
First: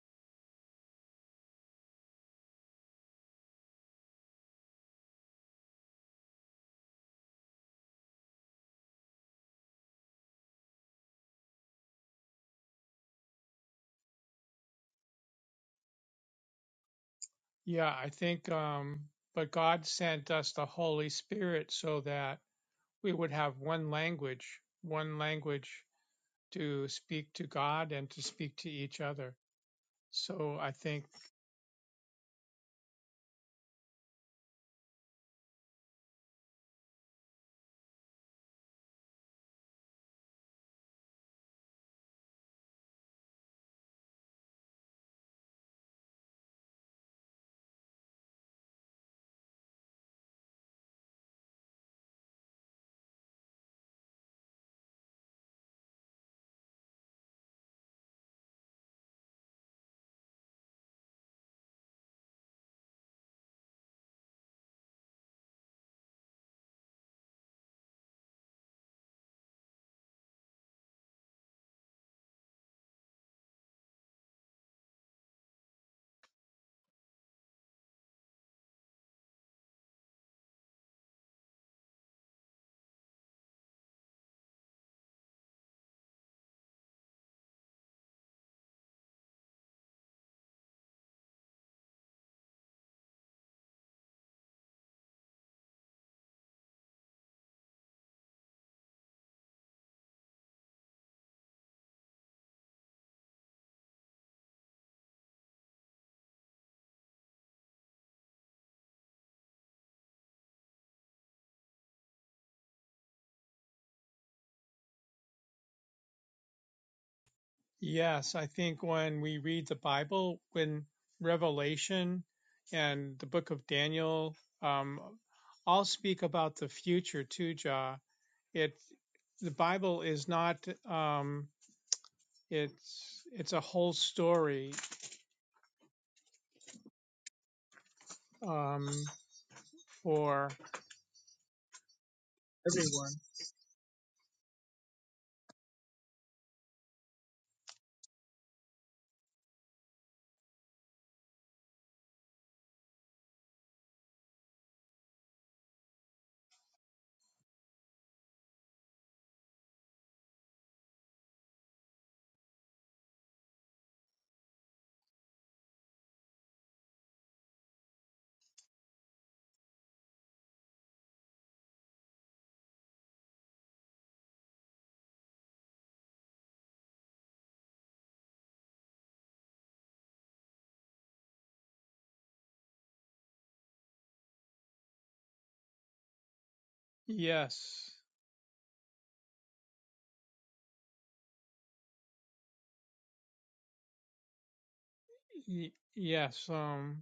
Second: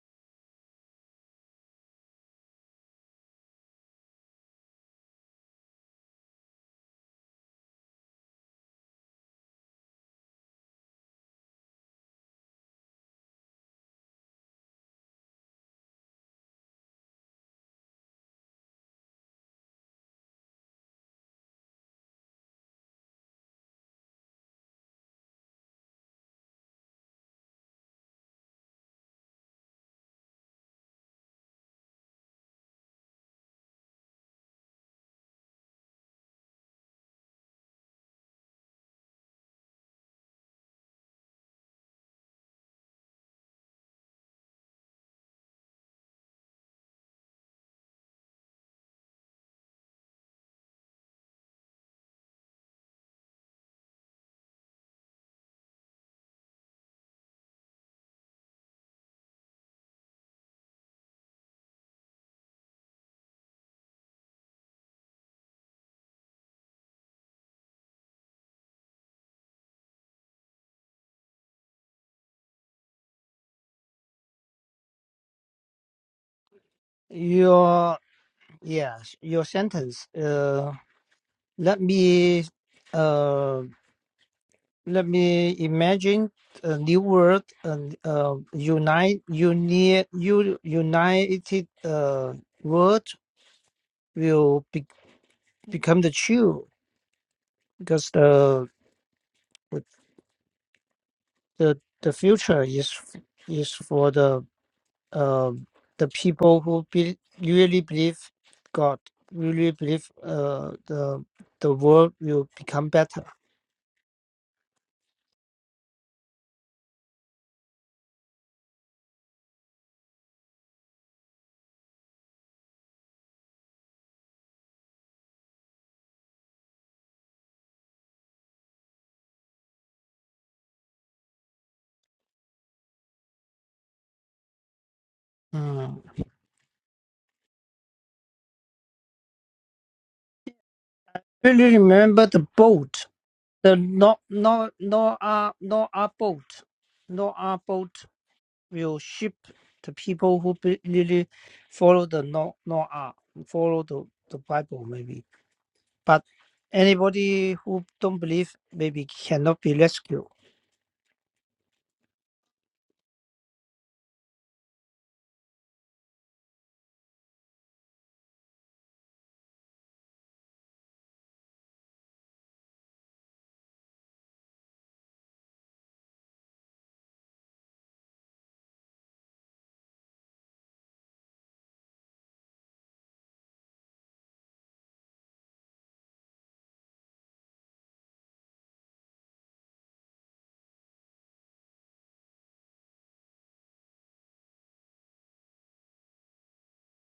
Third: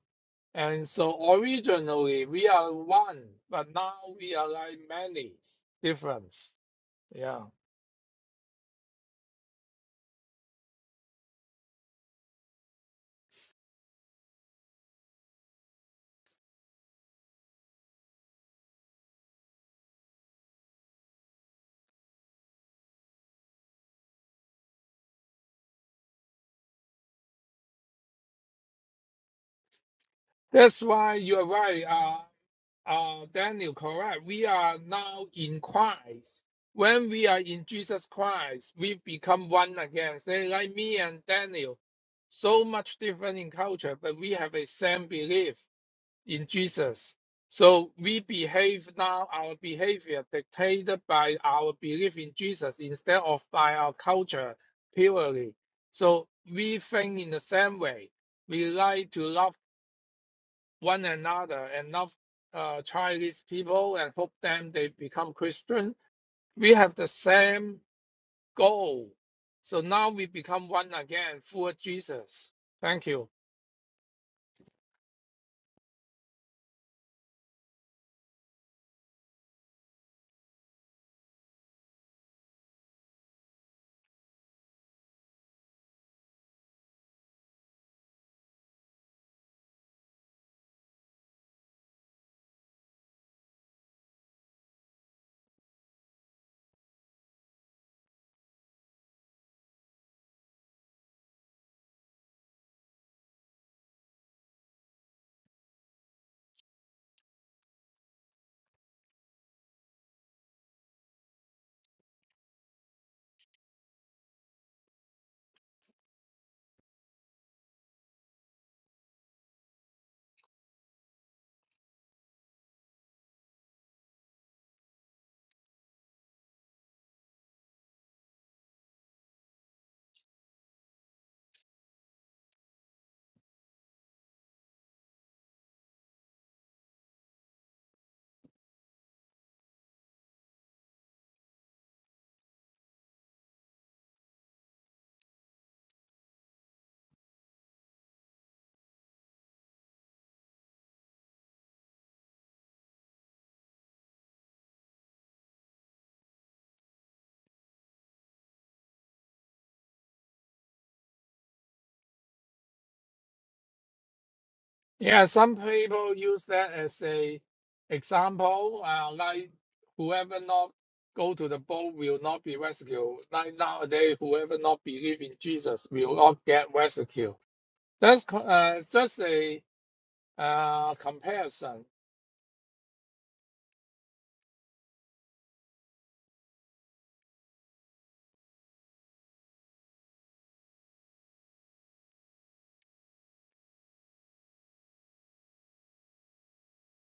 Speaker 2: and so originally we are one, but now we are like many difference. Yeah,
Speaker 1: yeah I think um but God sent us the Holy Spirit so that we would have one language one language to speak to God and to speak to each other so I
Speaker 2: that's
Speaker 1: think
Speaker 2: why you are right. Uh, uh, Daniel, correct. We are now in Christ. When we are in Jesus Christ, we become one again. Say like me and Daniel, so much different in culture, but we have a same belief in Jesus. So we behave now, our behavior dictated by our belief in Jesus instead of by our culture purely. So we think in the same way. We like to love one another and love uh, Chinese people and hope them they become Christian. We have the same goal. So now we become one again for Jesus. Thank you.
Speaker 3: your yes your sentence. Uh, let me uh, let me imagine a new world and uh, unite uni, u, united uh, world will be, become the true because the the the future is f- is for the uh, the people who be, really believe God, really believe uh, the the world will become better.
Speaker 1: Yes, I think when we read the Bible, when Revelation and the book of Daniel um, all speak about the future too, Jah. It the Bible is not um, it's it's a whole story
Speaker 3: Mm.
Speaker 1: um, for
Speaker 3: Really remember the boat,
Speaker 1: everyone.
Speaker 3: the no no no uh no our boat, no our boat will ship the people who be, really follow the no no uh, follow the the Bible maybe, but anybody who don't believe maybe cannot be rescued.
Speaker 2: Yeah, some people use that as a example, uh, like whoever not go to the boat will not be rescued. Like nowadays, whoever not believe in Jesus will not get rescued. That's co- uh, just a uh, comparison
Speaker 1: Yes, y- yes. Um,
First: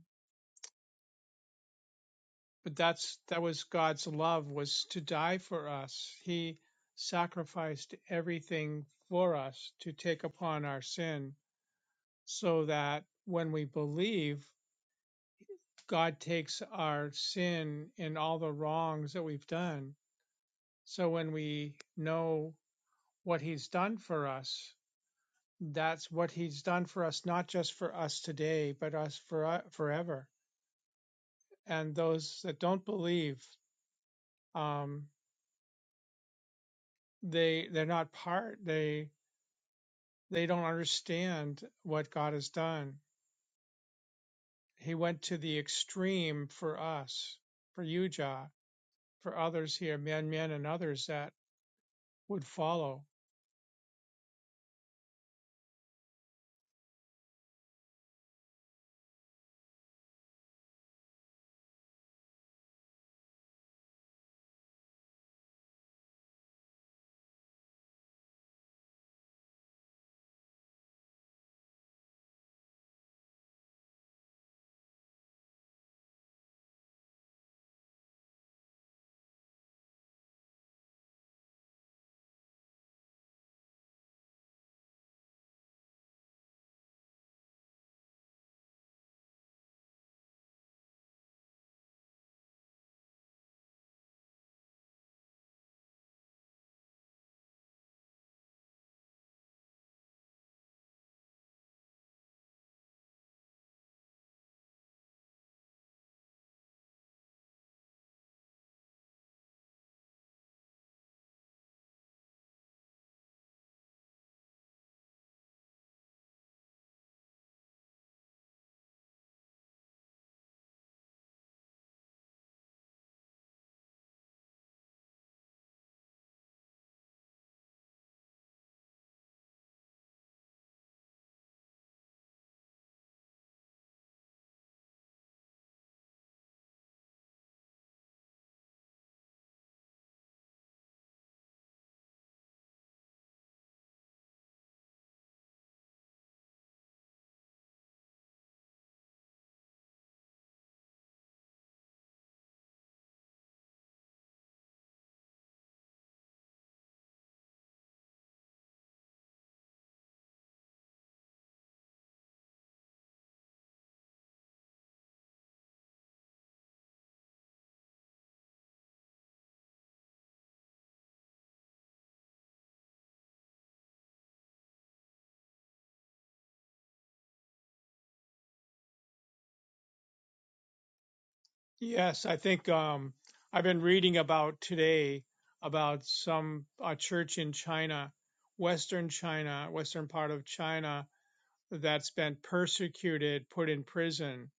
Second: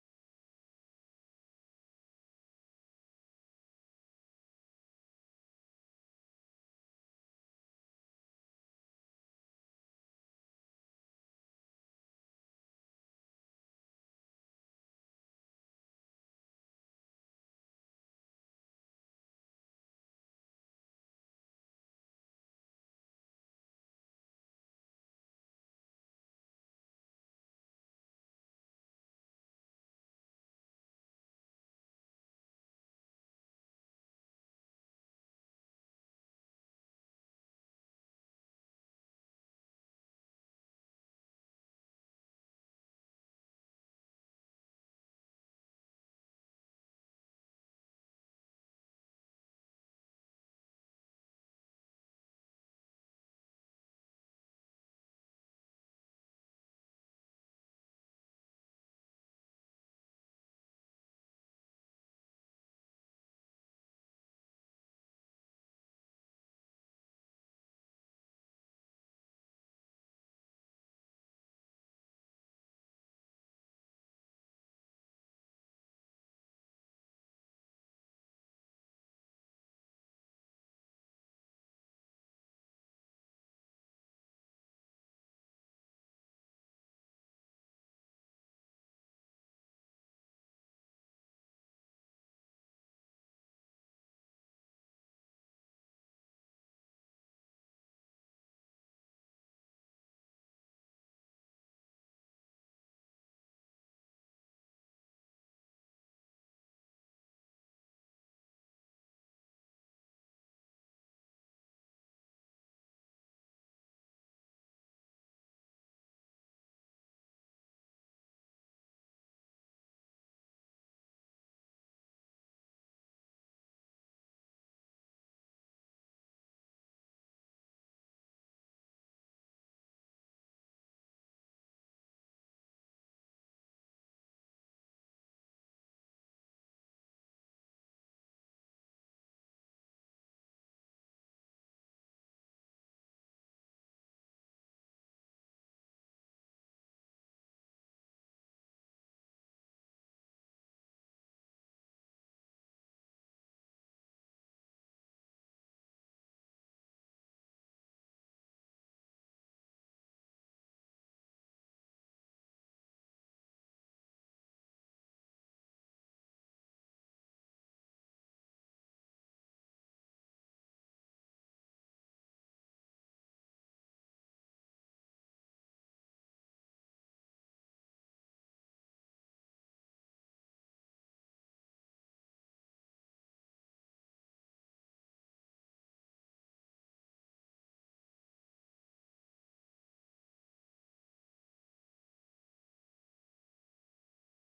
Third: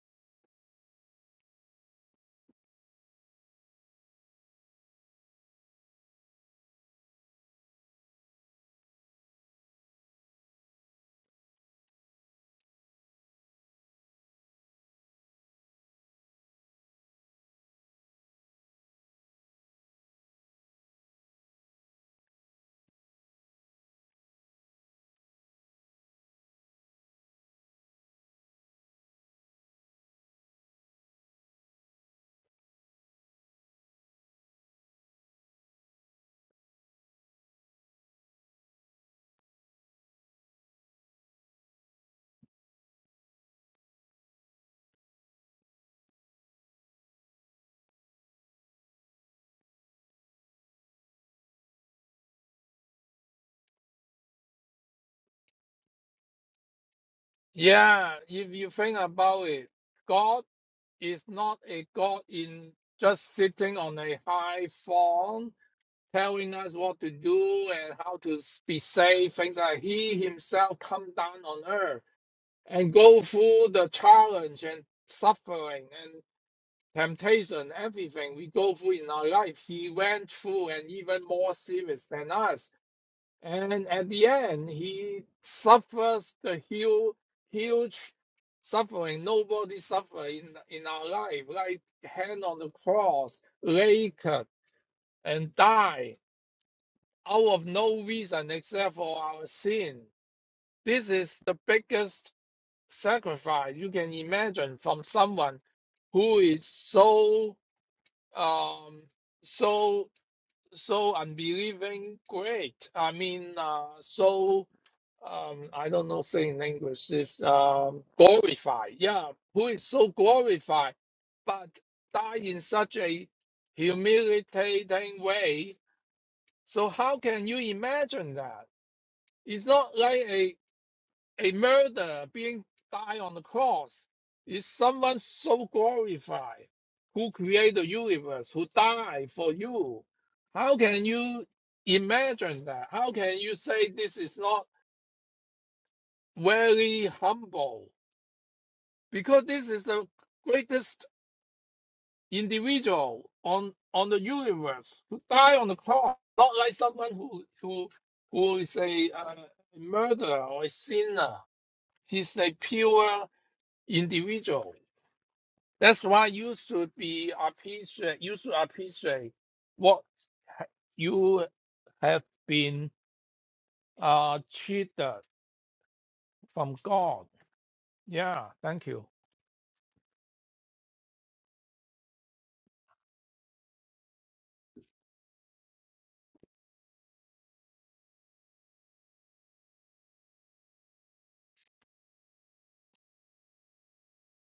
Speaker 1: but that's that was God's love was to die for us. He sacrificed everything for us to take upon our sin so that when we believe God takes our sin and all the wrongs that we've done. So when we know what he's done for us, that's what he's done for us not just for us today, but us for uh, forever. And those that don't believe um they they're not part they They don't understand what God has done. He went to the extreme for us, for you, Jah, for others here, men, men, and others that would follow.
Speaker 2: Yeah, if you think about it, God is not a God in just sitting on a high throne, telling us what to do and how to s- be safe, things like He Himself come down on earth and go through the challenge and suffering and temptation, everything we go through in our life. He went through and even more serious than us. And at the end, he suffers the huge, huge suffering nobody suffer in, in our life, like hang on the cross, naked, and die out of no reason except for our sin. This is the biggest sacrifice you can imagine from someone who is so um so so unbelieving great. I mean, uh, so um, I don't know say in English is um, glorified. Yeah, who is so glorified, but die in such a humiliating way. So how can you imagine that? It's not like a a murder being died on the cross. It's someone so glorified who created the universe, who died for you. How can you imagine that? How can you say this is not very humble? because this is the greatest individual on on the universe who died on the cross, not like someone who who who is a, uh, murderer or a sinner. He's a pure individual. That's why you should be appreciate. You should appreciate what you have been uh, treated from God. Yeah, thank you.
Speaker 1: Yes, I think um, I've been reading about today about some a church in China, Western China, Western part of China that's been persecuted, put in prison.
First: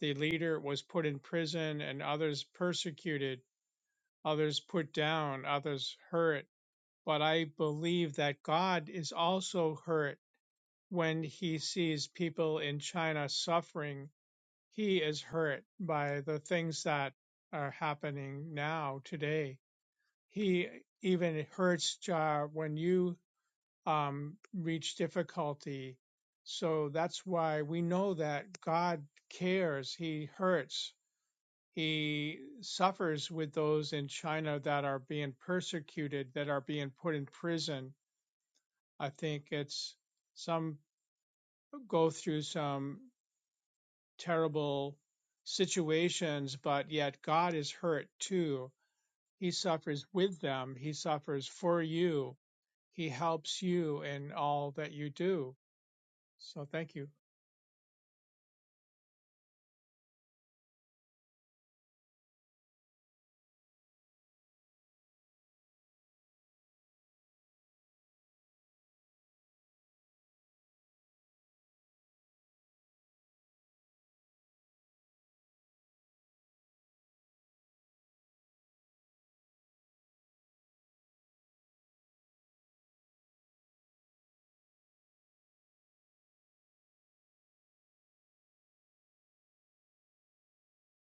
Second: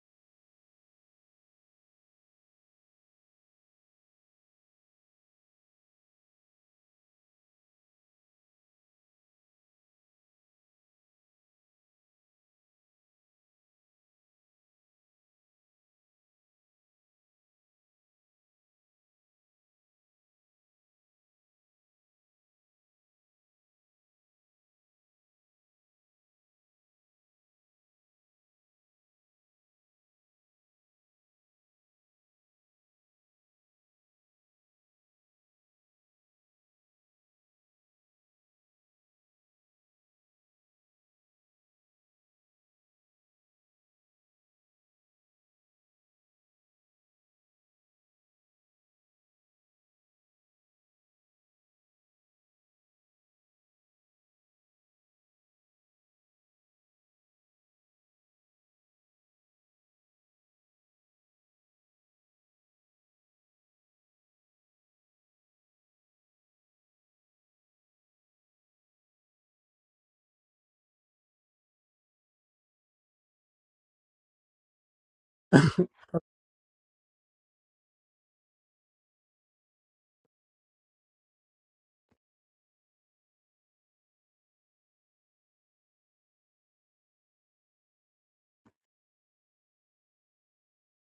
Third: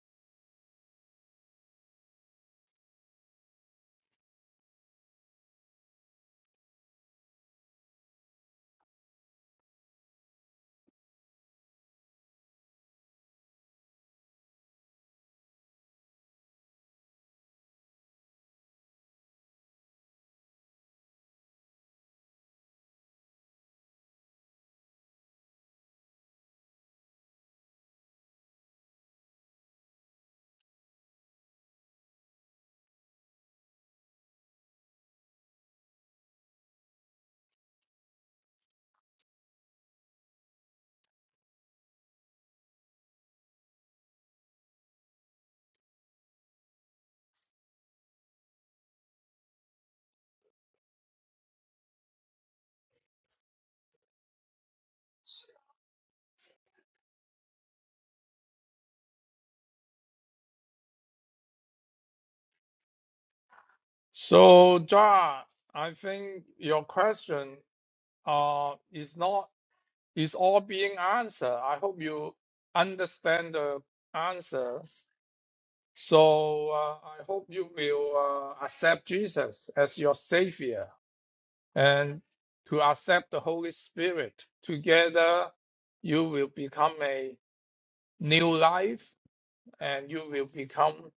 Speaker 1: The leader was put in prison, and others persecuted, others put down, others hurt but I believe that God is also hurt when he sees people in China suffering. He is hurt by the things that are happening now today. He even hurts Jar when you um, reach difficulty. So that's why we know that God cares. He hurts. He suffers with those in China that are being persecuted, that are being put in prison I think it's some go through some terrible situations, but yet God is hurt too. He suffers with them, He suffers for you, He helps you in all that you do. So thank you.
Speaker 2: So, John, I think your question uh, is not, is all being answered. I hope you understand the answers. So uh, I hope you will uh, accept Jesus as your Savior and to accept the Holy Spirit. Together, you will become a new life and you will become,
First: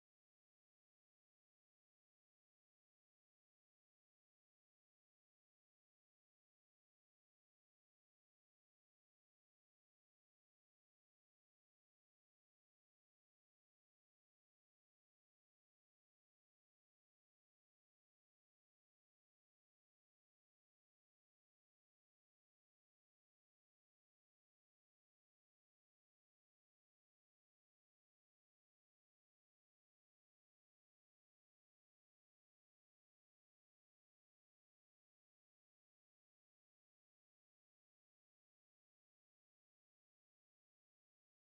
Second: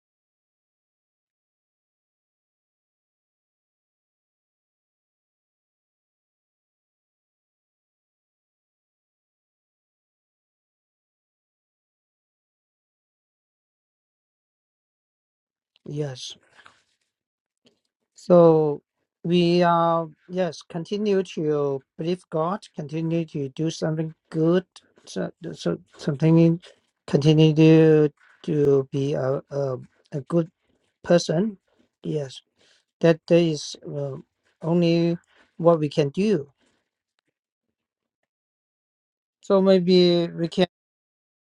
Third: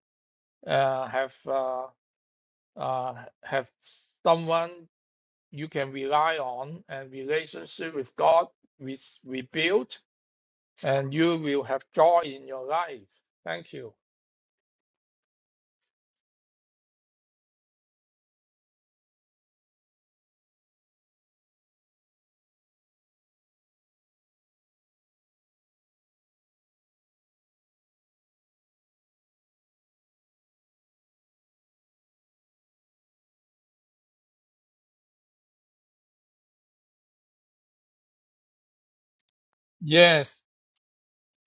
Speaker 2: uh, have, uh, uh, have someone you can rely on and relationship with God which we built and you will have joy in your life. Thank you.
Speaker 3: Yes. So we uh yes, continue to believe God, continue to do something good, so, so something in- continue to to be a a, a good person. Yes, that that is uh, only what we can do. So maybe
Speaker 2: Yes,
Speaker 3: we can,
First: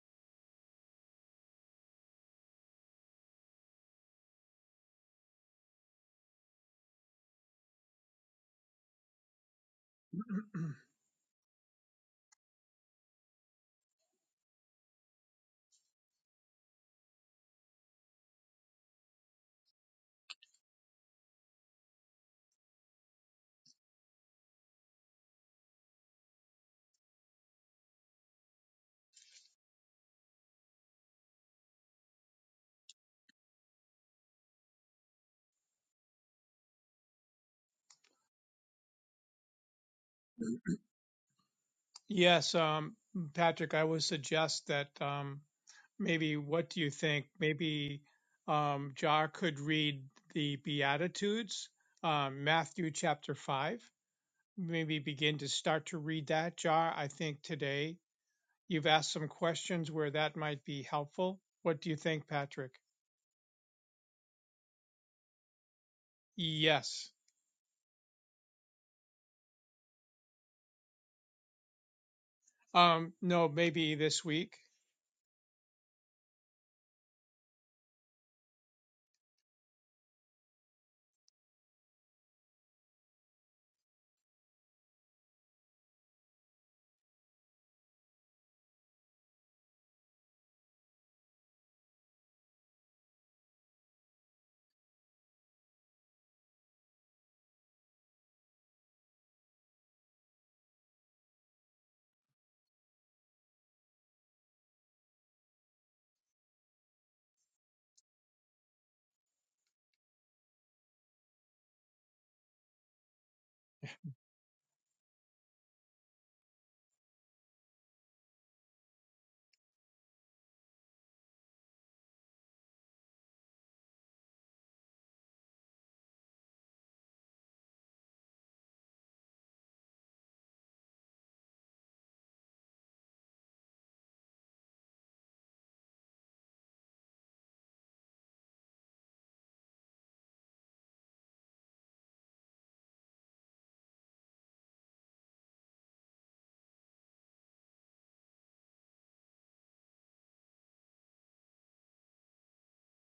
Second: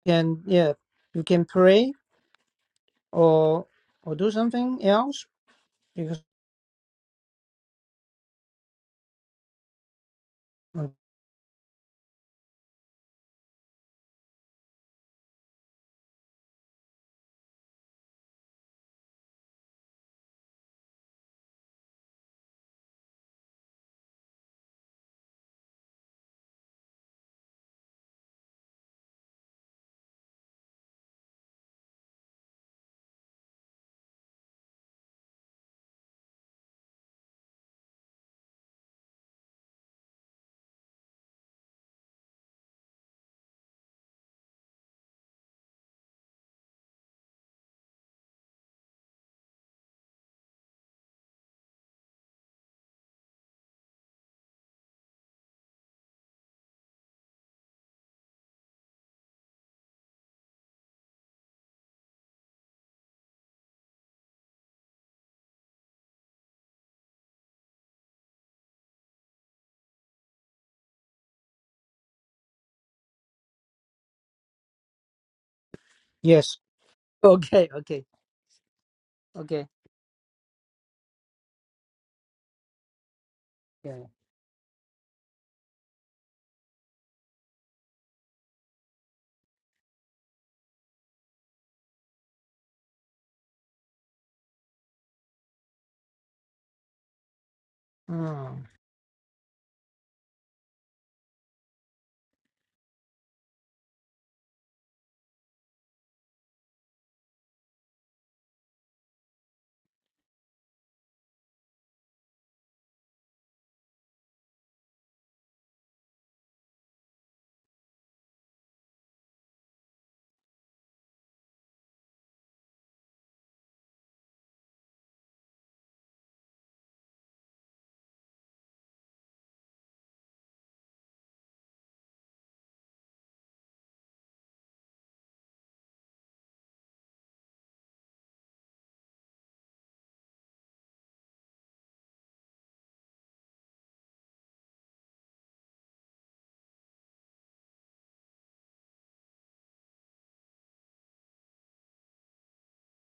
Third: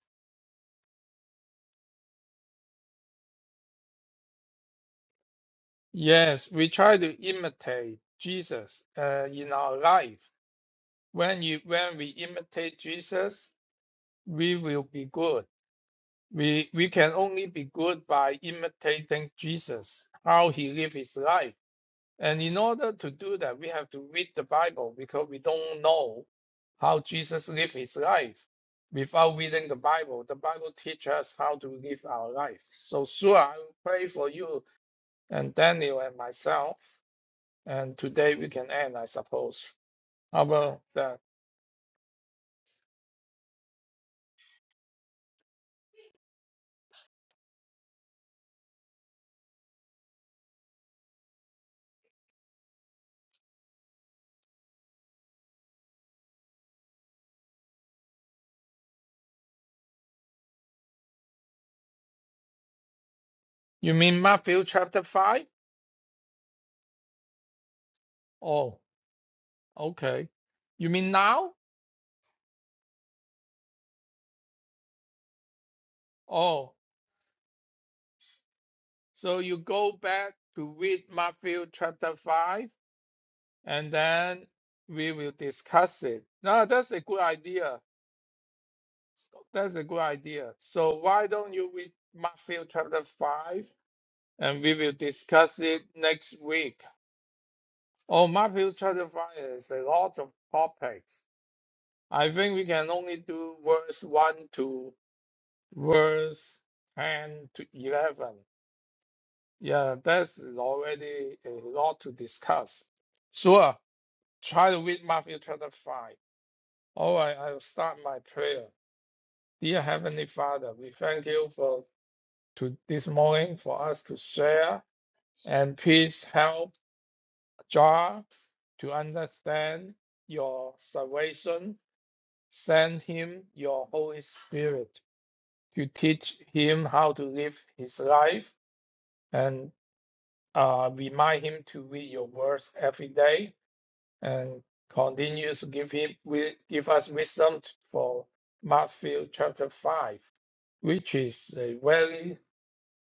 Speaker 3: can yeah, you can pray or or do something else because
Speaker 2: yes, we try to imitate Jesus uh, in our life.
Speaker 3: mm,
Speaker 2: When you when we imitate Jesus, we will be good. We we can only be good by imitating Jesus, how he lived his life. And in order to do that, we have to read the Bible because we don't know how Jesus lived his life. Without reading the Bible, the Bible teaches us how to live our life. So, sure, I will pray for you and Daniel and myself. And today we can end, I suppose. How about that?
Speaker 1: yes, um, Patrick, I would suggest that um, maybe what do you think? Maybe um, Jar could read the Beatitudes, um, Matthew chapter 5. maybe begin to start to read that, Jar. I think today you've asked some questions where that might be helpful. What do you think, Patrick?
Speaker 2: You mean Matthew chapter 5?
Speaker 1: Yes.
Speaker 2: Oh, okay. You mean now?
Speaker 1: Um, no, maybe this week.
Speaker 3: yes.
Speaker 2: Oh,
Speaker 3: Okay, okay,
Speaker 2: so you
Speaker 3: okay.
Speaker 2: go back to read Matthew chapter 5 and
Speaker 3: Yeah. yeah.
Speaker 2: then we will discuss it. No, that's a good idea. That's a good idea. So why don't you read Matthew chapter five, and we will discuss it next week. Oh,
Speaker 3: Mm.
Speaker 2: Matthew chapter five is a lot of topics. I think we can only do verse one to verse ten to eleven. Yeah, that's already a lot to discuss. Sure, try to read Matthew chapter five. All right, I'll start my prayer. Dear Heavenly Father, we thank you for to this morning for us to share and please help Jar to understand your salvation. Send him your Holy Spirit to teach him how to live his life and uh, remind him to read your words every day and continue to give him give us wisdom for Matthew chapter five, which is a very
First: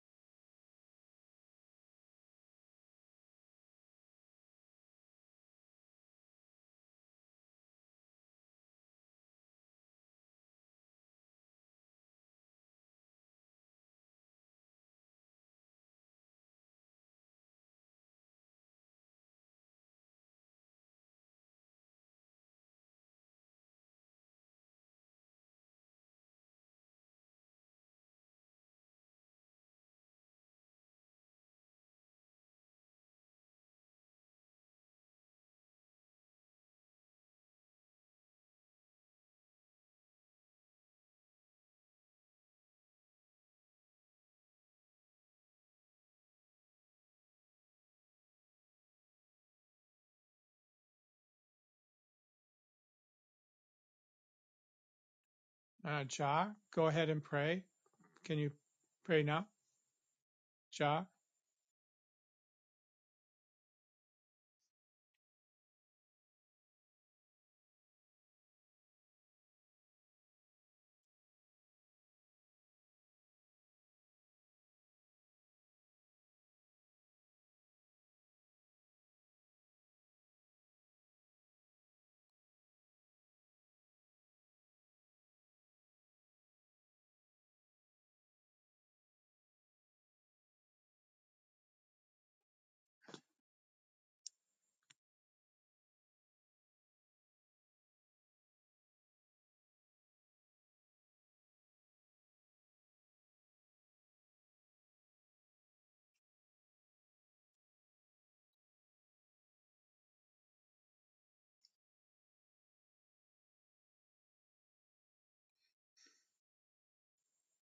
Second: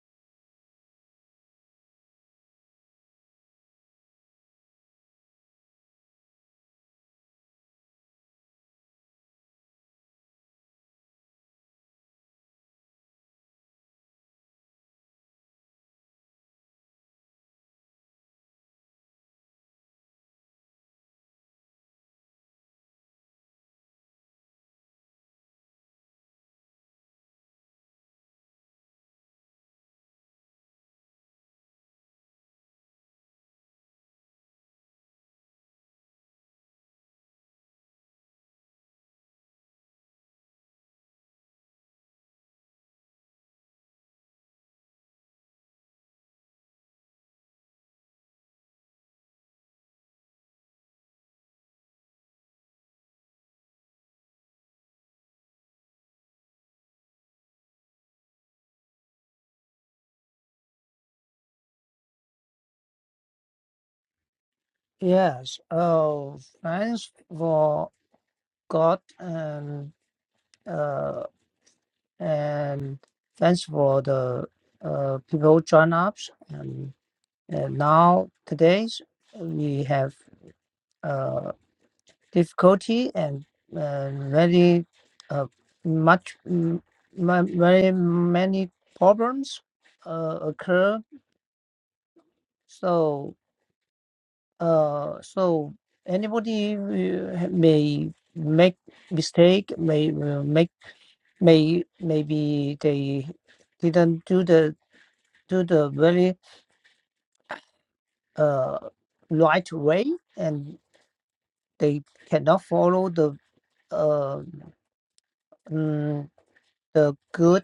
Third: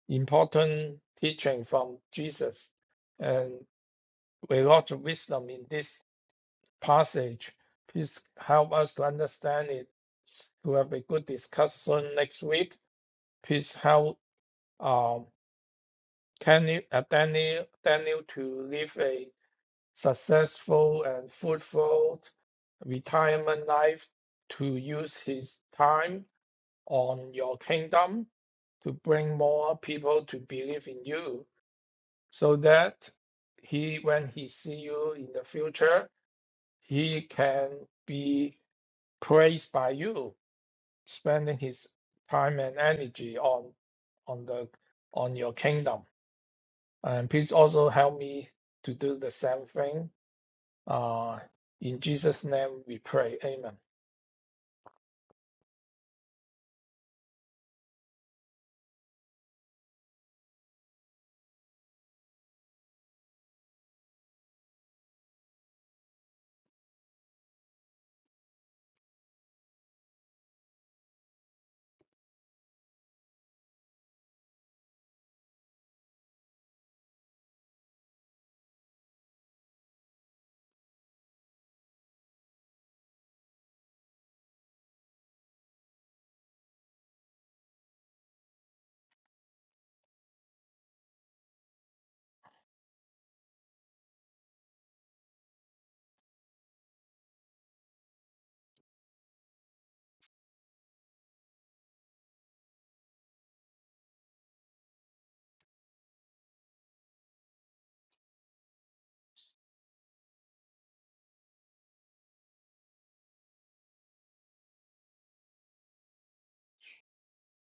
Speaker 2: important teaching from Jesus. And with lots of wisdom in this passage. Please help us to understand it, to have a good discussion next week. Please help um, Kenny, uh, Daniel, Daniel to live a successful and fruitful retirement life, to use his time on your kingdom, to bring more people to believe in you so that he when he see you in the future he can be praised by you spending his time and energy on on the on your kingdom and please also help me to do the same thing uh, in Jesus' name we pray. Amen.
Speaker 1: Uh, Jar, go ahead and pray. Can you pray now, Jar?
Speaker 3: Yes. Oh, thanks for God and uh and thanks for the uh people join ups and and now today's we have uh. difficulty and uh, very uh, much m- ma- very many problems uh, occur so uh, so anybody uh, may make mistake may will make may maybe they didn't do the do the very uh, right way and they cannot follow the uh, mm, the good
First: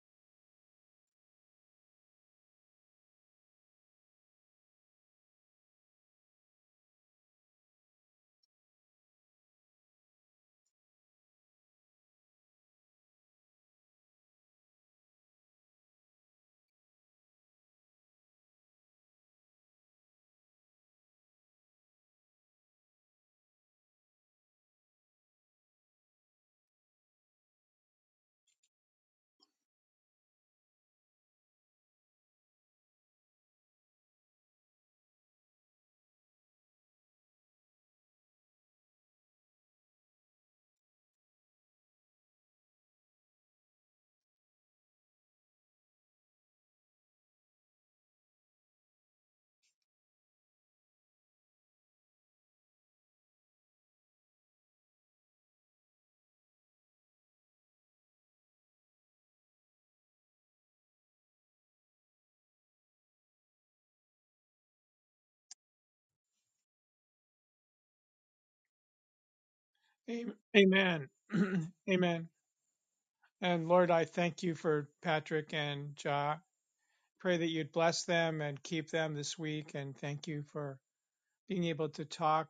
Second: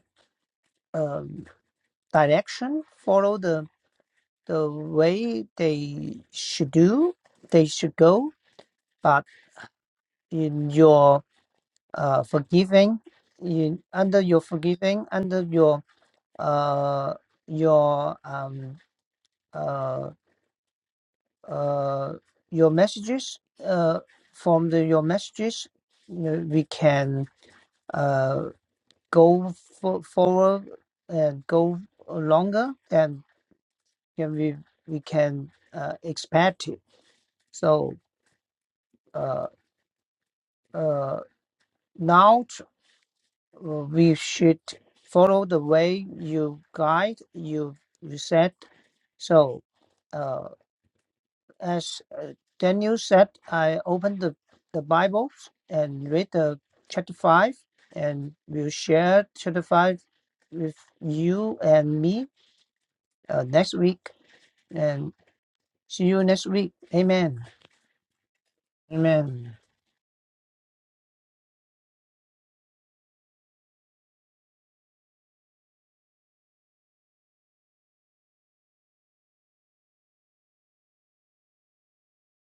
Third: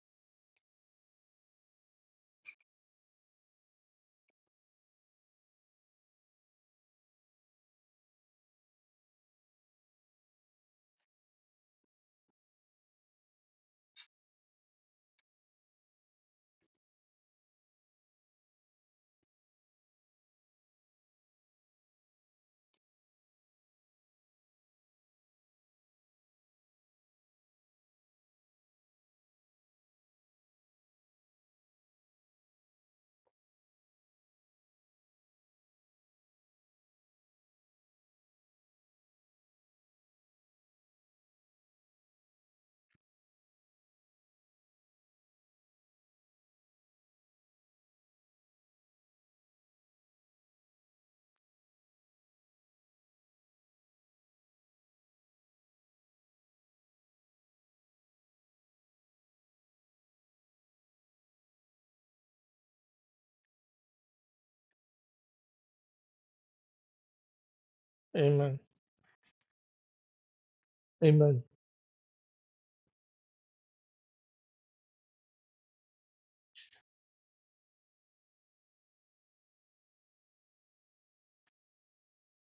Speaker 3: um, direction, follow the the way they should do, they should go. But in your uh, forgiving, in under your forgiving, under your uh, your um, uh, uh, your messages uh, from the, your messages, you know, we can uh, go for, forward and go longer than than we we can uh, expect it. So uh, uh, now uh, we should follow the way you guide you you said so uh, as uh, daniel said i opened the, the bible and read the chapter 5 and we'll share chapter 5 with you and me uh, next week and see you next week amen
Speaker 2: Amen.
Speaker 3: amen
Speaker 1: Am- Amen.
Speaker 2: Amen.
Speaker 1: Amen. And Lord, I thank you for Patrick and Jar. Pray that you'd bless them and keep them this week. And thank you for being able to talk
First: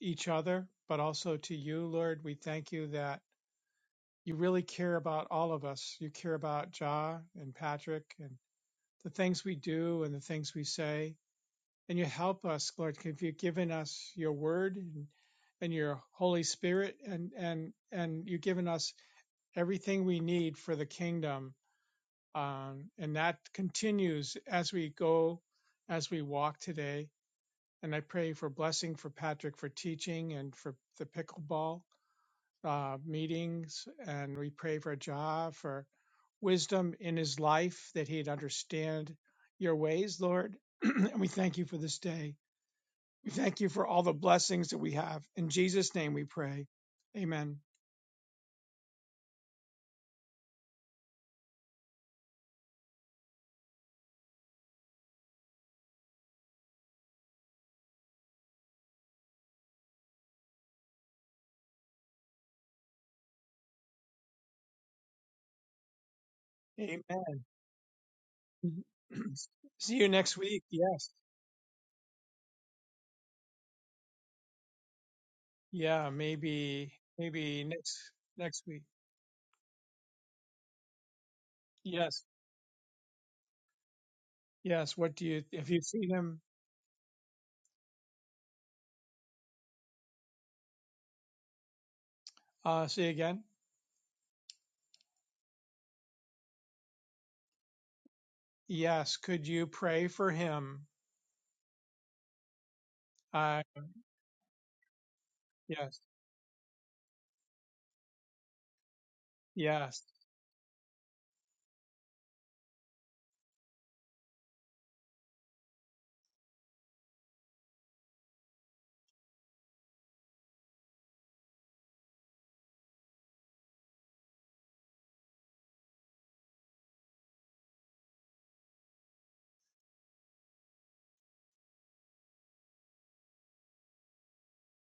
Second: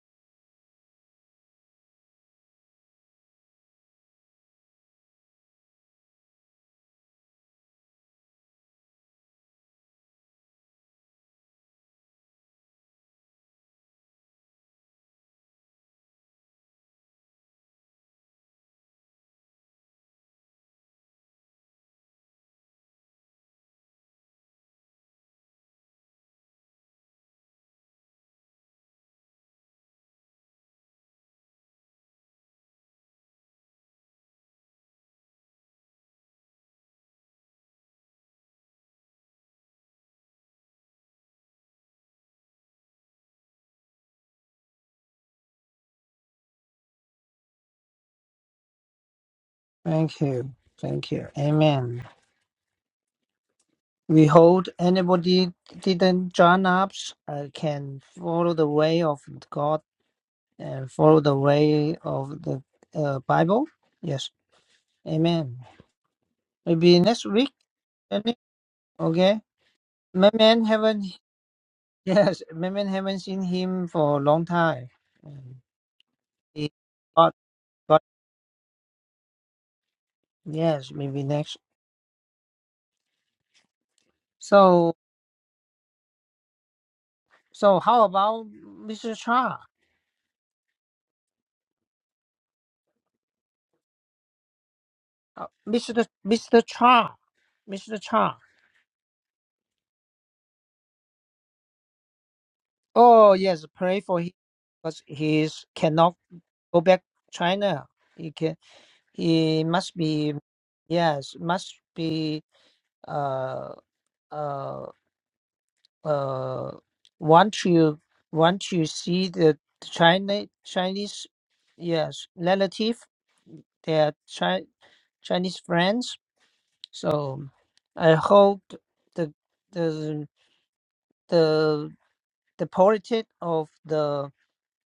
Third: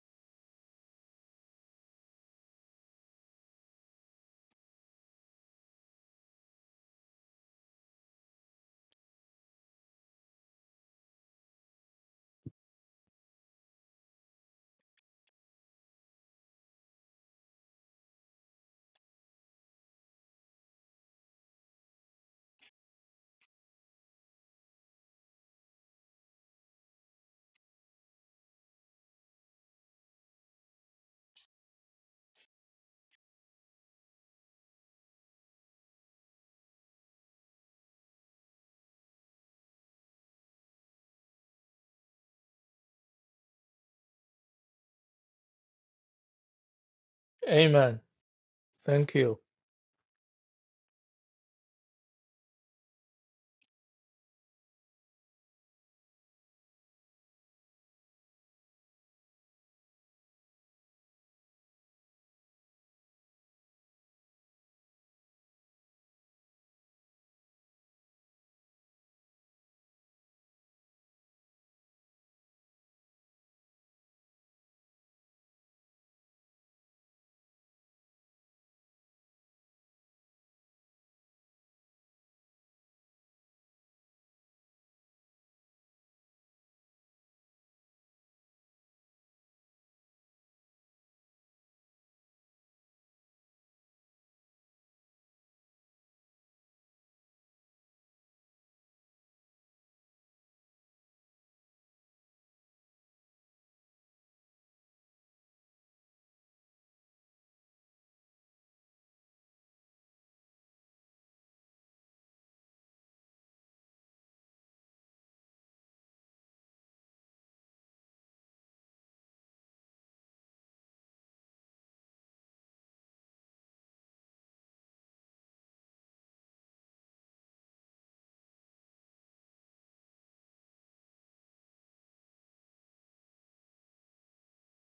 Speaker 1: each other, but also to you, Lord. We thank you that you really care about all of us. You care about Ja and Patrick and the things we do and the things we say. And you help us, Lord, if you've given us your word and, and your Holy Spirit and, and, and you've given us everything we need for the kingdom. Um, and that continues as we go, as we walk today. And I pray for blessing for Patrick for teaching and for the pickleball uh, meetings. And we pray for Ja for wisdom in his life that he'd understand your ways, Lord. and we thank you for this day. We thank you for all the blessings that we have. In Jesus' name we pray. Amen.
Speaker 2: Amen. Thank you.
Speaker 3: thank you thank you amen We hold anybody didn't join us uh, can follow the way of God and follow the way of the uh, Bible. Yes, Amen. Maybe
Speaker 1: Amen.
Speaker 3: next week. Jenny, Okay,
Speaker 1: See you
Speaker 3: my
Speaker 1: next week.
Speaker 3: man haven't
Speaker 1: Yes.
Speaker 3: yes, my man haven't seen him for a long time. And
Speaker 1: Yeah,
Speaker 3: He
Speaker 1: maybe
Speaker 3: got
Speaker 1: maybe next
Speaker 3: got
Speaker 1: next week.
Speaker 3: yes, maybe next.
Speaker 1: Yes.
Speaker 3: So
Speaker 1: Yes. What do you if you see him
Speaker 3: so how about Mr. Cha,
Speaker 1: uh say again?
Speaker 3: Uh, Mr. Mr. Cha, Mr. Cha?
Speaker 1: Yes. Could you pray for him?
Speaker 3: Oh
Speaker 1: Uh
Speaker 3: yes, pray for him because he is,
Speaker 1: yes.
Speaker 3: cannot go back to China. He can. He must
Speaker 1: Yes.
Speaker 3: be. Yes, must be. Uh, uh, uh. Want to want to see the China Chinese. Yes, relative. Their Chi- Chinese friends. So, I hope the the the the politic of the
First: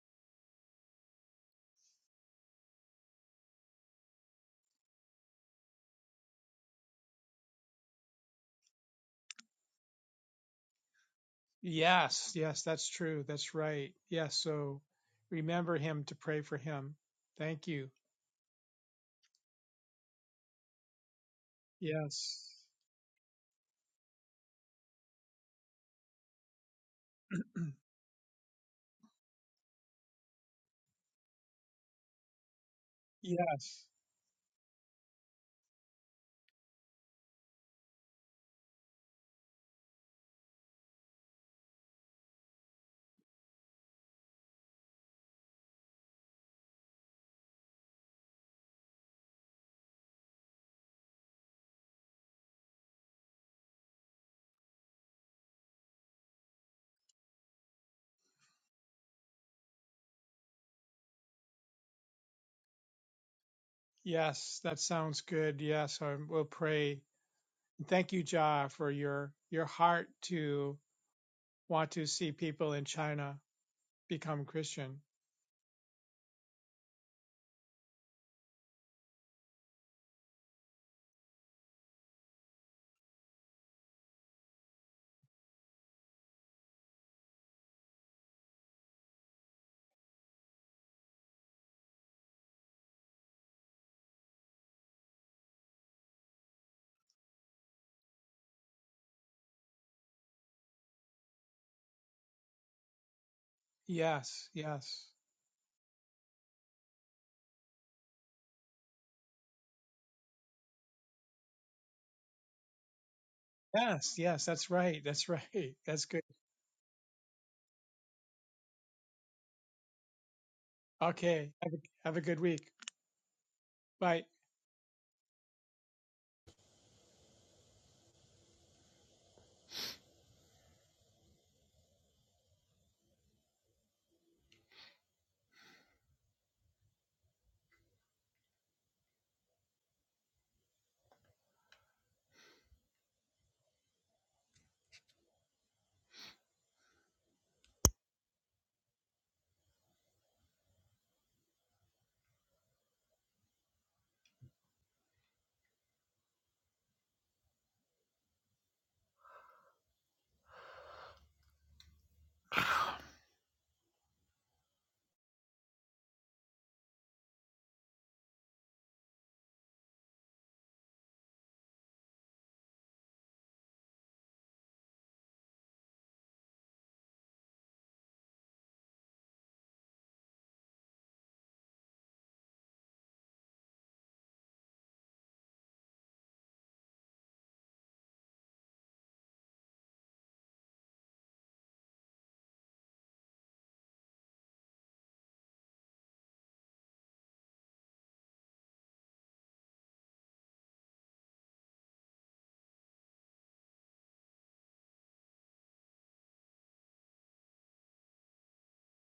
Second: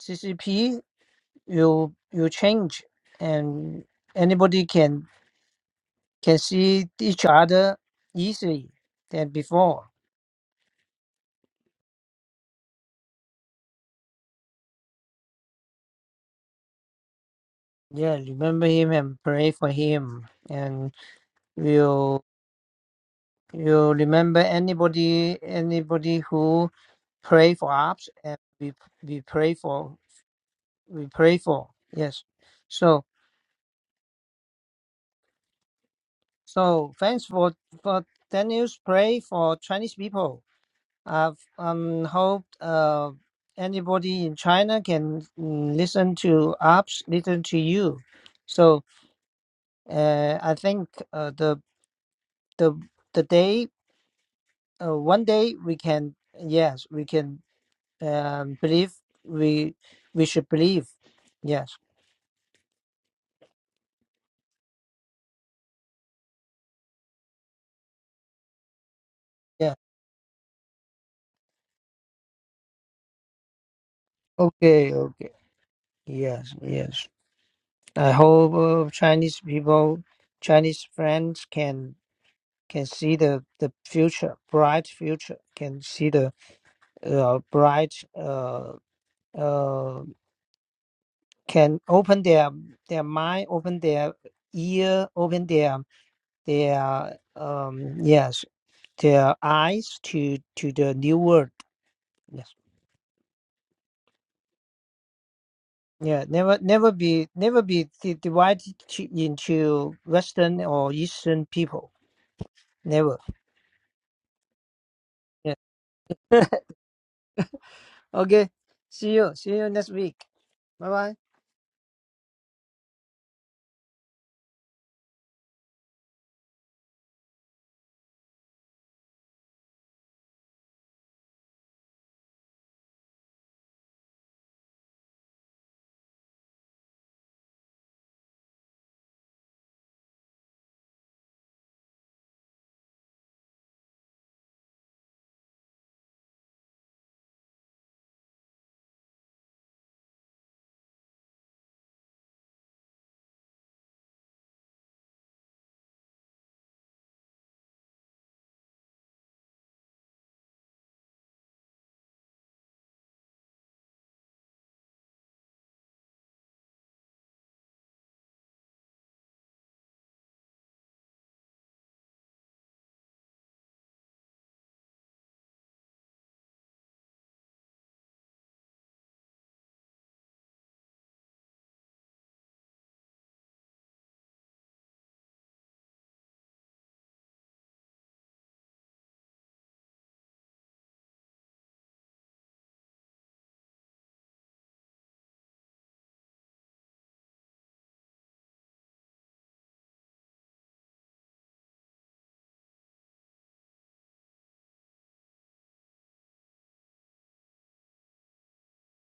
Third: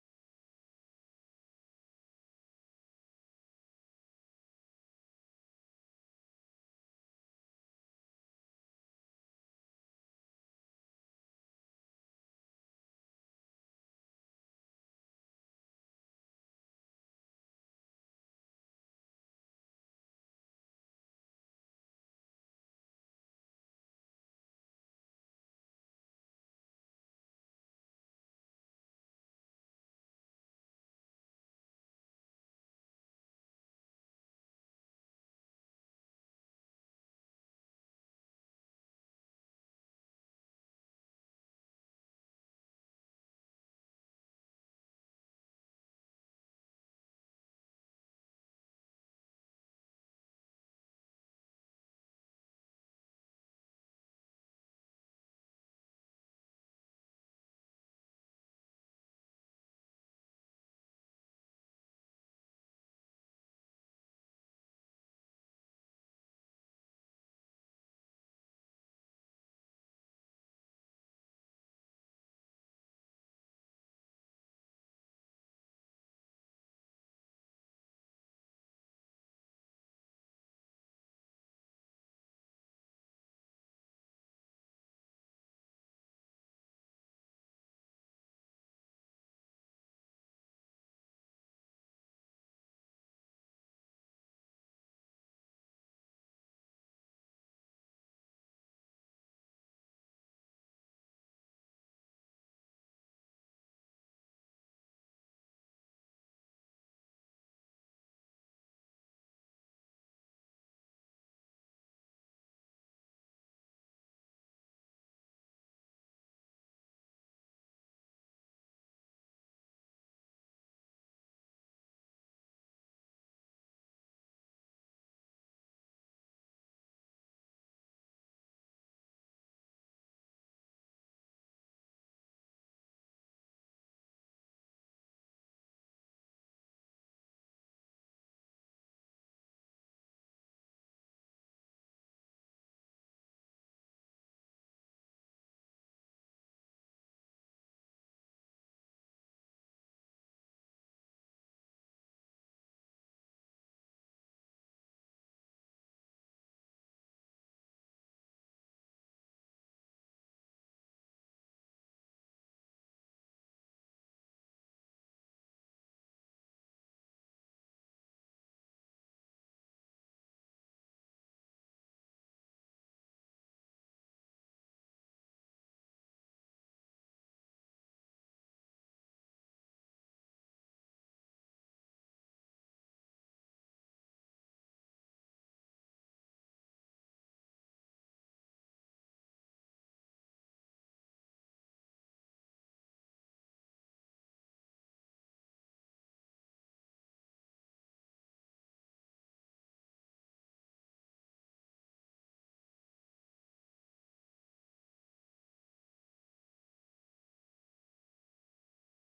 Speaker 3: CCP you you change and anybody can can see each other easily than before
Speaker 1: Yes, yes, that's true. That's right. Yes, so remember him to pray for him. Thank you.
Speaker 3: yeah remember him and pray for him and you
Speaker 1: Yes,
Speaker 3: you remember anybody anybody who pray for us and we we pray for we pray for yes so
Speaker 1: yes,
Speaker 3: so thanks for for daniel's pray for chinese people I've um hoped uh anybody in China can mm, listen to apps, listen to you. So uh, I think uh, the the the day uh, one day we can yes we can um, believe we we should believe yes
Speaker 1: yes. That sounds good. Yes, I will pray. Thank you, Jah, for your your
Speaker 3: yeah
Speaker 1: heart to want to see people in China become
Speaker 3: okay
Speaker 1: Christian.
Speaker 3: okay yes yes I hope uh, Chinese people Chinese friends can can see the the future bright future can see the uh, bright uh, uh, can open their their mind, open their ear, open their their um, yes, their eyes to to the new world. Yes.
Speaker 1: Yes, yes,
Speaker 3: Yeah, never, never be, never be di- divided to- into Western or Eastern people. Never.
Speaker 1: yes, yes. That's right. That's
Speaker 3: Yeah.
Speaker 1: right. That's good.
Speaker 3: Okay. See you. See you next week. Bye bye.
Speaker 1: Okay. Have a, have a good week. Bye.